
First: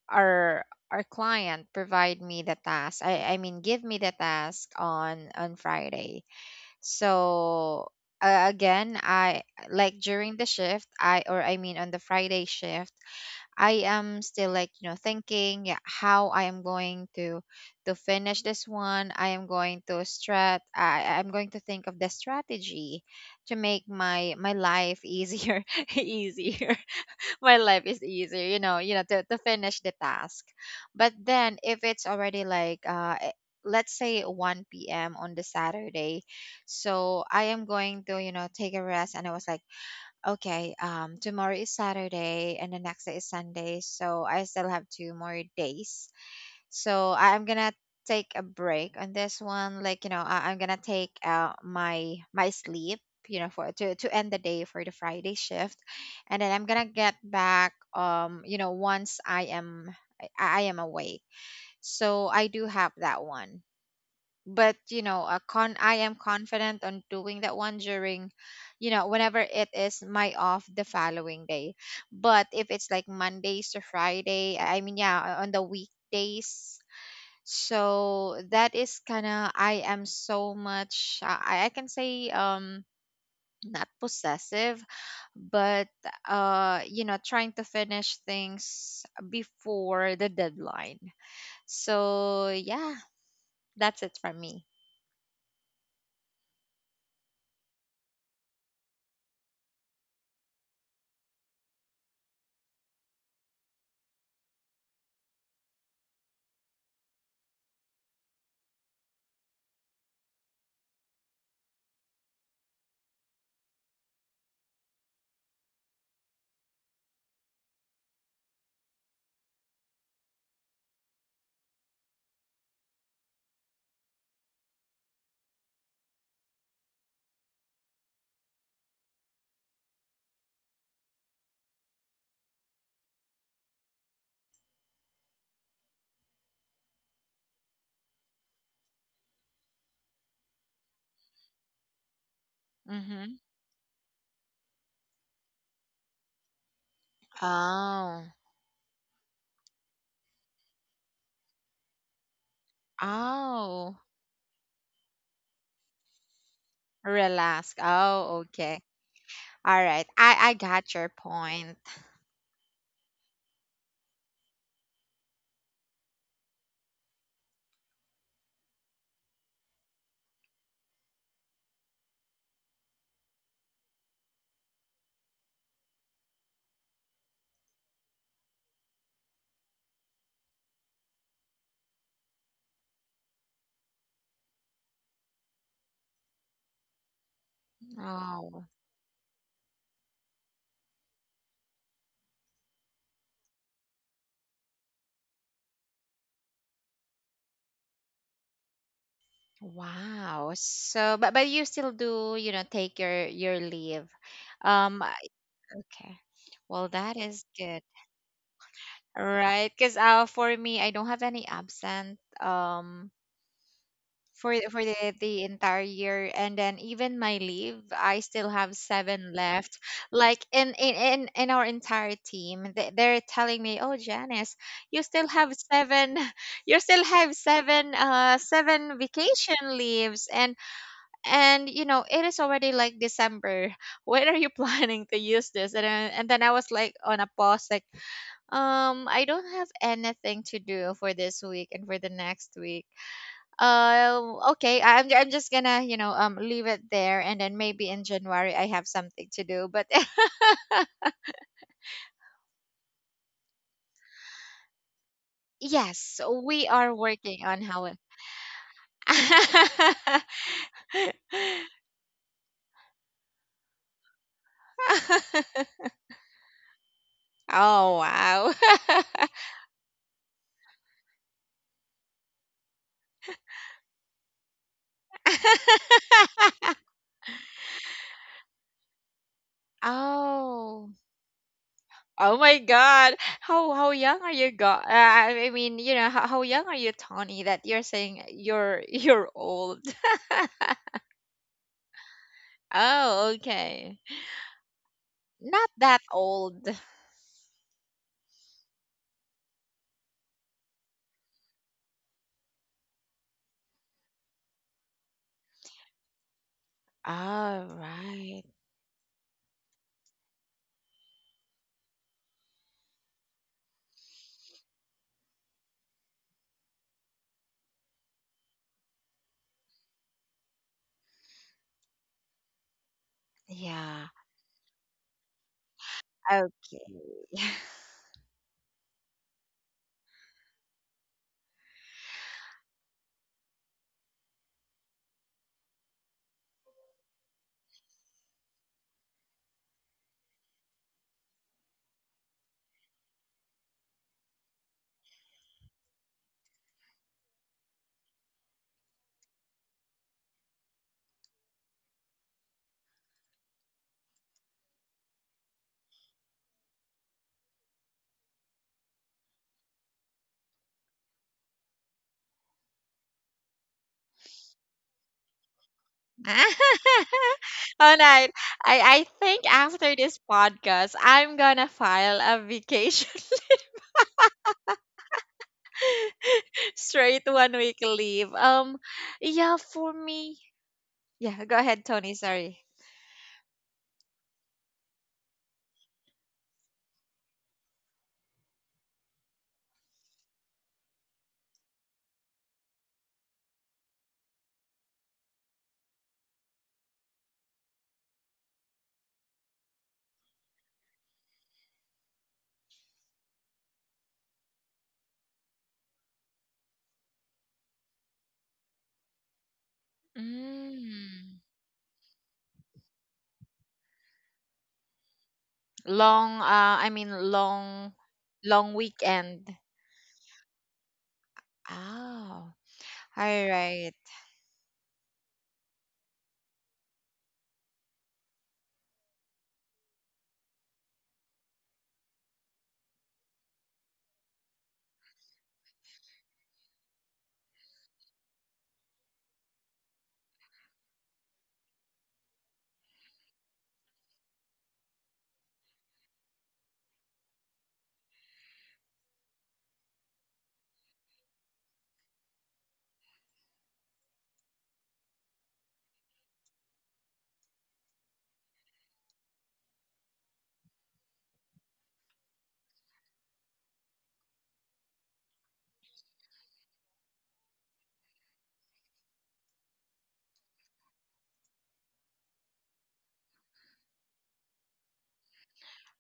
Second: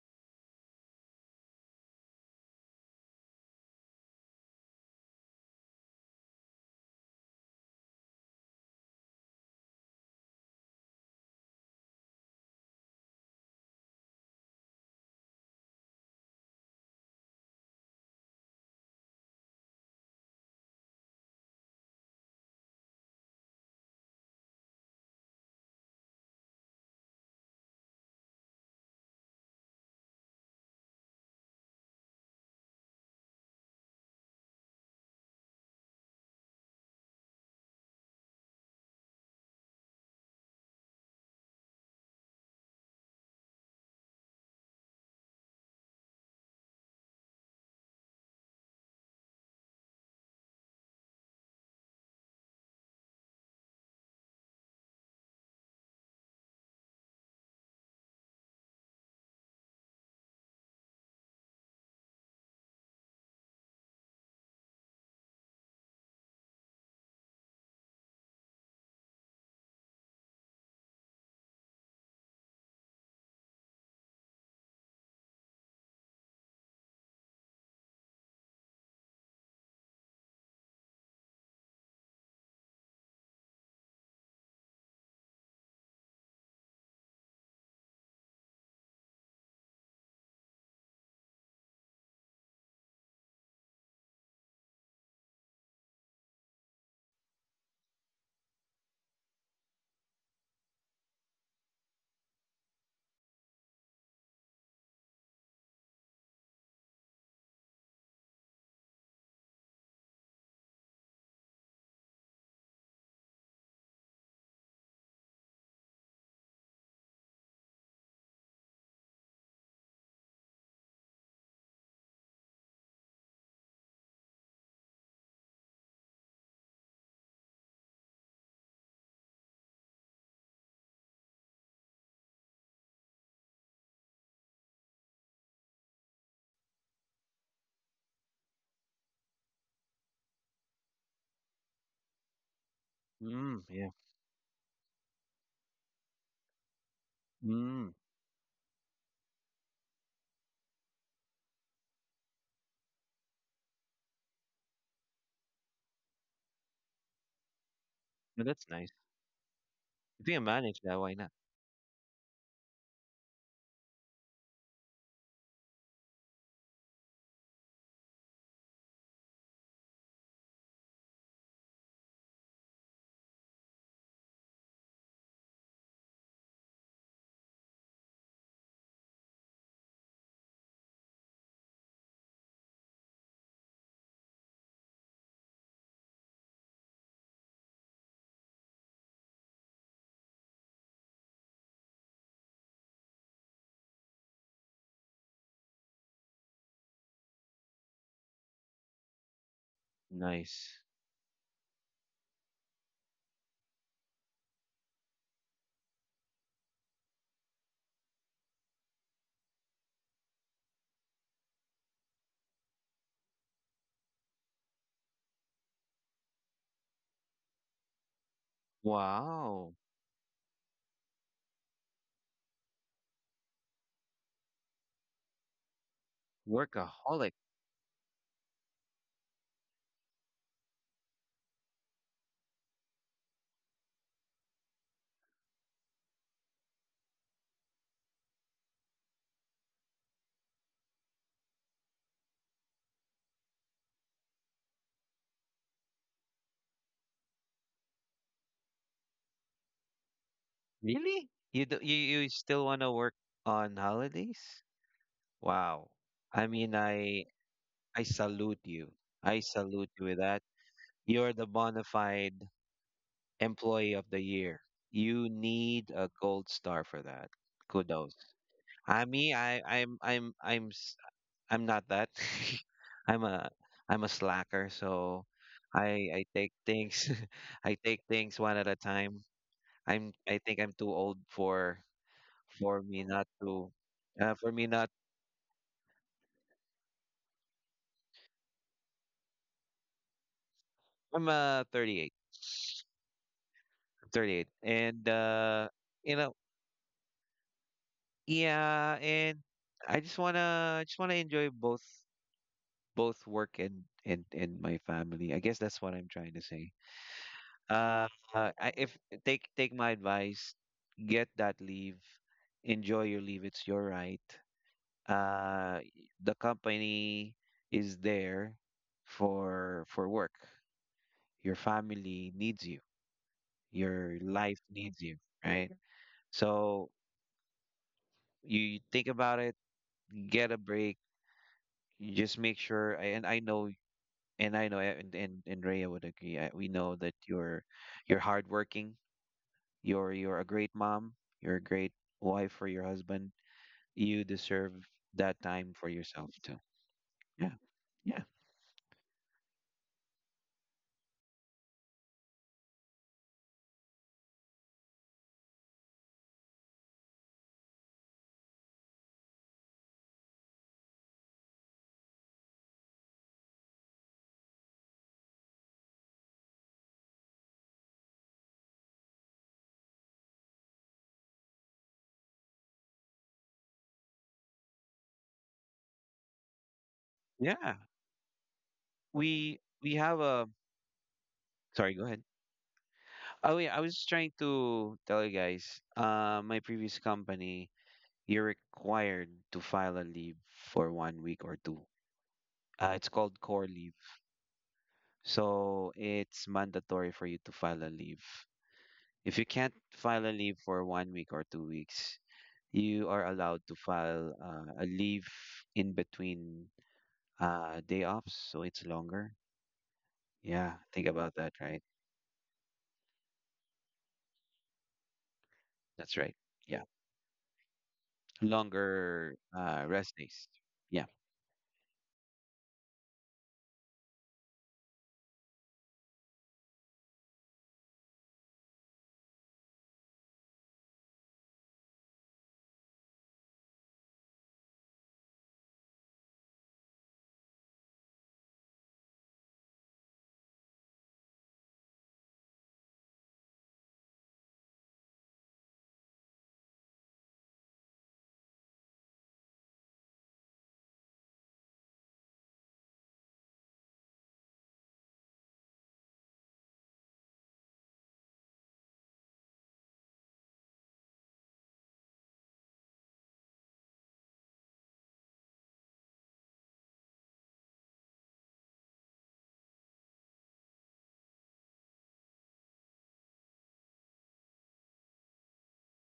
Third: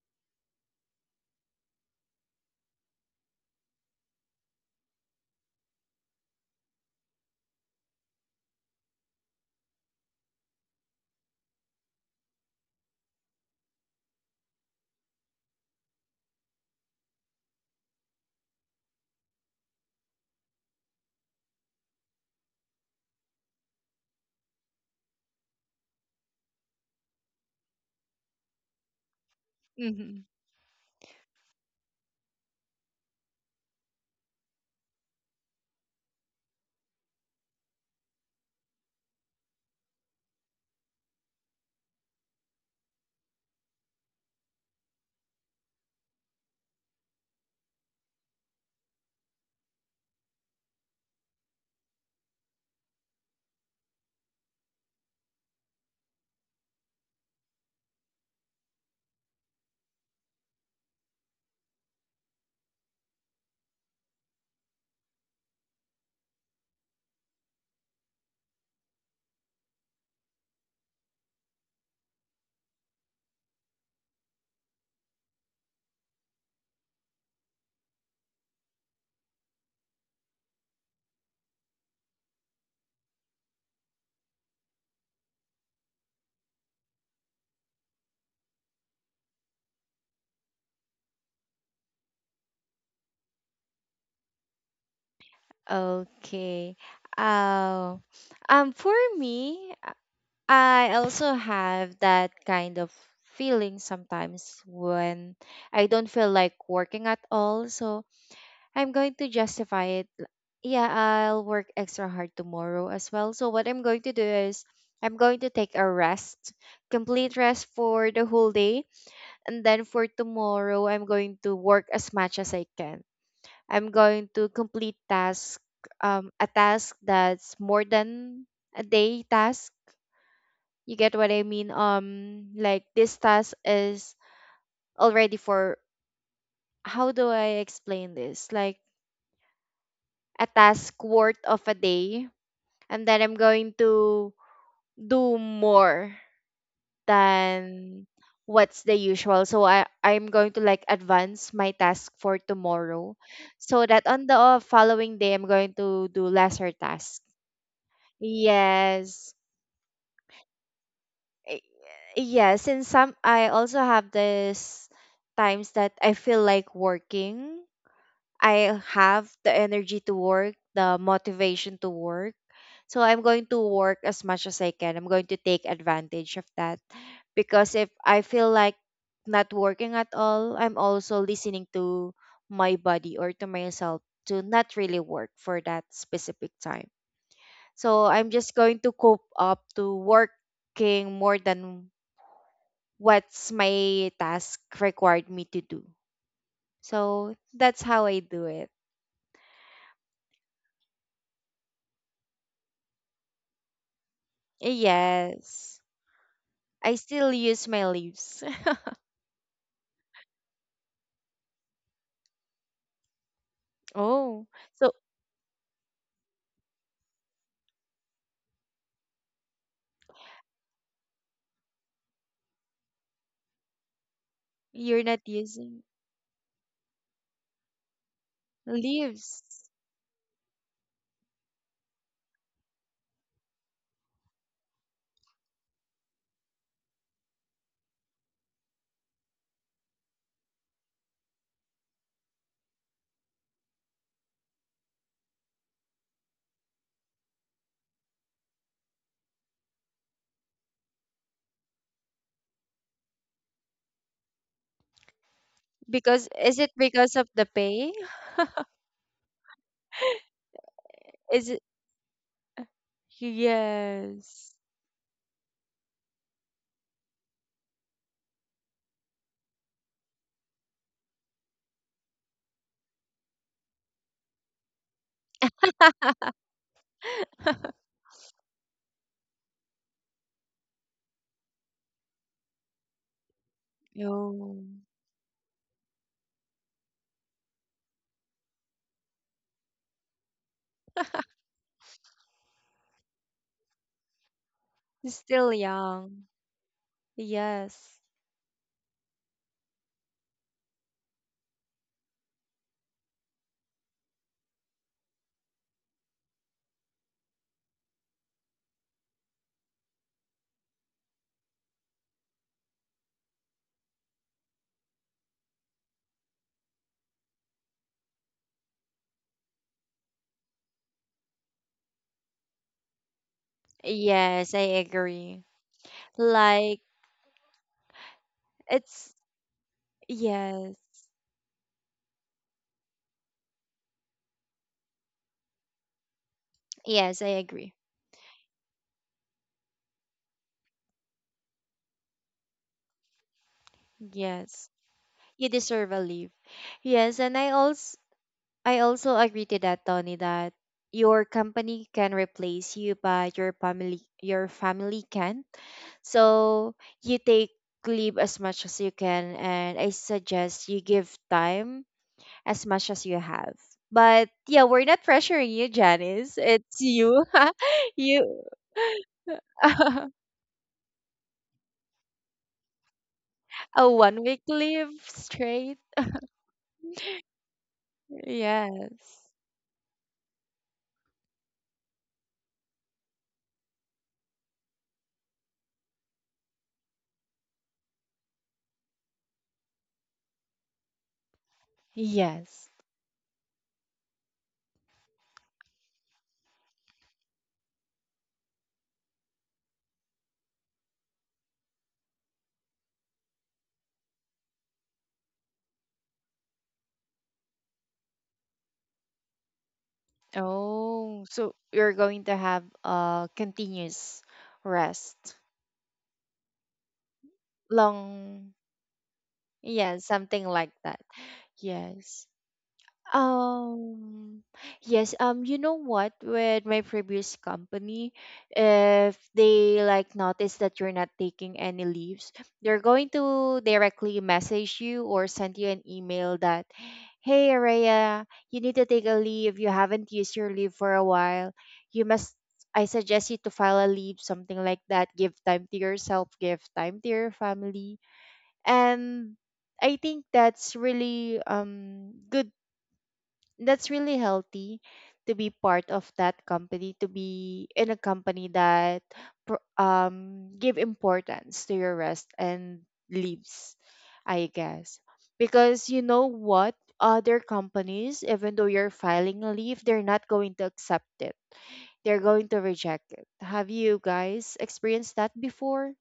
[SPEAKER 3] our client provide me the task, give me the task on Friday. So, again, I like during the shift, I or I mean on the Friday shift, I am still like, you know, thinking, yeah, how I am going to finish this one, I am going to strat I'm going to think of the strategy to make my life easier easier my life is easier, you know, to finish the
[SPEAKER 1] Mhm.
[SPEAKER 3] task. But then, if it's already like, let's say 1 p.m on the Saturday, so I am going to, you know, take a rest, and I was like, okay, tomorrow is Saturday and the next day is Sunday, so I still have 2 more days. So I'm gonna take a break on this one. Like, you know, I'm gonna take out my sleep. You know, for to end the day for the Friday shift, and then I'm gonna get back. You know, once I am awake. So I do have that one. But you know, a con I am confident on doing that one during, you know, whenever it is my off the following day. But if it's like Mondays to Friday, I mean, yeah, on the weekdays, so that is kind of, I am so much, I can say, not possessive, but you know, trying to finish things before the deadline. So yeah, that's it for me.
[SPEAKER 1] Okay. Oh, for me, I also have that kind of feeling sometimes when I don't feel like working at all. So I'm going to justify it. Yeah, I'll work extra hard tomorrow as well. So what I'm going to do is I'm going to take a rest, complete rest for the whole day, and then for tomorrow I'm going to work as much as I can. I'm going to complete task, um, a task that's more than a day task. You get what I mean? Um, like this task is already for, how do I explain this? Like a task worth of a day, and then I'm
[SPEAKER 3] Mhm.
[SPEAKER 2] Mm,
[SPEAKER 1] going
[SPEAKER 2] yeah.
[SPEAKER 1] to do more than
[SPEAKER 2] Mm.
[SPEAKER 3] Oh.
[SPEAKER 1] what's the usual. So I'm going to like advance my task for tomorrow so
[SPEAKER 3] Oh.
[SPEAKER 1] that on the following day I'm going to do lesser tasks.
[SPEAKER 3] Relax. Oh,
[SPEAKER 2] Well, that's
[SPEAKER 3] okay.
[SPEAKER 2] nice.
[SPEAKER 1] Yes.
[SPEAKER 3] All right.
[SPEAKER 2] If you
[SPEAKER 3] I
[SPEAKER 2] can
[SPEAKER 3] I
[SPEAKER 2] manage
[SPEAKER 3] got
[SPEAKER 2] that, why
[SPEAKER 3] your
[SPEAKER 2] not?
[SPEAKER 1] I-
[SPEAKER 3] point.
[SPEAKER 1] Yes, and some I also have this times that I feel like working. I have the energy to work, the motivation to work. So I'm going to work as much as I can. I'm going to take advantage of that, because if I feel like not working at all, I'm also listening to my body or to myself to not really work for that specific time. So I'm just
[SPEAKER 3] Oh.
[SPEAKER 1] going to cope up to working more than what's my task required me to do. So that's how I do it.
[SPEAKER 3] Wow.
[SPEAKER 2] Nice.
[SPEAKER 3] So, but you still do, you know, take your leave. Um, I-
[SPEAKER 1] Yes.
[SPEAKER 3] okay. Well,
[SPEAKER 1] I
[SPEAKER 3] that
[SPEAKER 1] still
[SPEAKER 3] is
[SPEAKER 1] use
[SPEAKER 3] good.
[SPEAKER 1] my leaves.
[SPEAKER 3] All right, because, for me, I don't have any absent,
[SPEAKER 1] Oh,
[SPEAKER 3] for
[SPEAKER 1] so
[SPEAKER 3] the entire year, and then, even my leave, I still have seven
[SPEAKER 2] Wow.
[SPEAKER 3] left. Like, in our entire team, they're telling me, "Oh, Janice, you
[SPEAKER 1] you're not
[SPEAKER 3] still have
[SPEAKER 1] using
[SPEAKER 3] seven, you still
[SPEAKER 2] Workaholic.
[SPEAKER 3] have seven seven
[SPEAKER 1] leaves
[SPEAKER 3] vacation leaves," and you know, it is already like December, when are you planning to use this, and then I was like on a pause, like, I don't have anything to do for this week and for the next week. uh okay, I'm just gonna, you know, leave it there, and then maybe in January I have something to do, but...
[SPEAKER 2] Really? You do, you still want to work on holidays? Wow.
[SPEAKER 3] Yes,
[SPEAKER 1] because
[SPEAKER 2] I
[SPEAKER 1] is
[SPEAKER 3] we
[SPEAKER 2] mean,
[SPEAKER 1] it
[SPEAKER 3] are
[SPEAKER 1] because of
[SPEAKER 3] working
[SPEAKER 1] the
[SPEAKER 3] on how
[SPEAKER 1] pay?
[SPEAKER 3] it.
[SPEAKER 2] I salute you. I salute you with that. You're the
[SPEAKER 1] Is it?
[SPEAKER 2] bona fide employee of the year.
[SPEAKER 1] Yes.
[SPEAKER 2] You need a gold star for that.
[SPEAKER 3] Oh
[SPEAKER 2] Kudos.
[SPEAKER 3] wow.
[SPEAKER 2] I me, I, I'm, s- I'm not that. I'm a, I'm a slacker. So, I take things, I take things one at a time. I think I'm too
[SPEAKER 3] Oh.
[SPEAKER 2] old
[SPEAKER 3] Oh my
[SPEAKER 2] for me
[SPEAKER 3] God!
[SPEAKER 2] not to,
[SPEAKER 3] How young are
[SPEAKER 2] for
[SPEAKER 3] you?
[SPEAKER 1] Oh,
[SPEAKER 2] me
[SPEAKER 3] Go
[SPEAKER 2] not.
[SPEAKER 3] I mean, You know, how young are you, Tony? That you're saying you're you're old.
[SPEAKER 2] I'm 38,
[SPEAKER 3] Oh, okay.
[SPEAKER 2] 38, and
[SPEAKER 1] still
[SPEAKER 3] Not that
[SPEAKER 2] you
[SPEAKER 1] young.
[SPEAKER 2] know,
[SPEAKER 3] old.
[SPEAKER 1] Yes.
[SPEAKER 2] yeah, and I just wanna enjoy both work and my family. I guess that's what I'm trying to say.
[SPEAKER 3] All
[SPEAKER 2] Uh,
[SPEAKER 3] right.
[SPEAKER 2] if take my advice, get that leave, enjoy your leave. It's your right. Uh, the company is there for work. Your family needs you.
[SPEAKER 3] Yeah.
[SPEAKER 2] Your
[SPEAKER 1] Yes,
[SPEAKER 2] life
[SPEAKER 1] I
[SPEAKER 2] needs you,
[SPEAKER 1] agree.
[SPEAKER 2] right?
[SPEAKER 3] Okay.
[SPEAKER 1] Like
[SPEAKER 2] So you think
[SPEAKER 1] it's,
[SPEAKER 2] about it, get a
[SPEAKER 1] yes.
[SPEAKER 2] break. You just make sure, and I know and Rhea would agree. I, we know that
[SPEAKER 1] Yes, I agree.
[SPEAKER 2] you're hardworking. You're a great mom. You're a great wife for your husband. You deserve
[SPEAKER 1] Yes.
[SPEAKER 2] that
[SPEAKER 1] You
[SPEAKER 2] time for
[SPEAKER 1] deserve a
[SPEAKER 2] yourself
[SPEAKER 1] leave.
[SPEAKER 2] too.
[SPEAKER 1] Yes, and
[SPEAKER 2] Yeah,
[SPEAKER 1] I also,
[SPEAKER 2] yeah,
[SPEAKER 1] I also agree to that, Tony, that your company can replace you, but your family can't. So you take leave as much as you can, and I suggest you give time as much as you have. But yeah, we're not pressuring you, Janice. It's you.
[SPEAKER 3] All right.
[SPEAKER 1] you,
[SPEAKER 3] I think after this podcast, I'm gonna file a vacation,
[SPEAKER 1] a one week leave straight.
[SPEAKER 3] straight one
[SPEAKER 2] yeah.
[SPEAKER 3] week leave.
[SPEAKER 1] Yes.
[SPEAKER 3] Yeah,
[SPEAKER 2] We
[SPEAKER 3] for
[SPEAKER 2] have
[SPEAKER 3] me.
[SPEAKER 2] a
[SPEAKER 3] Yeah, go ahead,
[SPEAKER 2] sorry. Go
[SPEAKER 3] Tony.
[SPEAKER 2] ahead.
[SPEAKER 3] Sorry.
[SPEAKER 2] Oh yeah, I was just trying to tell you guys. My previous company, you're required to file a leave for 1 week or two.
[SPEAKER 1] Yes.
[SPEAKER 2] It's called core leave. So it's mandatory for you to file a leave. If you can't file a leave for 1 week or 2 weeks, you are allowed to file a leave in between day offs, so it's longer. Yeah, think
[SPEAKER 1] Oh,
[SPEAKER 2] about
[SPEAKER 3] Mm.
[SPEAKER 2] that,
[SPEAKER 1] so
[SPEAKER 2] right?
[SPEAKER 1] you're going to have a continuous rest.
[SPEAKER 2] That's right.
[SPEAKER 3] Long,
[SPEAKER 2] Yeah,
[SPEAKER 3] I mean long,
[SPEAKER 1] Long,
[SPEAKER 3] Long
[SPEAKER 2] longer
[SPEAKER 3] weekend.
[SPEAKER 1] yeah,
[SPEAKER 2] rest days.
[SPEAKER 1] something like
[SPEAKER 2] Yeah,
[SPEAKER 1] that. Yes.
[SPEAKER 3] Oh, all right.
[SPEAKER 1] Um, yes, you know what? With my previous company, if they like notice that you're not taking any leaves, they're going to directly message you or send you an email that, hey, Araya, you need to take a leave. You haven't used your leave for a while. You must, I suggest you to file a leave, something like that. Give time to yourself, give time to your family. And I think that's really, um, good, that's really healthy to be part of that company, to be in a company that pro- um, give importance to your rest and leaves, I guess, because you know what, other companies, even though you're filing a leave, they're not going to accept it, they're going to reject it. Have you guys experienced that before?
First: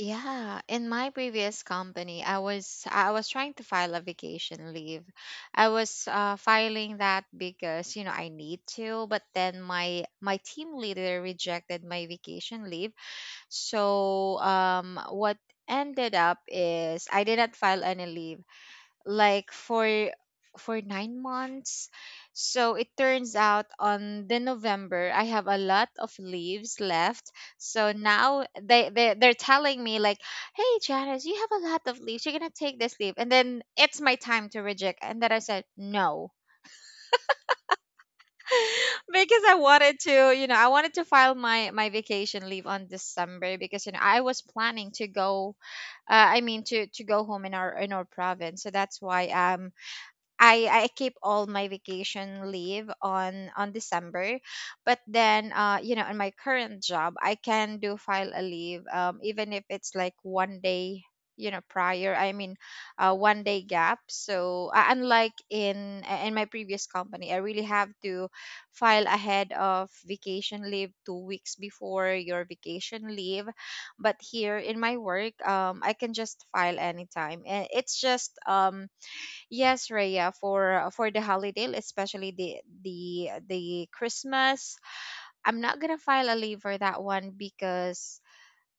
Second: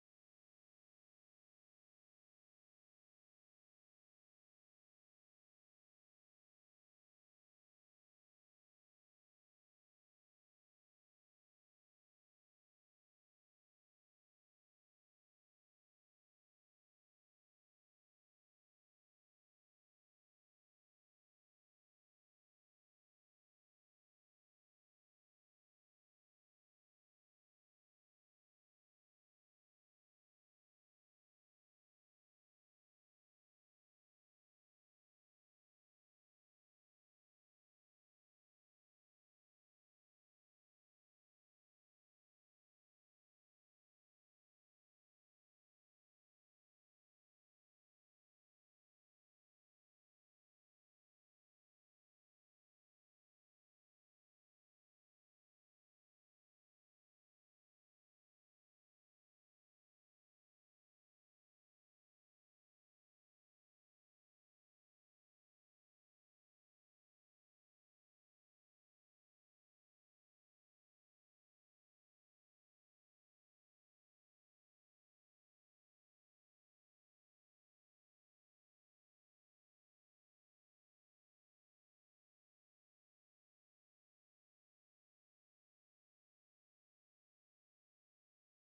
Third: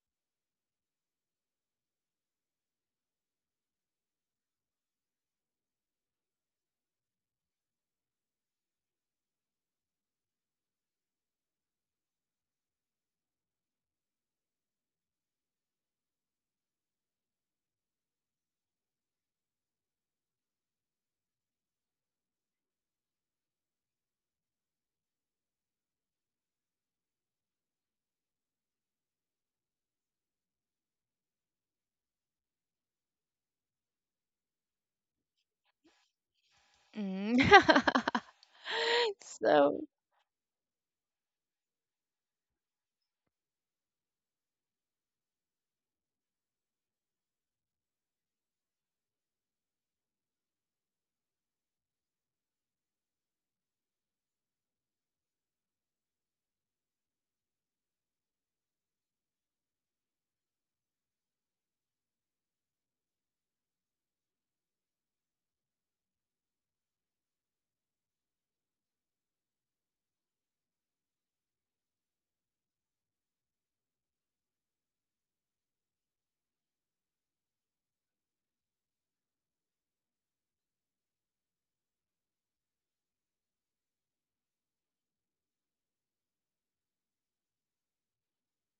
[SPEAKER 3] Yeah, in my previous company, I was trying to file a vacation leave. I was, filing that because you know I need to, but then my team leader rejected my vacation leave. So what ended up is I did not file any leave. Like for 9 months. So it turns out on the November I have a lot of leaves left. So now, they're telling me like, hey Janice, you have a lot of leaves. You're gonna take this leave. And then it's my time to reject. And then I said no.
[SPEAKER 1] Mm.
[SPEAKER 3] Because I
[SPEAKER 1] so
[SPEAKER 3] wanted to, you know, I wanted to file my vacation leave on December, because you know, I was planning to go, to go home in our province. So that's why, I keep all my vacation leave on December, but then you know, in my current job, I can do file a leave, even if it's like one day, you know, prior, one day gap. So, unlike in, in my previous company, I really have to file ahead of vacation leave 2 weeks before your vacation leave, but here in my work, I can just file anytime, and it's just Yes, Raya, for the holiday, especially the Christmas, I'm not gonna file a leave for that one, because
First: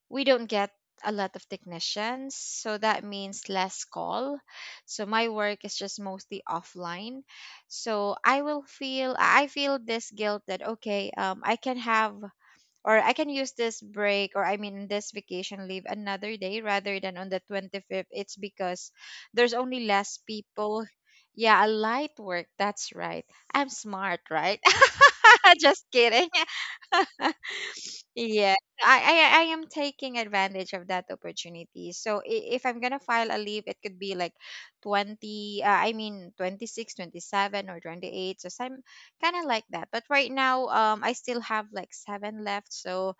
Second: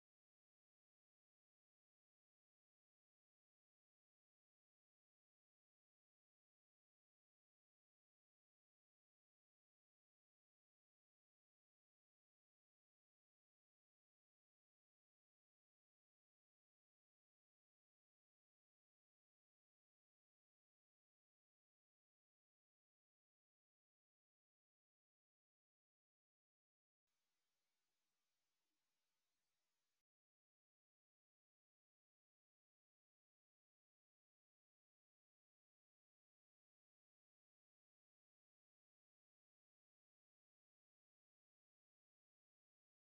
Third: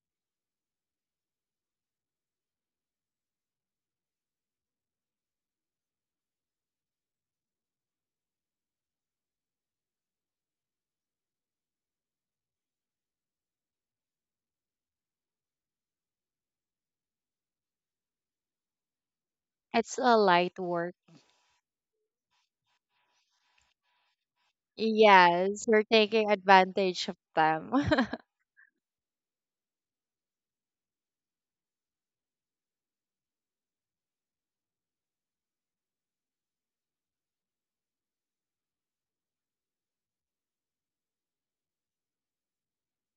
[SPEAKER 3] we don't get a lot of technicians, so that means less call. So my work is just mostly offline. So I feel this guilt that okay, I can have, or I can use this break, or I mean this vacation leave another day rather than on the 25th. It's because there's only
[SPEAKER 1] it's
[SPEAKER 3] less
[SPEAKER 1] a light.
[SPEAKER 3] people. Yeah, a light work. That's right. I'm smart, right?
[SPEAKER 1] Yes, you're
[SPEAKER 3] Just kidding.
[SPEAKER 1] taking advantage of them.
[SPEAKER 3] Yeah, I am taking advantage of that opportunity. So if I'm gonna file a leave, it could be like 20, 26, 27, or 28. So some kind of like that. But right now, I still have like seven left. So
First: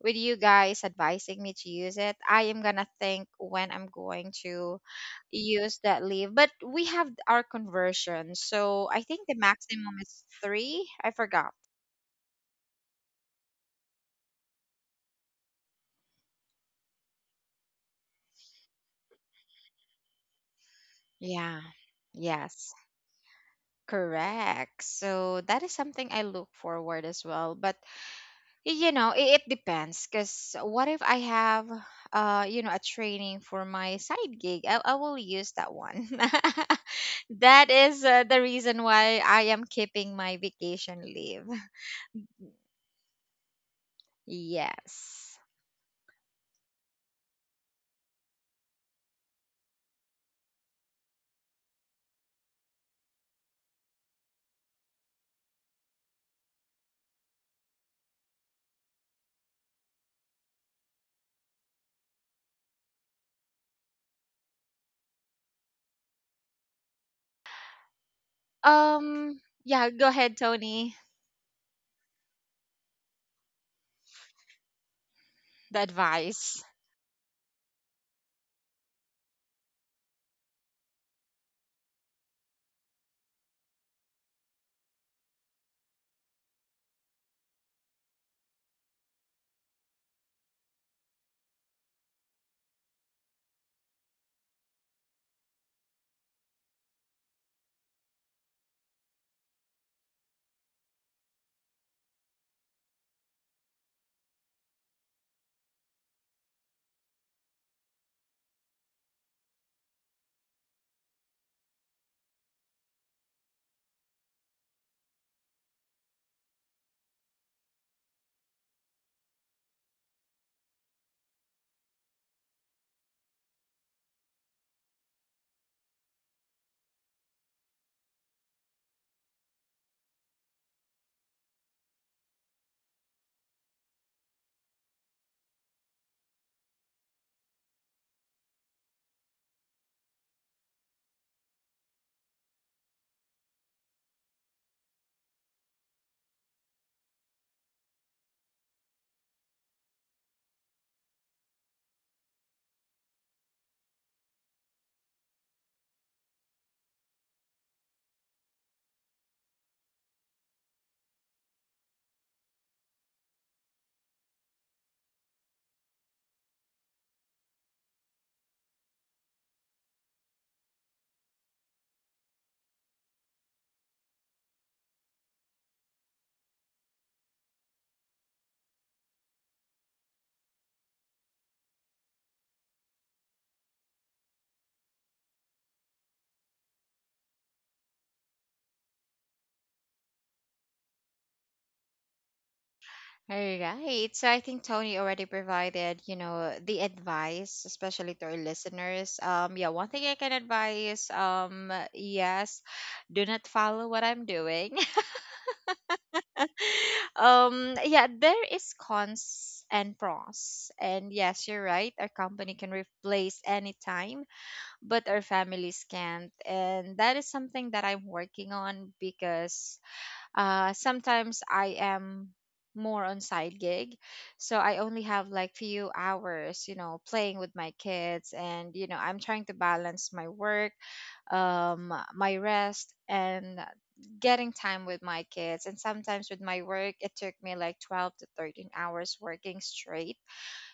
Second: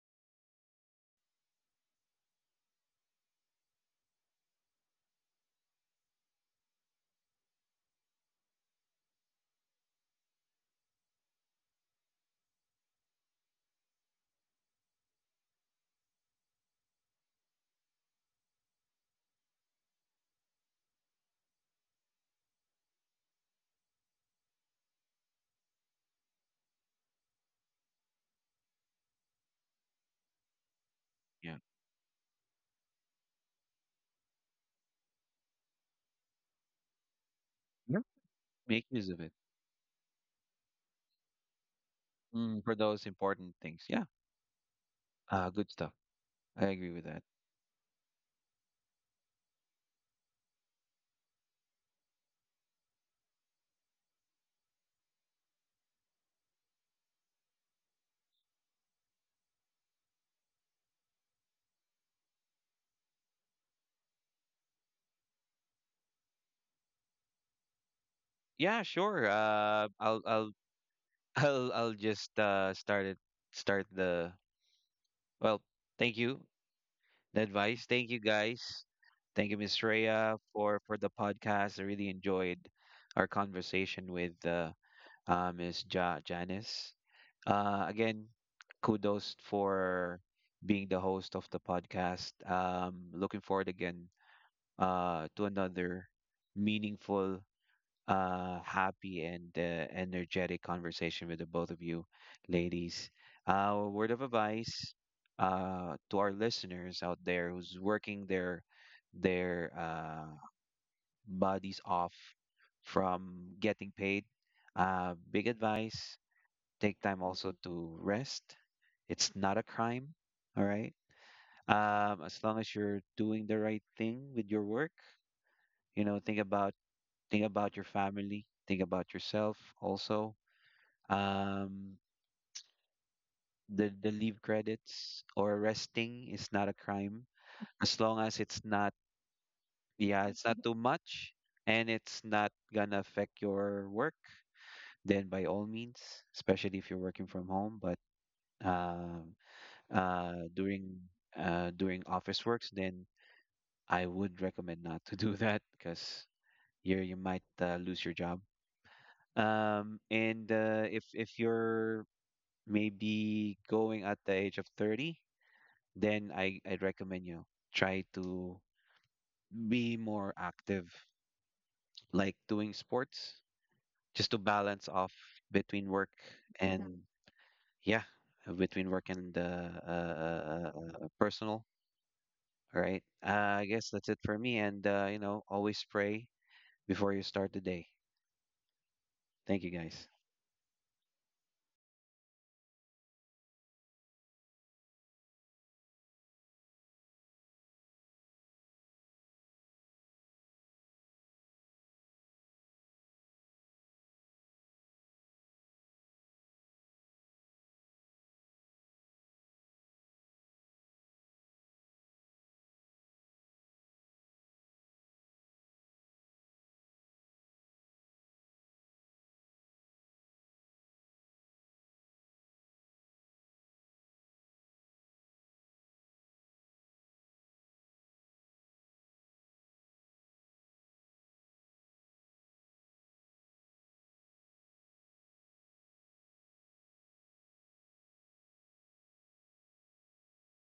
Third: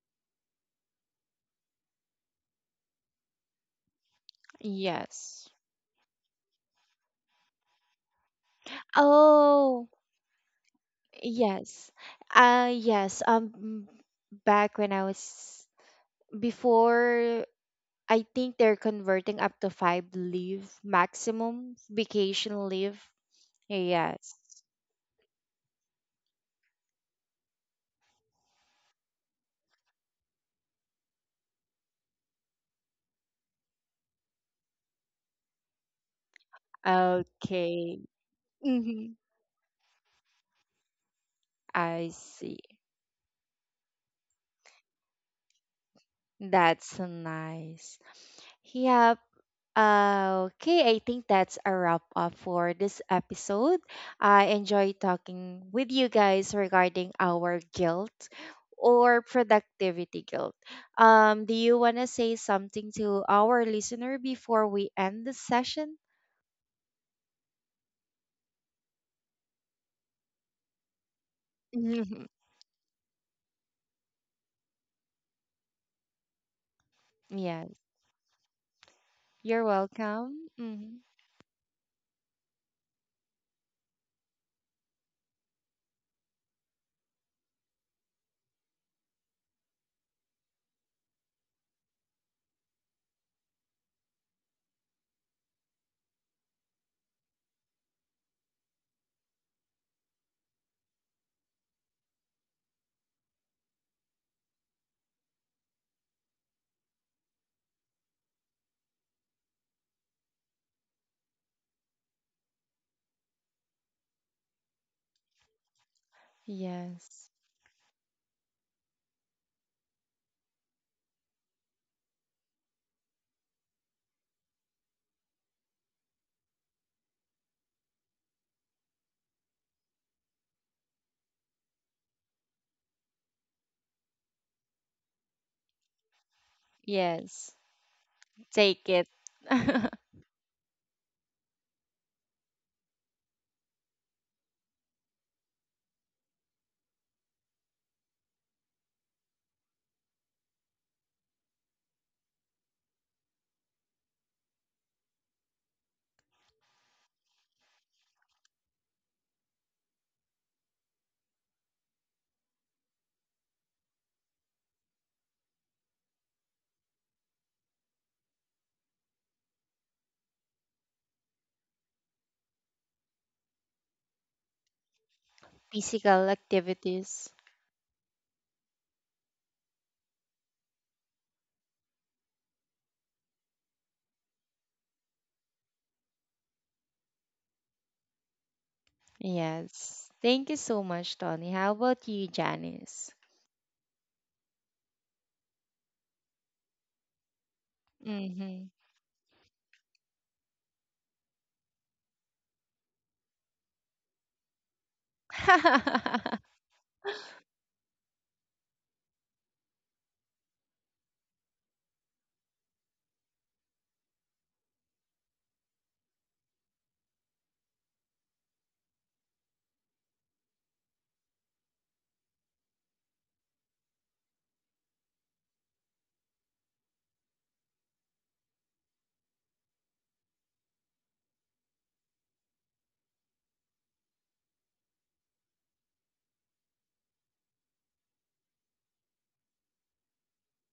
[SPEAKER 3] with you guys advising me to use it, I am gonna think when I'm going to
[SPEAKER 1] Yes.
[SPEAKER 3] use that leave. But we have our conversion, so I think the
[SPEAKER 1] Oh,
[SPEAKER 3] maximum is three. I forgot.
[SPEAKER 1] yes. Uh, yes. Um, back when I was, before, I think they're converting up to five leave
[SPEAKER 3] Yeah.
[SPEAKER 1] maximum vacation
[SPEAKER 3] Yes.
[SPEAKER 1] leave. Yes.
[SPEAKER 3] Correct. So that is something I look forward as well. But you know, it depends because what if I
[SPEAKER 2] yeah.
[SPEAKER 3] have, you know, a training for my side gig, I will use that one. That
[SPEAKER 1] Okay.
[SPEAKER 3] is,
[SPEAKER 2] Yep.
[SPEAKER 3] the reason
[SPEAKER 2] Make use
[SPEAKER 1] Hmm.
[SPEAKER 3] why
[SPEAKER 2] of it,
[SPEAKER 3] I am keeping my vacation leave.
[SPEAKER 1] I see.
[SPEAKER 2] mm, for those important things. Yeah,
[SPEAKER 3] Yes.
[SPEAKER 2] good stuff. I agree
[SPEAKER 1] That's
[SPEAKER 2] with that.
[SPEAKER 1] nice. Yep. Okay, I think that's a wrap up for this episode. I enjoyed talking with you guys regarding our guilt or productivity guilt. Do you want to say something to our listener before we end the session?
[SPEAKER 2] Yeah,
[SPEAKER 3] um
[SPEAKER 2] sure.
[SPEAKER 3] yeah,
[SPEAKER 2] Uh,
[SPEAKER 3] go
[SPEAKER 2] I'll
[SPEAKER 3] ahead,
[SPEAKER 2] I'll
[SPEAKER 3] Tony.
[SPEAKER 2] I'll I'll
[SPEAKER 1] Mhm.
[SPEAKER 2] just uh, start it. Start the well.
[SPEAKER 3] The
[SPEAKER 2] Thank you
[SPEAKER 3] advice.
[SPEAKER 2] the
[SPEAKER 1] Yeah,
[SPEAKER 2] advice. Thank you guys. Thank you,
[SPEAKER 1] you're
[SPEAKER 2] Miss Rhea,
[SPEAKER 1] welcome.
[SPEAKER 2] for
[SPEAKER 1] Hmm.
[SPEAKER 2] the podcast. I really enjoyed our conversation with Miss Janice. Again, kudos for being the host of the podcast. Looking forward again to another meaningful happy and energetic conversation with the both of you, ladies. A word of advice to our listeners out there who's working their their uh, bodies off from getting paid. Big advice: take time
[SPEAKER 1] Yes,
[SPEAKER 2] also to rest. It's not a crime. All right. As long as you're doing the right thing with your work, you know, think about think about your family. Think about yourself also. Um, the leave credits or resting is not a crime,
[SPEAKER 1] yes,
[SPEAKER 2] as long as it's
[SPEAKER 1] take
[SPEAKER 2] not,
[SPEAKER 1] it.
[SPEAKER 2] yeah, it's not too much and it's not gonna affect your work. Then by all means, especially if you're working from home, but um during during office works, then I would recommend not to do that because you might lose your job. And if you're maybe going at the age of 30, then I'd recommend you try to be more active, like doing sports, just to balance off between work
[SPEAKER 1] Physical
[SPEAKER 2] and,
[SPEAKER 1] activities.
[SPEAKER 2] yeah, between work and personal. All right. I guess that's it for me. And, you know, always pray before you start the day. Thank you, guys.
[SPEAKER 1] Yes. Thank you so much, Tony. How about you, Janice?
[SPEAKER 3] All right, so I think Tony already provided, you know, the advice, especially to our
[SPEAKER 1] Mm-hmm.
[SPEAKER 3] listeners. Yeah, one thing I can advise, yes, do not follow what I'm doing. Yeah, there is cons and pros, and yes, you're right, our company can replace anytime, but our families can't, and that is something that I'm working on. Because sometimes I am more on side gig, so I only have like few hours, you know, playing with my kids, and you know, I'm trying to balance my work, my rest, and getting time with my kids. And sometimes with my work, it took me like 12 to 13 hours working straight,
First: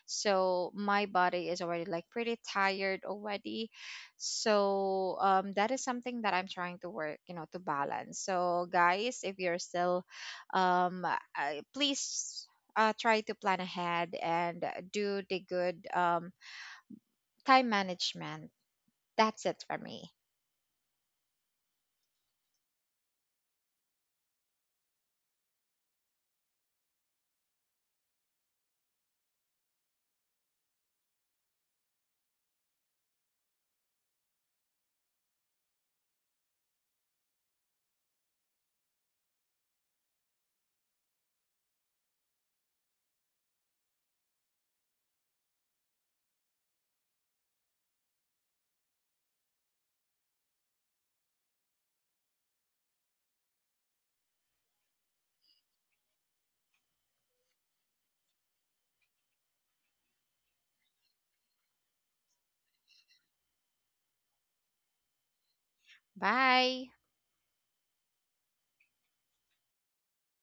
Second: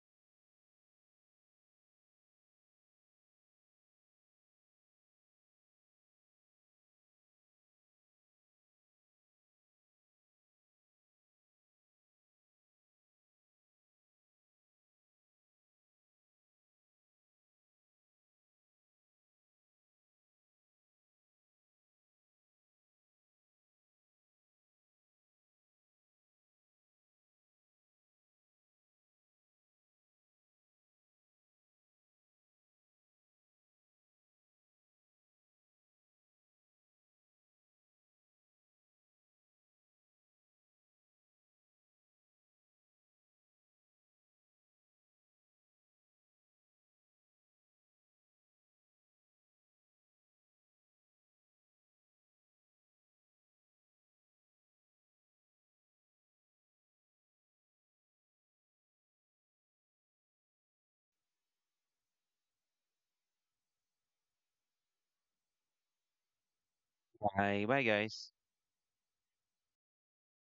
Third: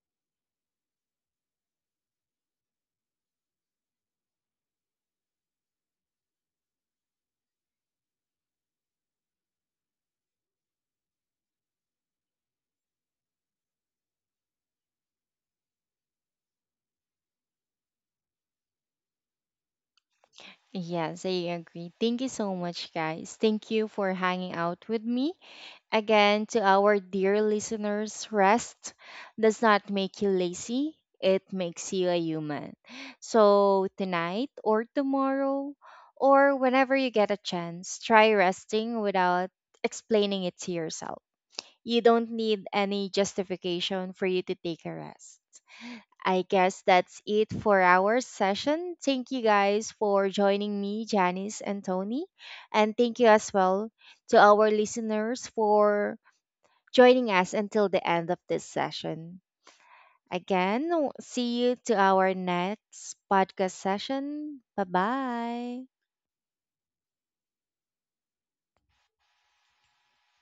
[SPEAKER 3] so my body is already like pretty tired already. So that is something that I'm trying to work, you know, to balance. So guys, if you're still, please, try to plan ahead, and do the good time management. That's it for me.
[SPEAKER 1] Yes, I agree. Thank you so much, guys. Thank you for hanging out with me. Again, to our dear listeners, rest does not make you lazy, it makes you a human. So, tonight or tomorrow, or whenever you get a chance, try resting without explaining it to yourself. You don't need any justification for you to take a rest. I guess that's it for our session. Thank you guys for joining me, Janice and Tony. And thank you as well to our listeners for joining us until the end of this session. Again, see you to our next podcast session. Bye bye.
[SPEAKER 3] Bye.
[SPEAKER 2] Bye. Bye, guys.